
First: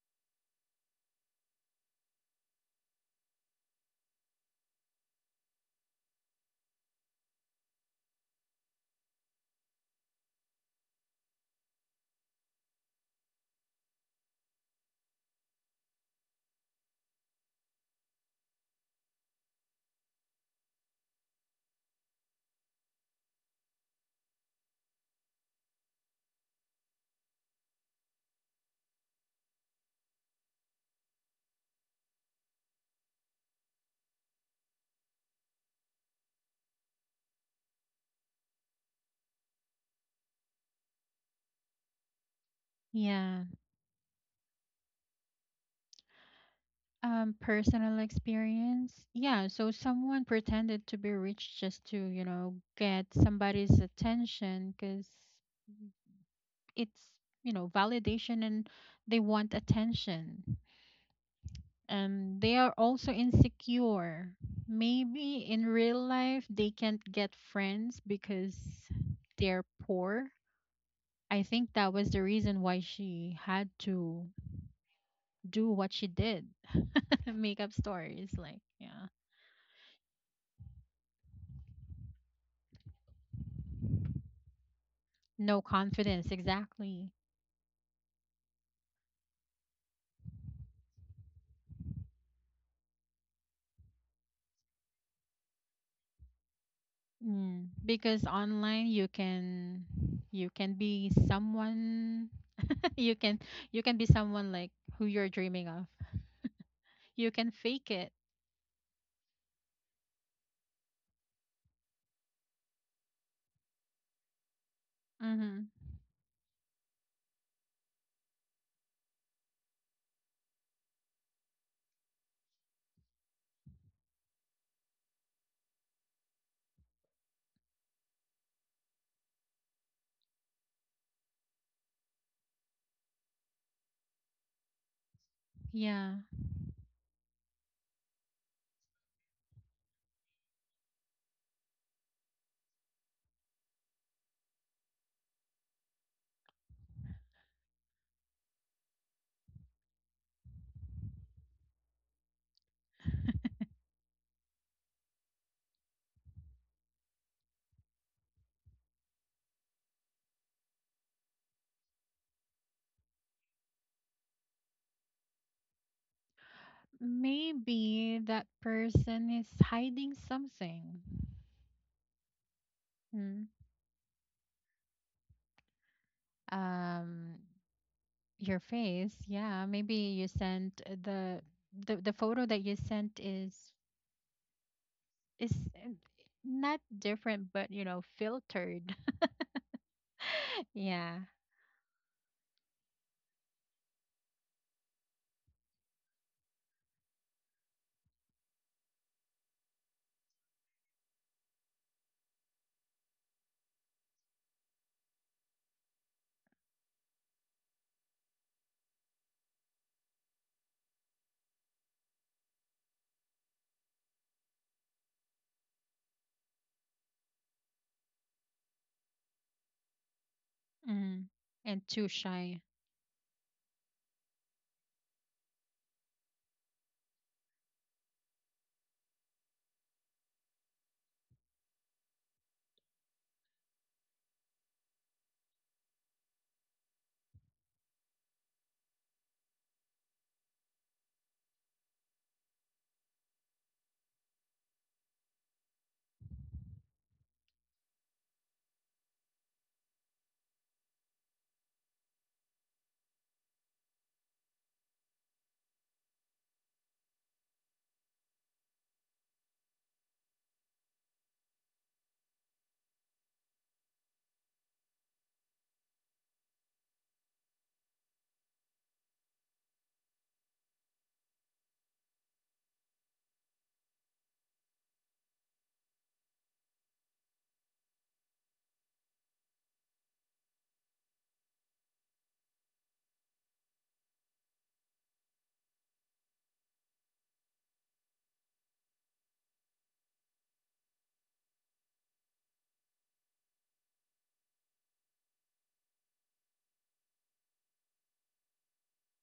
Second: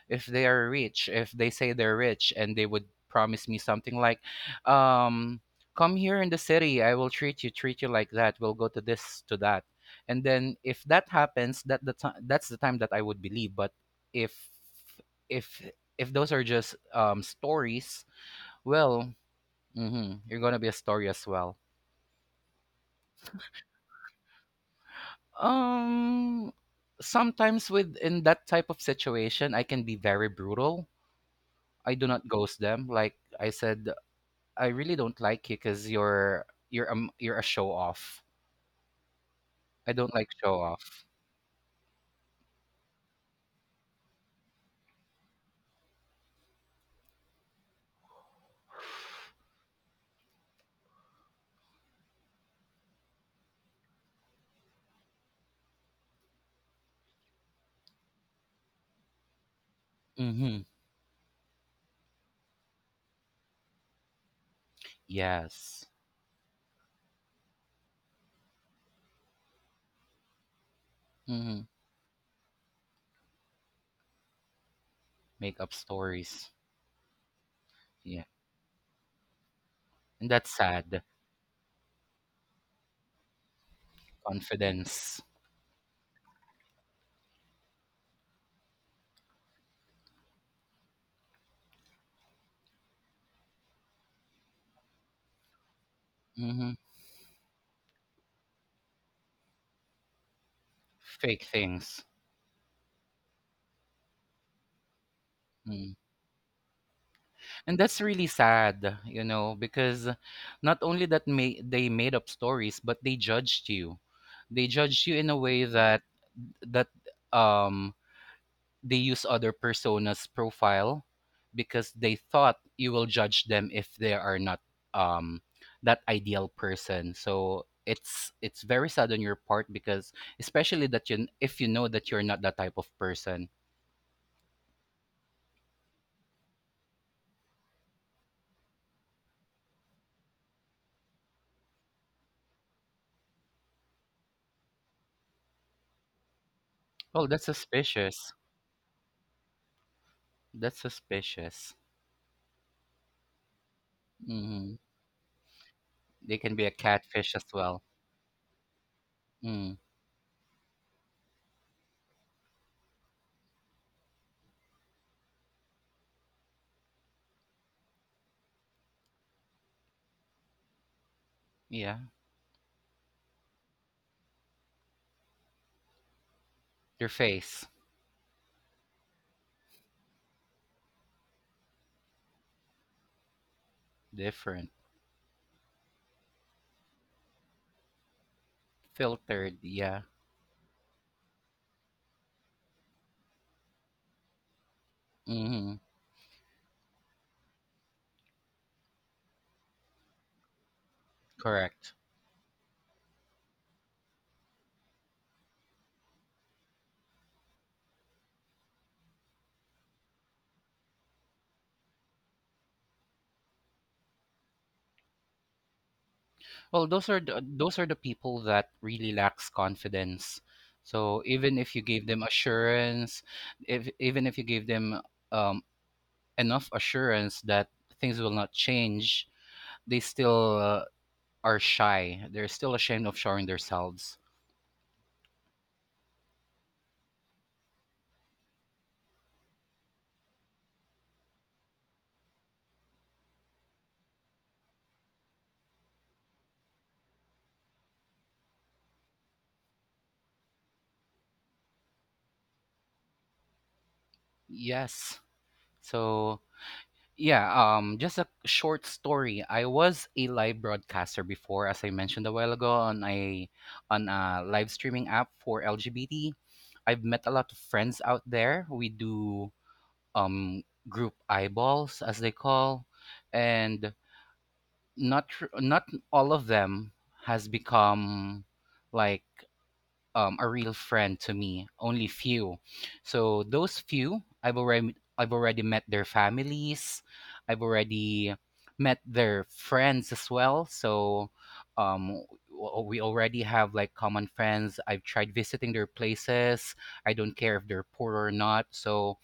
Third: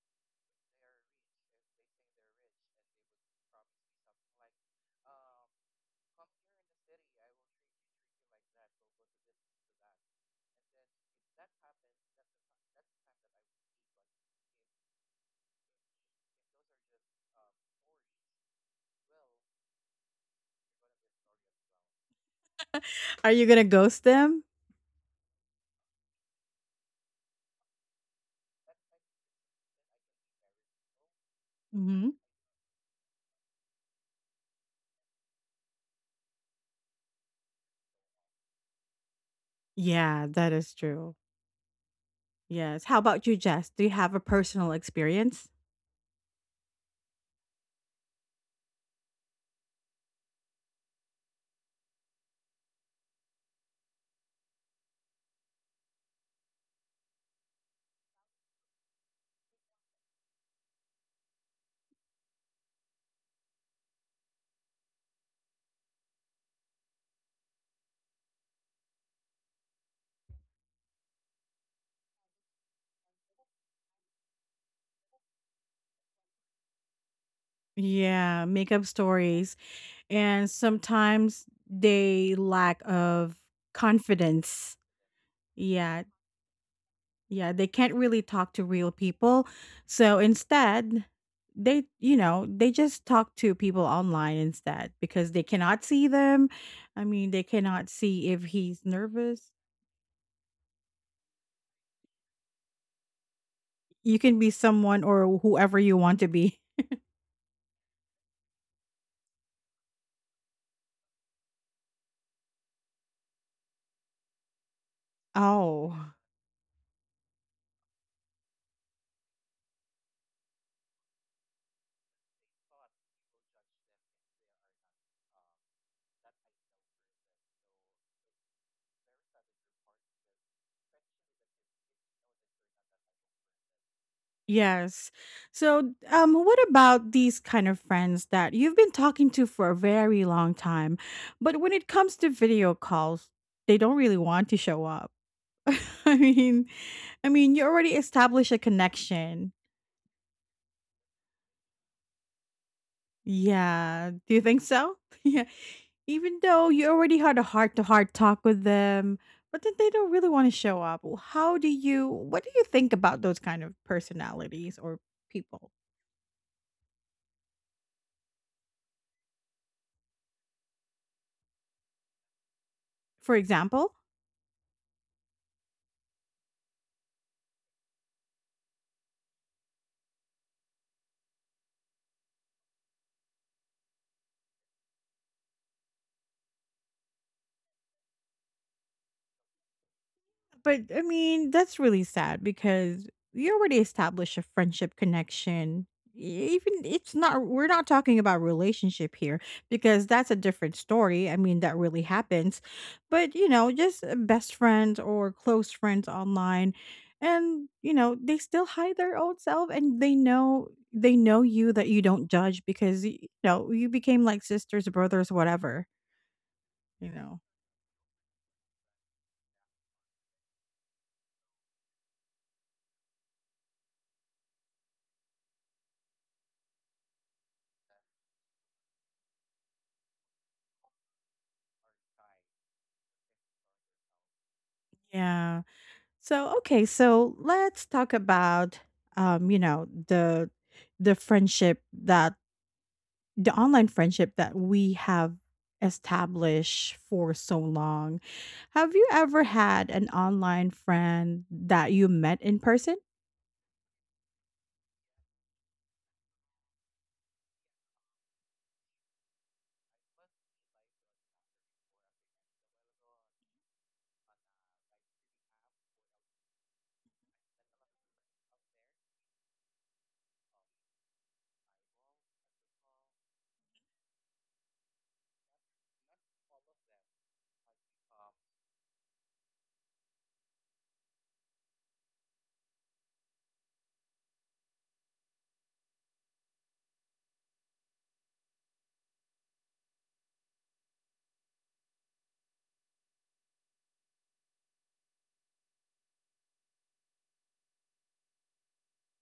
[SPEAKER 2] they are rich, if they say they're rich and they would promise me something like um come here in the city, I will treat you treat you, like that we'll go to this to that, and then if that happens, that the time, that's the time that I would believe. But if if those are just stories, well, mhm, you're gonna be a story as well.
[SPEAKER 1] Are you going to ghost them?
[SPEAKER 2] um Sometimes with in that type of situation, I can be very brutal. I do
[SPEAKER 1] Hmm
[SPEAKER 2] not ghost them. Like I said, I really don't like you because you're a show off. I don't
[SPEAKER 1] Yeah,
[SPEAKER 2] like
[SPEAKER 1] that
[SPEAKER 2] show
[SPEAKER 1] is
[SPEAKER 2] off.
[SPEAKER 1] true. Yes. How about you,
[SPEAKER 3] Yeah.
[SPEAKER 1] Jess? Do you have a personal experience?
[SPEAKER 3] Personal experience. Yeah, so someone pretended to be rich just to, get somebody's attention because it's, validation and they want
[SPEAKER 2] Mm-hmm.
[SPEAKER 3] attention. And they are also insecure. Maybe in
[SPEAKER 2] Yes.
[SPEAKER 3] real life they can't get friends because they're poor. I
[SPEAKER 2] Mm-hmm.
[SPEAKER 3] think that was the reason why she had to
[SPEAKER 2] Make
[SPEAKER 3] do
[SPEAKER 2] up
[SPEAKER 3] what she did.
[SPEAKER 2] stories.
[SPEAKER 3] Make up
[SPEAKER 2] Yeah,
[SPEAKER 3] stories,
[SPEAKER 1] Yeah,
[SPEAKER 3] like,
[SPEAKER 1] makeup
[SPEAKER 3] yeah.
[SPEAKER 1] stories.
[SPEAKER 2] and that's
[SPEAKER 1] And
[SPEAKER 2] sad.
[SPEAKER 1] sometimes they lack of confidence.
[SPEAKER 2] Confidence.
[SPEAKER 3] No
[SPEAKER 1] Yeah,
[SPEAKER 3] confidence, exactly.
[SPEAKER 1] yeah, they can't really talk to real people. So instead, they, you know, they just talk to people online instead because they cannot see them.
[SPEAKER 2] Mm-hmm.
[SPEAKER 1] I mean, they
[SPEAKER 3] Mm.
[SPEAKER 1] cannot
[SPEAKER 3] Because
[SPEAKER 1] see if he's
[SPEAKER 3] online you
[SPEAKER 1] nervous.
[SPEAKER 3] can, you can be
[SPEAKER 2] Fake things.
[SPEAKER 3] someone. you can you can be
[SPEAKER 1] You can
[SPEAKER 3] someone
[SPEAKER 1] be
[SPEAKER 3] like who
[SPEAKER 1] someone
[SPEAKER 3] you're
[SPEAKER 1] or
[SPEAKER 3] dreaming
[SPEAKER 1] whoever
[SPEAKER 3] of.
[SPEAKER 2] Mm.
[SPEAKER 1] you want to be.
[SPEAKER 3] You can
[SPEAKER 2] And
[SPEAKER 3] fake
[SPEAKER 2] that's
[SPEAKER 3] it.
[SPEAKER 2] really sad, you know, because not only that ma- they made up stories, but they judged you. They judged you in a way
[SPEAKER 3] Mm-hmm.
[SPEAKER 2] that
[SPEAKER 1] Oh,
[SPEAKER 2] that um they use other personas profile because they thought you will judge them if they are not um that ideal person. So it's very sad on your part because especially that you, if you know that you're not that type of person
[SPEAKER 1] yes. So,
[SPEAKER 3] Yeah,
[SPEAKER 1] what about these kind of friends that you've been talking to for a very long time, but when it comes to video calls, they don't really want to show up? I mean,
[SPEAKER 2] Oh,
[SPEAKER 1] I
[SPEAKER 2] that's
[SPEAKER 1] mean, you already
[SPEAKER 2] suspicious,
[SPEAKER 1] established a connection.
[SPEAKER 2] that's suspicious.
[SPEAKER 1] Yeah. Do you think
[SPEAKER 2] Hmm,
[SPEAKER 1] so? Yeah.
[SPEAKER 2] they
[SPEAKER 1] Even
[SPEAKER 2] can be a
[SPEAKER 1] though you already
[SPEAKER 2] catfish
[SPEAKER 1] had
[SPEAKER 2] as
[SPEAKER 1] a heart
[SPEAKER 2] well.
[SPEAKER 1] to heart talk with them, but then
[SPEAKER 2] Mm,
[SPEAKER 1] they don't really want to show up. Well, how do you, what do you think about those kind of personalities or people?
[SPEAKER 3] maybe that person is hiding something.
[SPEAKER 2] yeah,
[SPEAKER 1] For
[SPEAKER 3] Mm.
[SPEAKER 1] example,
[SPEAKER 2] their
[SPEAKER 3] um
[SPEAKER 2] face
[SPEAKER 3] your face, yeah, maybe you sent, the, the photo that you sent is
[SPEAKER 2] different,
[SPEAKER 3] is not different but, filtered.
[SPEAKER 2] filtered, yeah.
[SPEAKER 1] but I
[SPEAKER 3] Yeah.
[SPEAKER 1] mean, that's really sad because you already established a friendship
[SPEAKER 2] Hmm,
[SPEAKER 1] connection. E- Even it's not we're not talking about relationship here because that's a different story. I mean, that
[SPEAKER 2] correct.
[SPEAKER 1] really happens. But, you know, just best friends or close friends online and, you know, they still hide their old self and they know you that you don't judge because you know, you became like sisters, brothers, whatever,
[SPEAKER 2] Well, those
[SPEAKER 1] you
[SPEAKER 2] are
[SPEAKER 1] know.
[SPEAKER 2] those are the people that really lacks confidence.
[SPEAKER 3] Mm-hmm.
[SPEAKER 2] So even if you
[SPEAKER 3] And too
[SPEAKER 2] gave them
[SPEAKER 3] shy.
[SPEAKER 2] assurance, if even if you gave them um, enough assurance that things will not change, they still are shy. They're still ashamed of showing themselves.
[SPEAKER 1] Yeah. So, okay, so let's talk about you know, the friendship that the online friendship that we have established for so long. Have you ever had an online friend that you met in person?
[SPEAKER 2] Yes. So yeah, just a short story. I was a live broadcaster before, as I mentioned a while ago, on a live streaming app for LGBT. I've met a lot of friends out there. We do um group eyeballs as they call, and not all of them has become like a real friend to me. Only few. So those few, I've already met their families. I've already met their friends as well. So um, we already have like common friends. I've tried visiting their places. I don't care if they're poor or not. So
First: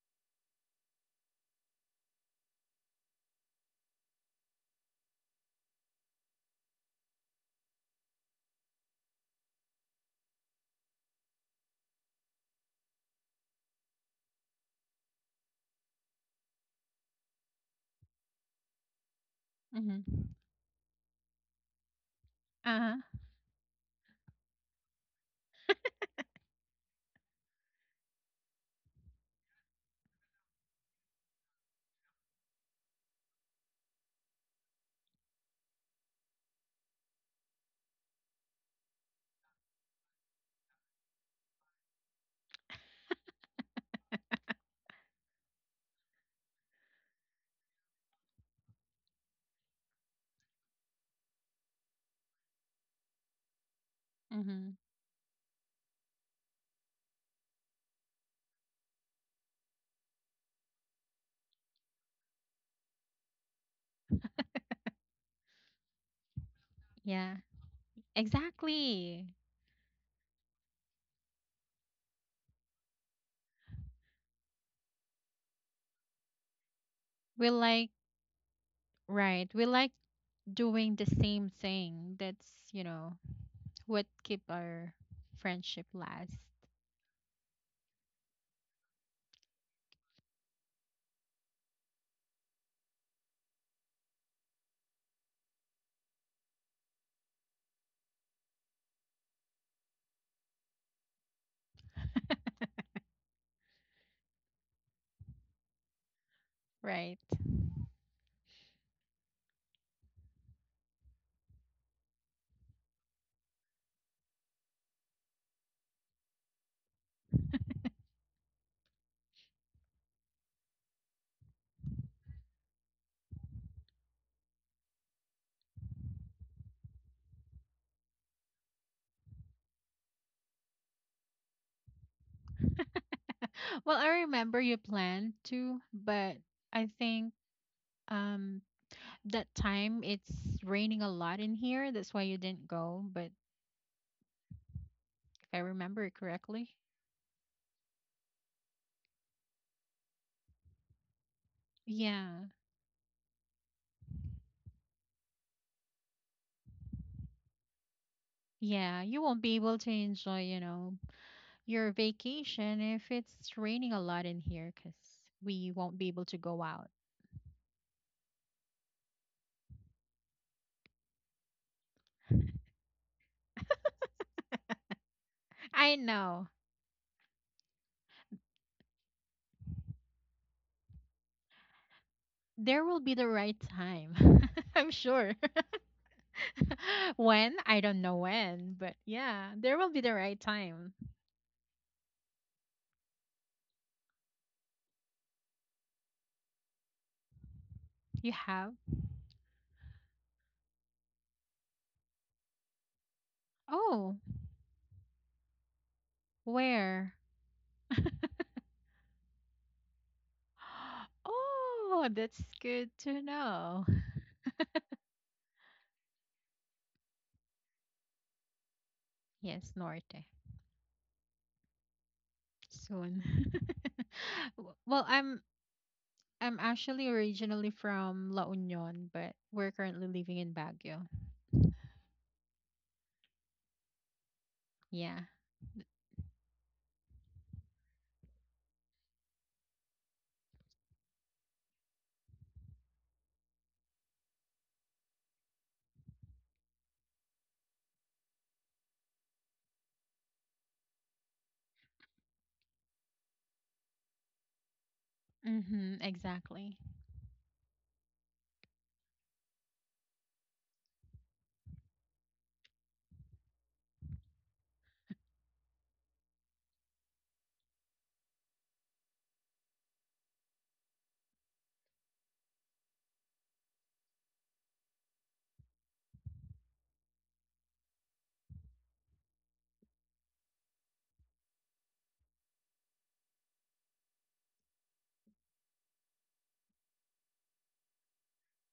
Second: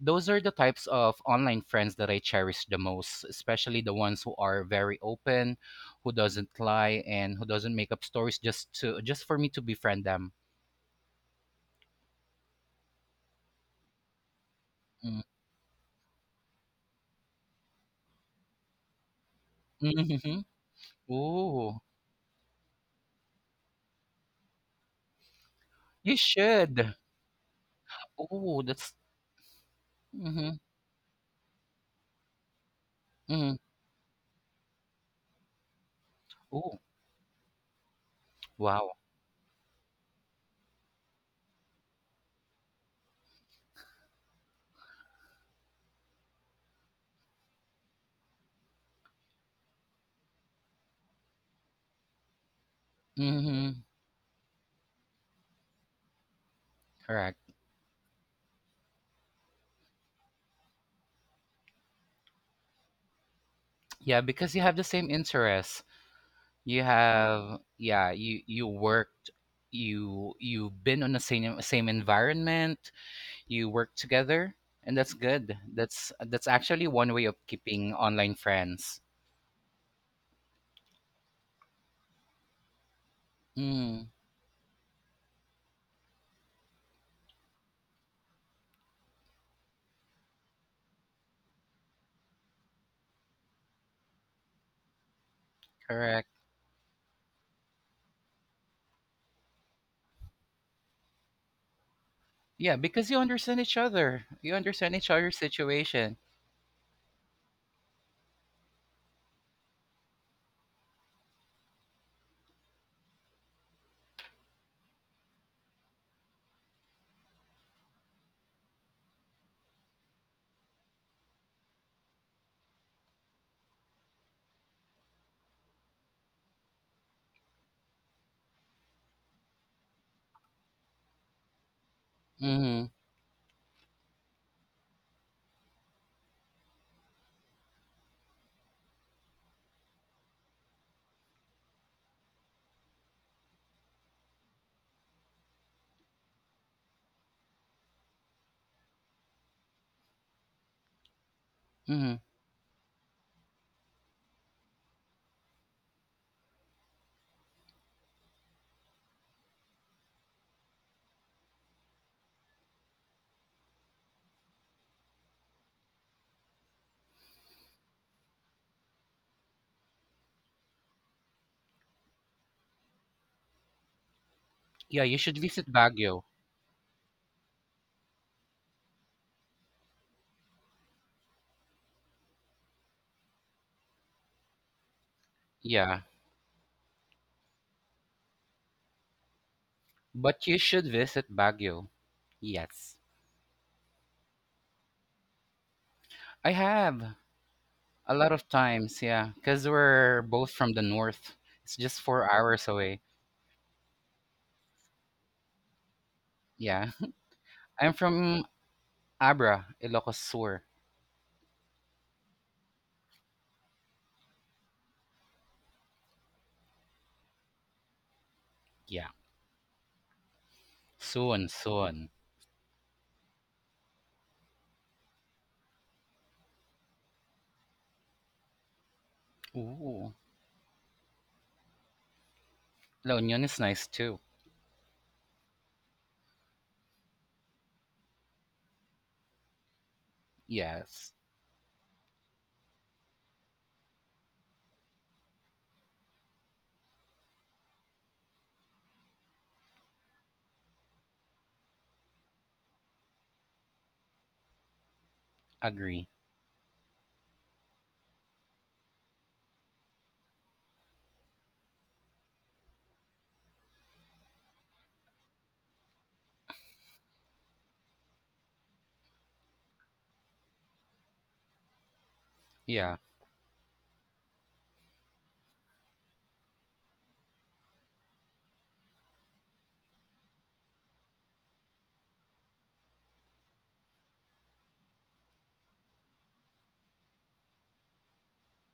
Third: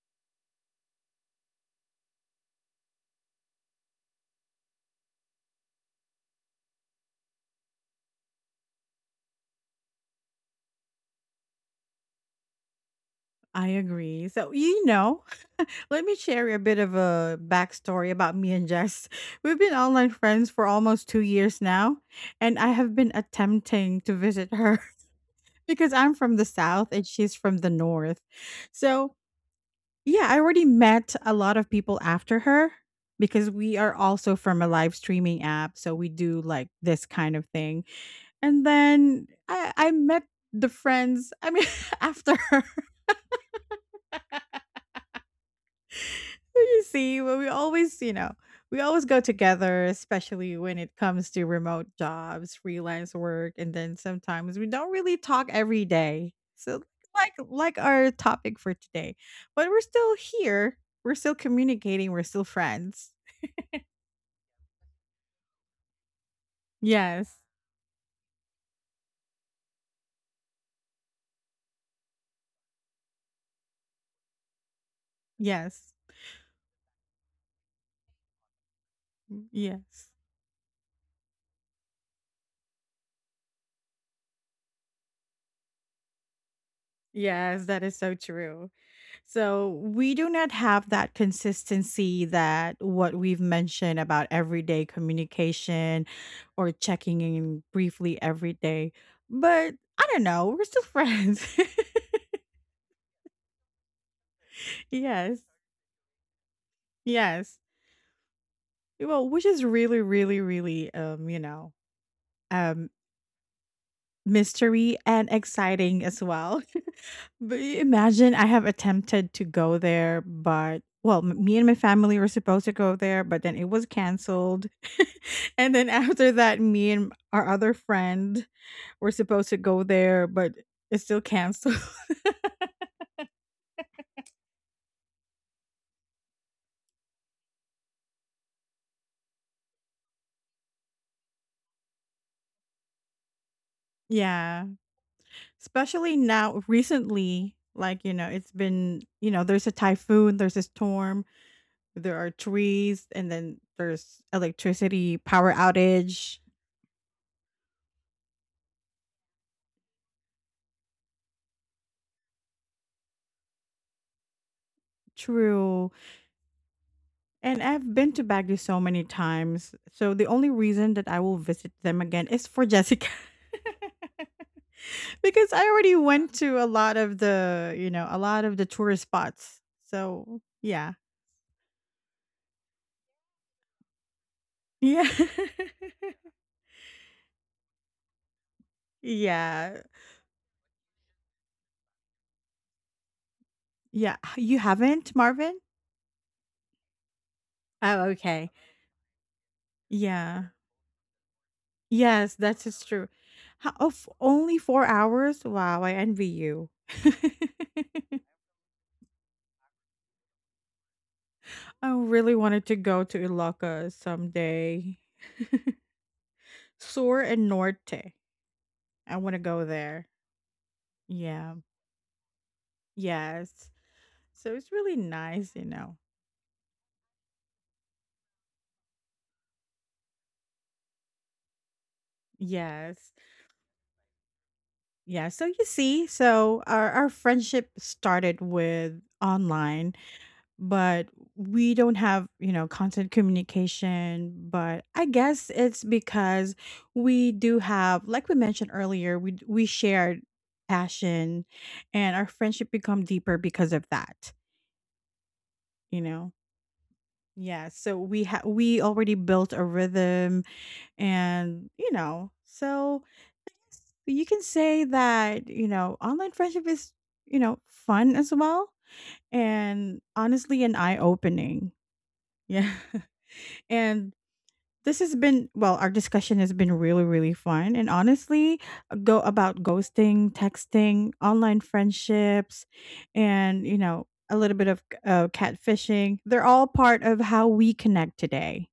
[SPEAKER 2] those are the types of online friends that I cherish the most, especially the ones who are very open, who doesn't lie, and who doesn't make up stories just to just for me to befriend them.
[SPEAKER 1] I agree. So, you
[SPEAKER 2] Mm,
[SPEAKER 1] know, let me share a bit of a backstory about me and Jess. We've been online
[SPEAKER 3] Mm-hmm.
[SPEAKER 2] mhm.
[SPEAKER 1] friends for almost 2 years
[SPEAKER 2] Ooh,
[SPEAKER 1] now, and I have
[SPEAKER 3] Uh-huh.
[SPEAKER 1] been attempting to visit her because I'm
[SPEAKER 2] you
[SPEAKER 1] from the South
[SPEAKER 2] should.
[SPEAKER 1] and she's from the North.
[SPEAKER 2] Oh, that's
[SPEAKER 1] So, yeah, I
[SPEAKER 2] mhm,
[SPEAKER 1] already met a lot of people after her because
[SPEAKER 2] mhm.
[SPEAKER 1] we are also from a live streaming app. So, we do like
[SPEAKER 2] Oh,
[SPEAKER 1] this kind of thing. And
[SPEAKER 2] wow.
[SPEAKER 1] then I met the friends, I mean, after her. You see, well, we always, you know, we always go together, especially when it comes to remote jobs, freelance work, and
[SPEAKER 2] Mhm,
[SPEAKER 1] then sometimes we
[SPEAKER 3] Mm-hmm.
[SPEAKER 1] don't really talk every day. So, like,
[SPEAKER 2] correct.
[SPEAKER 1] like our topic for today, but we're still here. We're still communicating. We're still friends.
[SPEAKER 2] Yeah, because you have the same interests. You
[SPEAKER 3] Yeah.
[SPEAKER 1] Yes,
[SPEAKER 2] have, yeah, you
[SPEAKER 3] Exactly.
[SPEAKER 2] worked, you've been on the same environment. You work together, and that's good.
[SPEAKER 1] yes,
[SPEAKER 2] That's actually one way of
[SPEAKER 3] We like
[SPEAKER 2] keeping online friends.
[SPEAKER 1] mm,
[SPEAKER 3] Right. We like
[SPEAKER 1] yes,
[SPEAKER 3] doing the same thing. That's, what
[SPEAKER 2] Mm,
[SPEAKER 3] keep our friendship last.
[SPEAKER 1] yes. That is so true. So we do not have that consistency that what we've mentioned about everyday communication
[SPEAKER 2] correct.
[SPEAKER 1] or checking in briefly every day. But I don't know, we're still friends.
[SPEAKER 2] Yeah, because you understand each other. You understand each other's
[SPEAKER 1] yes.
[SPEAKER 2] situation.
[SPEAKER 3] Right.
[SPEAKER 1] Yes. Well, which is really, really, really you know, um mystery and exciting as well. But imagine I have attempted to go there, but well, me and my family were supposed to go there, but then it was canceled. And then after that, me and our other friend were supposed to go there, but it's still canceled.
[SPEAKER 2] Mhm,
[SPEAKER 3] Well, I remember you planned to, but I think, um that time it's raining a lot in here. That's why you didn't go, but if
[SPEAKER 1] yeah.
[SPEAKER 3] I remember it
[SPEAKER 1] Especially now,
[SPEAKER 3] correctly.
[SPEAKER 1] recently, like, you know, it's been, you know, there's a typhoon, there's a storm, there
[SPEAKER 2] mhm.
[SPEAKER 1] are
[SPEAKER 3] Yeah.
[SPEAKER 1] trees, and then there's electricity power outage.
[SPEAKER 3] Yeah, you won't be able to enjoy, your vacation if it's raining a lot in here because we
[SPEAKER 1] True.
[SPEAKER 3] won't be able to go out.
[SPEAKER 1] And I've been to Baguio so many times. So the only reason that I will visit them again is for Jessica.
[SPEAKER 2] Yeah, you should
[SPEAKER 1] Because I
[SPEAKER 2] visit
[SPEAKER 3] I
[SPEAKER 1] already
[SPEAKER 2] Baguio.
[SPEAKER 1] went
[SPEAKER 3] know.
[SPEAKER 1] to a lot of the, you know, a lot of the tourist spots. So, yeah.
[SPEAKER 3] There will be the right time. I'm
[SPEAKER 1] Yeah.
[SPEAKER 3] sure.
[SPEAKER 2] Yeah,
[SPEAKER 3] When? I don't know when, but yeah, there
[SPEAKER 1] yeah.
[SPEAKER 3] will be the right
[SPEAKER 2] but you should
[SPEAKER 3] time.
[SPEAKER 2] visit Baguio. Yes.
[SPEAKER 1] Yeah. You haven't, Marvin?
[SPEAKER 2] I have
[SPEAKER 1] Oh,
[SPEAKER 2] a
[SPEAKER 3] You
[SPEAKER 2] lot of
[SPEAKER 1] okay.
[SPEAKER 3] have?
[SPEAKER 2] times, yeah, because we're
[SPEAKER 1] Yeah.
[SPEAKER 2] both from the north. It's just four
[SPEAKER 1] Yes,
[SPEAKER 2] hours
[SPEAKER 1] that is
[SPEAKER 2] away.
[SPEAKER 1] true. Ho of
[SPEAKER 3] Oh,
[SPEAKER 1] only 4 hours? Wow, I envy you.
[SPEAKER 2] Yeah.
[SPEAKER 3] where?
[SPEAKER 2] I'm from Abra, Ilocos Sur.
[SPEAKER 1] I
[SPEAKER 3] Oh,
[SPEAKER 1] really
[SPEAKER 3] that's
[SPEAKER 1] wanted to
[SPEAKER 3] good
[SPEAKER 1] go to
[SPEAKER 3] to know.
[SPEAKER 1] Ilocos someday. Sur and Norte.
[SPEAKER 2] Yeah.
[SPEAKER 1] I wanna go
[SPEAKER 3] Yes,
[SPEAKER 1] there.
[SPEAKER 3] Norte.
[SPEAKER 2] Soon,
[SPEAKER 1] Yeah.
[SPEAKER 2] soon.
[SPEAKER 3] Soon.
[SPEAKER 1] Yes. So it's really
[SPEAKER 3] Well, I'm
[SPEAKER 1] nice, you know.
[SPEAKER 3] I'm actually originally from La Union, but we're currently
[SPEAKER 2] Ooh.
[SPEAKER 3] living in Baguio.
[SPEAKER 1] Yes.
[SPEAKER 2] La Union is nice too.
[SPEAKER 3] Yeah.
[SPEAKER 1] Yeah, so you see, so our friendship started with online. But
[SPEAKER 2] Yes.
[SPEAKER 1] we don't have, you know, constant communication, but I guess it's because we do have, like we mentioned earlier, we shared passion, and our friendship become deeper because of that,
[SPEAKER 3] Mm-hmm,
[SPEAKER 1] you
[SPEAKER 2] Agree.
[SPEAKER 1] know.
[SPEAKER 3] exactly.
[SPEAKER 1] Yeah. So we already built a rhythm, and, you know, so you can say that, you know, online friendship is, you know, fun as well, and honestly an eye opening. Yeah.
[SPEAKER 2] Yeah,
[SPEAKER 1] And this has been, well, our discussion has been really really fun, and honestly, go about ghosting, texting, online friendships, and, you know, a little bit of catfishing, they're all part of how we connect today.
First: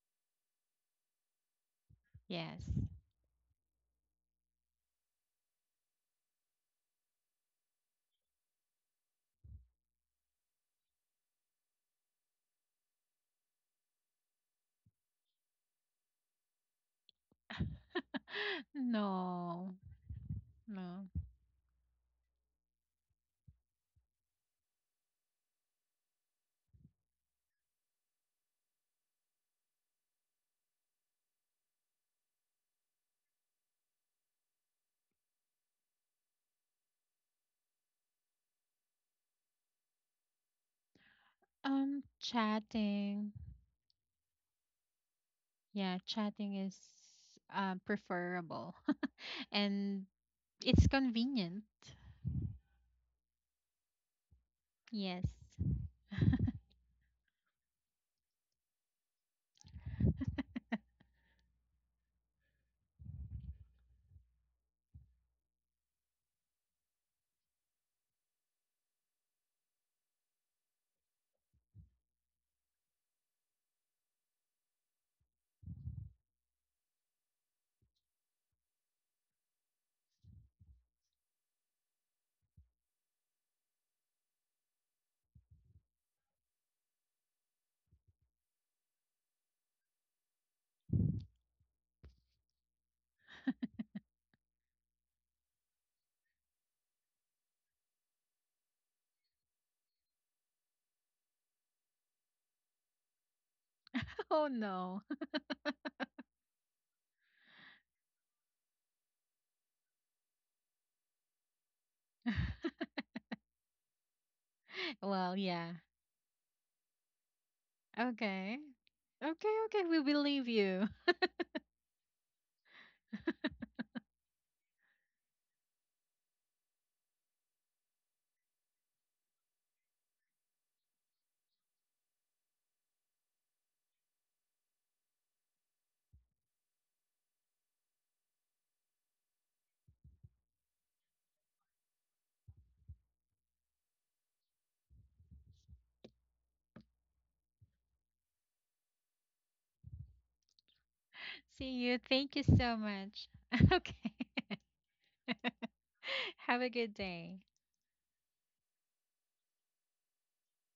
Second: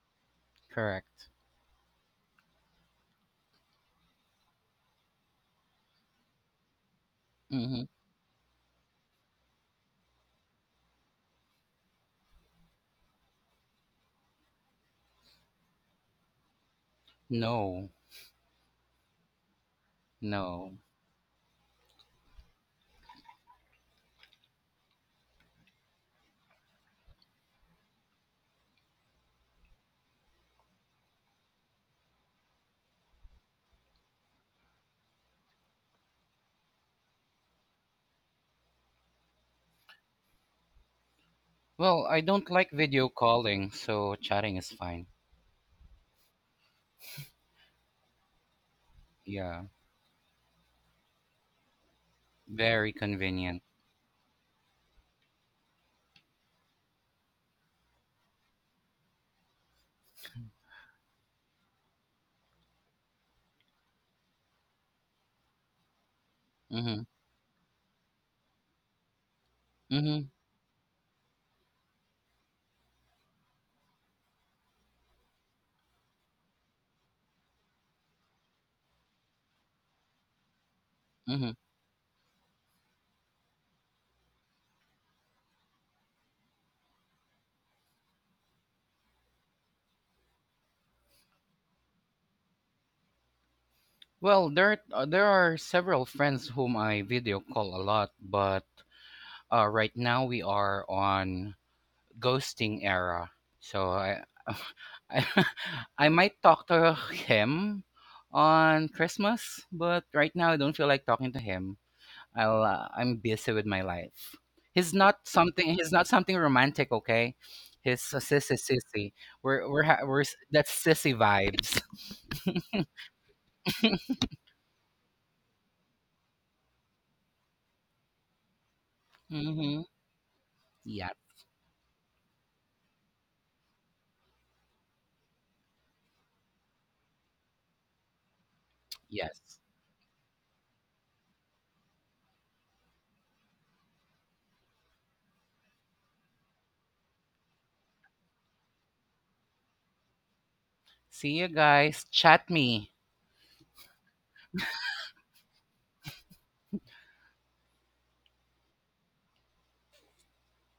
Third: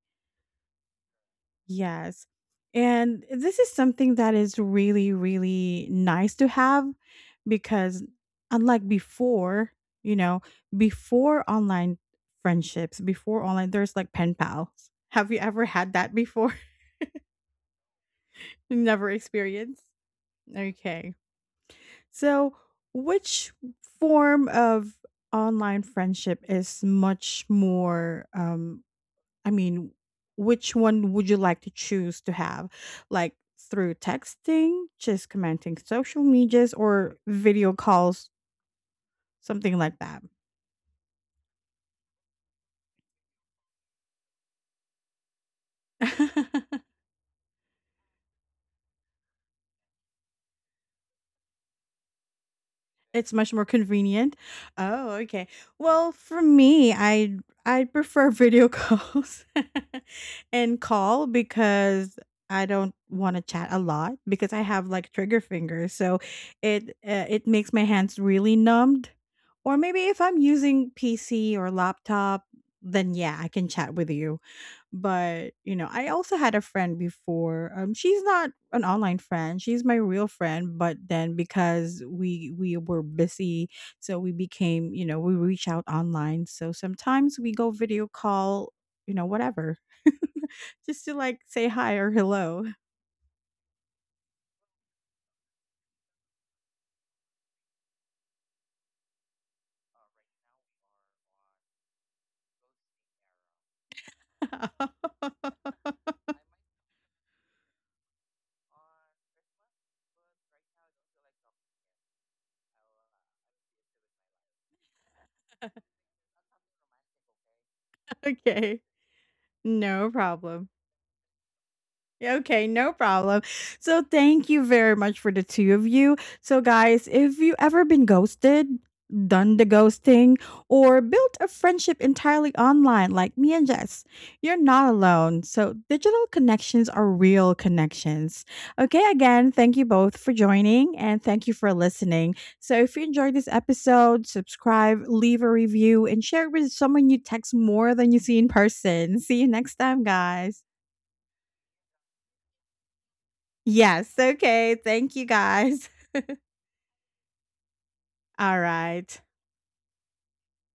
[SPEAKER 2] correct.
[SPEAKER 1] Yes.
[SPEAKER 3] Yes.
[SPEAKER 1] And this is something that is really really nice to have
[SPEAKER 2] Mm-hmm.
[SPEAKER 1] because unlike before, you know, before online friendships, before online there's like pen pals. Have you ever had that before?
[SPEAKER 2] No,
[SPEAKER 1] Never
[SPEAKER 3] No,
[SPEAKER 1] experienced?
[SPEAKER 2] no.
[SPEAKER 3] no.
[SPEAKER 1] Okay. So, which form of online friendship is much more, I mean, which one would you like to choose to have? Like through texting, just commenting social medias, or video calls, something like
[SPEAKER 2] Well, I don't like video
[SPEAKER 3] Chatting.
[SPEAKER 2] calling, so chatting is fine.
[SPEAKER 3] Yeah, chatting is
[SPEAKER 1] that?
[SPEAKER 3] preferable.
[SPEAKER 2] Yeah,
[SPEAKER 3] And it's convenient.
[SPEAKER 2] very
[SPEAKER 1] It's much
[SPEAKER 2] convenient.
[SPEAKER 1] more convenient. Oh,
[SPEAKER 3] Yes.
[SPEAKER 1] okay. Well, for me, I prefer video calls and call because I don't want to chat a lot because I have like trigger fingers, so
[SPEAKER 2] Mhm.
[SPEAKER 1] it makes my hands really numbed. Or maybe if
[SPEAKER 2] Mhm.
[SPEAKER 1] I'm using PC or laptop, then yeah, I can chat with you. But, you know, I also had a friend before. She's not an online friend. She's my real friend, but then
[SPEAKER 2] Mhm.
[SPEAKER 1] because we were busy, so we became, you know, we reach out online. So sometimes we go video call, you know, whatever. Just to like say hi or hello.
[SPEAKER 2] Well, there are several friends whom I video call a lot, but right now we are on ghosting era. So I
[SPEAKER 3] Oh no.
[SPEAKER 2] I, I might talk to him on Christmas, but right now I don't feel like talking to him. I'm busy with my life.
[SPEAKER 3] Well, yeah.
[SPEAKER 2] He's not something romantic. Okay, he's a sissy
[SPEAKER 3] Okay.
[SPEAKER 1] okay.
[SPEAKER 2] sissy.
[SPEAKER 3] Okay,
[SPEAKER 2] We're
[SPEAKER 3] okay. We
[SPEAKER 1] No
[SPEAKER 3] believe
[SPEAKER 1] problem.
[SPEAKER 2] that's
[SPEAKER 3] you.
[SPEAKER 2] sissy vibes.
[SPEAKER 1] Yeah, okay, no problem. So, thank you very much for the two of you. So, guys, if you ever been ghosted, done the
[SPEAKER 2] Mm-hmm.
[SPEAKER 1] ghosting, or
[SPEAKER 2] Yeah.
[SPEAKER 1] built a friendship entirely online, like me and Jess, you're not alone. So, digital connections are real connections. Okay, again,
[SPEAKER 2] Yes.
[SPEAKER 1] thank you both for joining and thank you for listening. So, if you enjoyed this episode, subscribe, leave a review, and share it with someone you text more than you see in person. See you next time, guys.
[SPEAKER 2] See you
[SPEAKER 3] See you.
[SPEAKER 2] guys.
[SPEAKER 3] Thank you
[SPEAKER 2] Chat
[SPEAKER 3] so
[SPEAKER 2] me.
[SPEAKER 3] much. Okay.
[SPEAKER 1] Yes. Okay. Thank you guys.
[SPEAKER 3] Have a good day.
[SPEAKER 1] All right.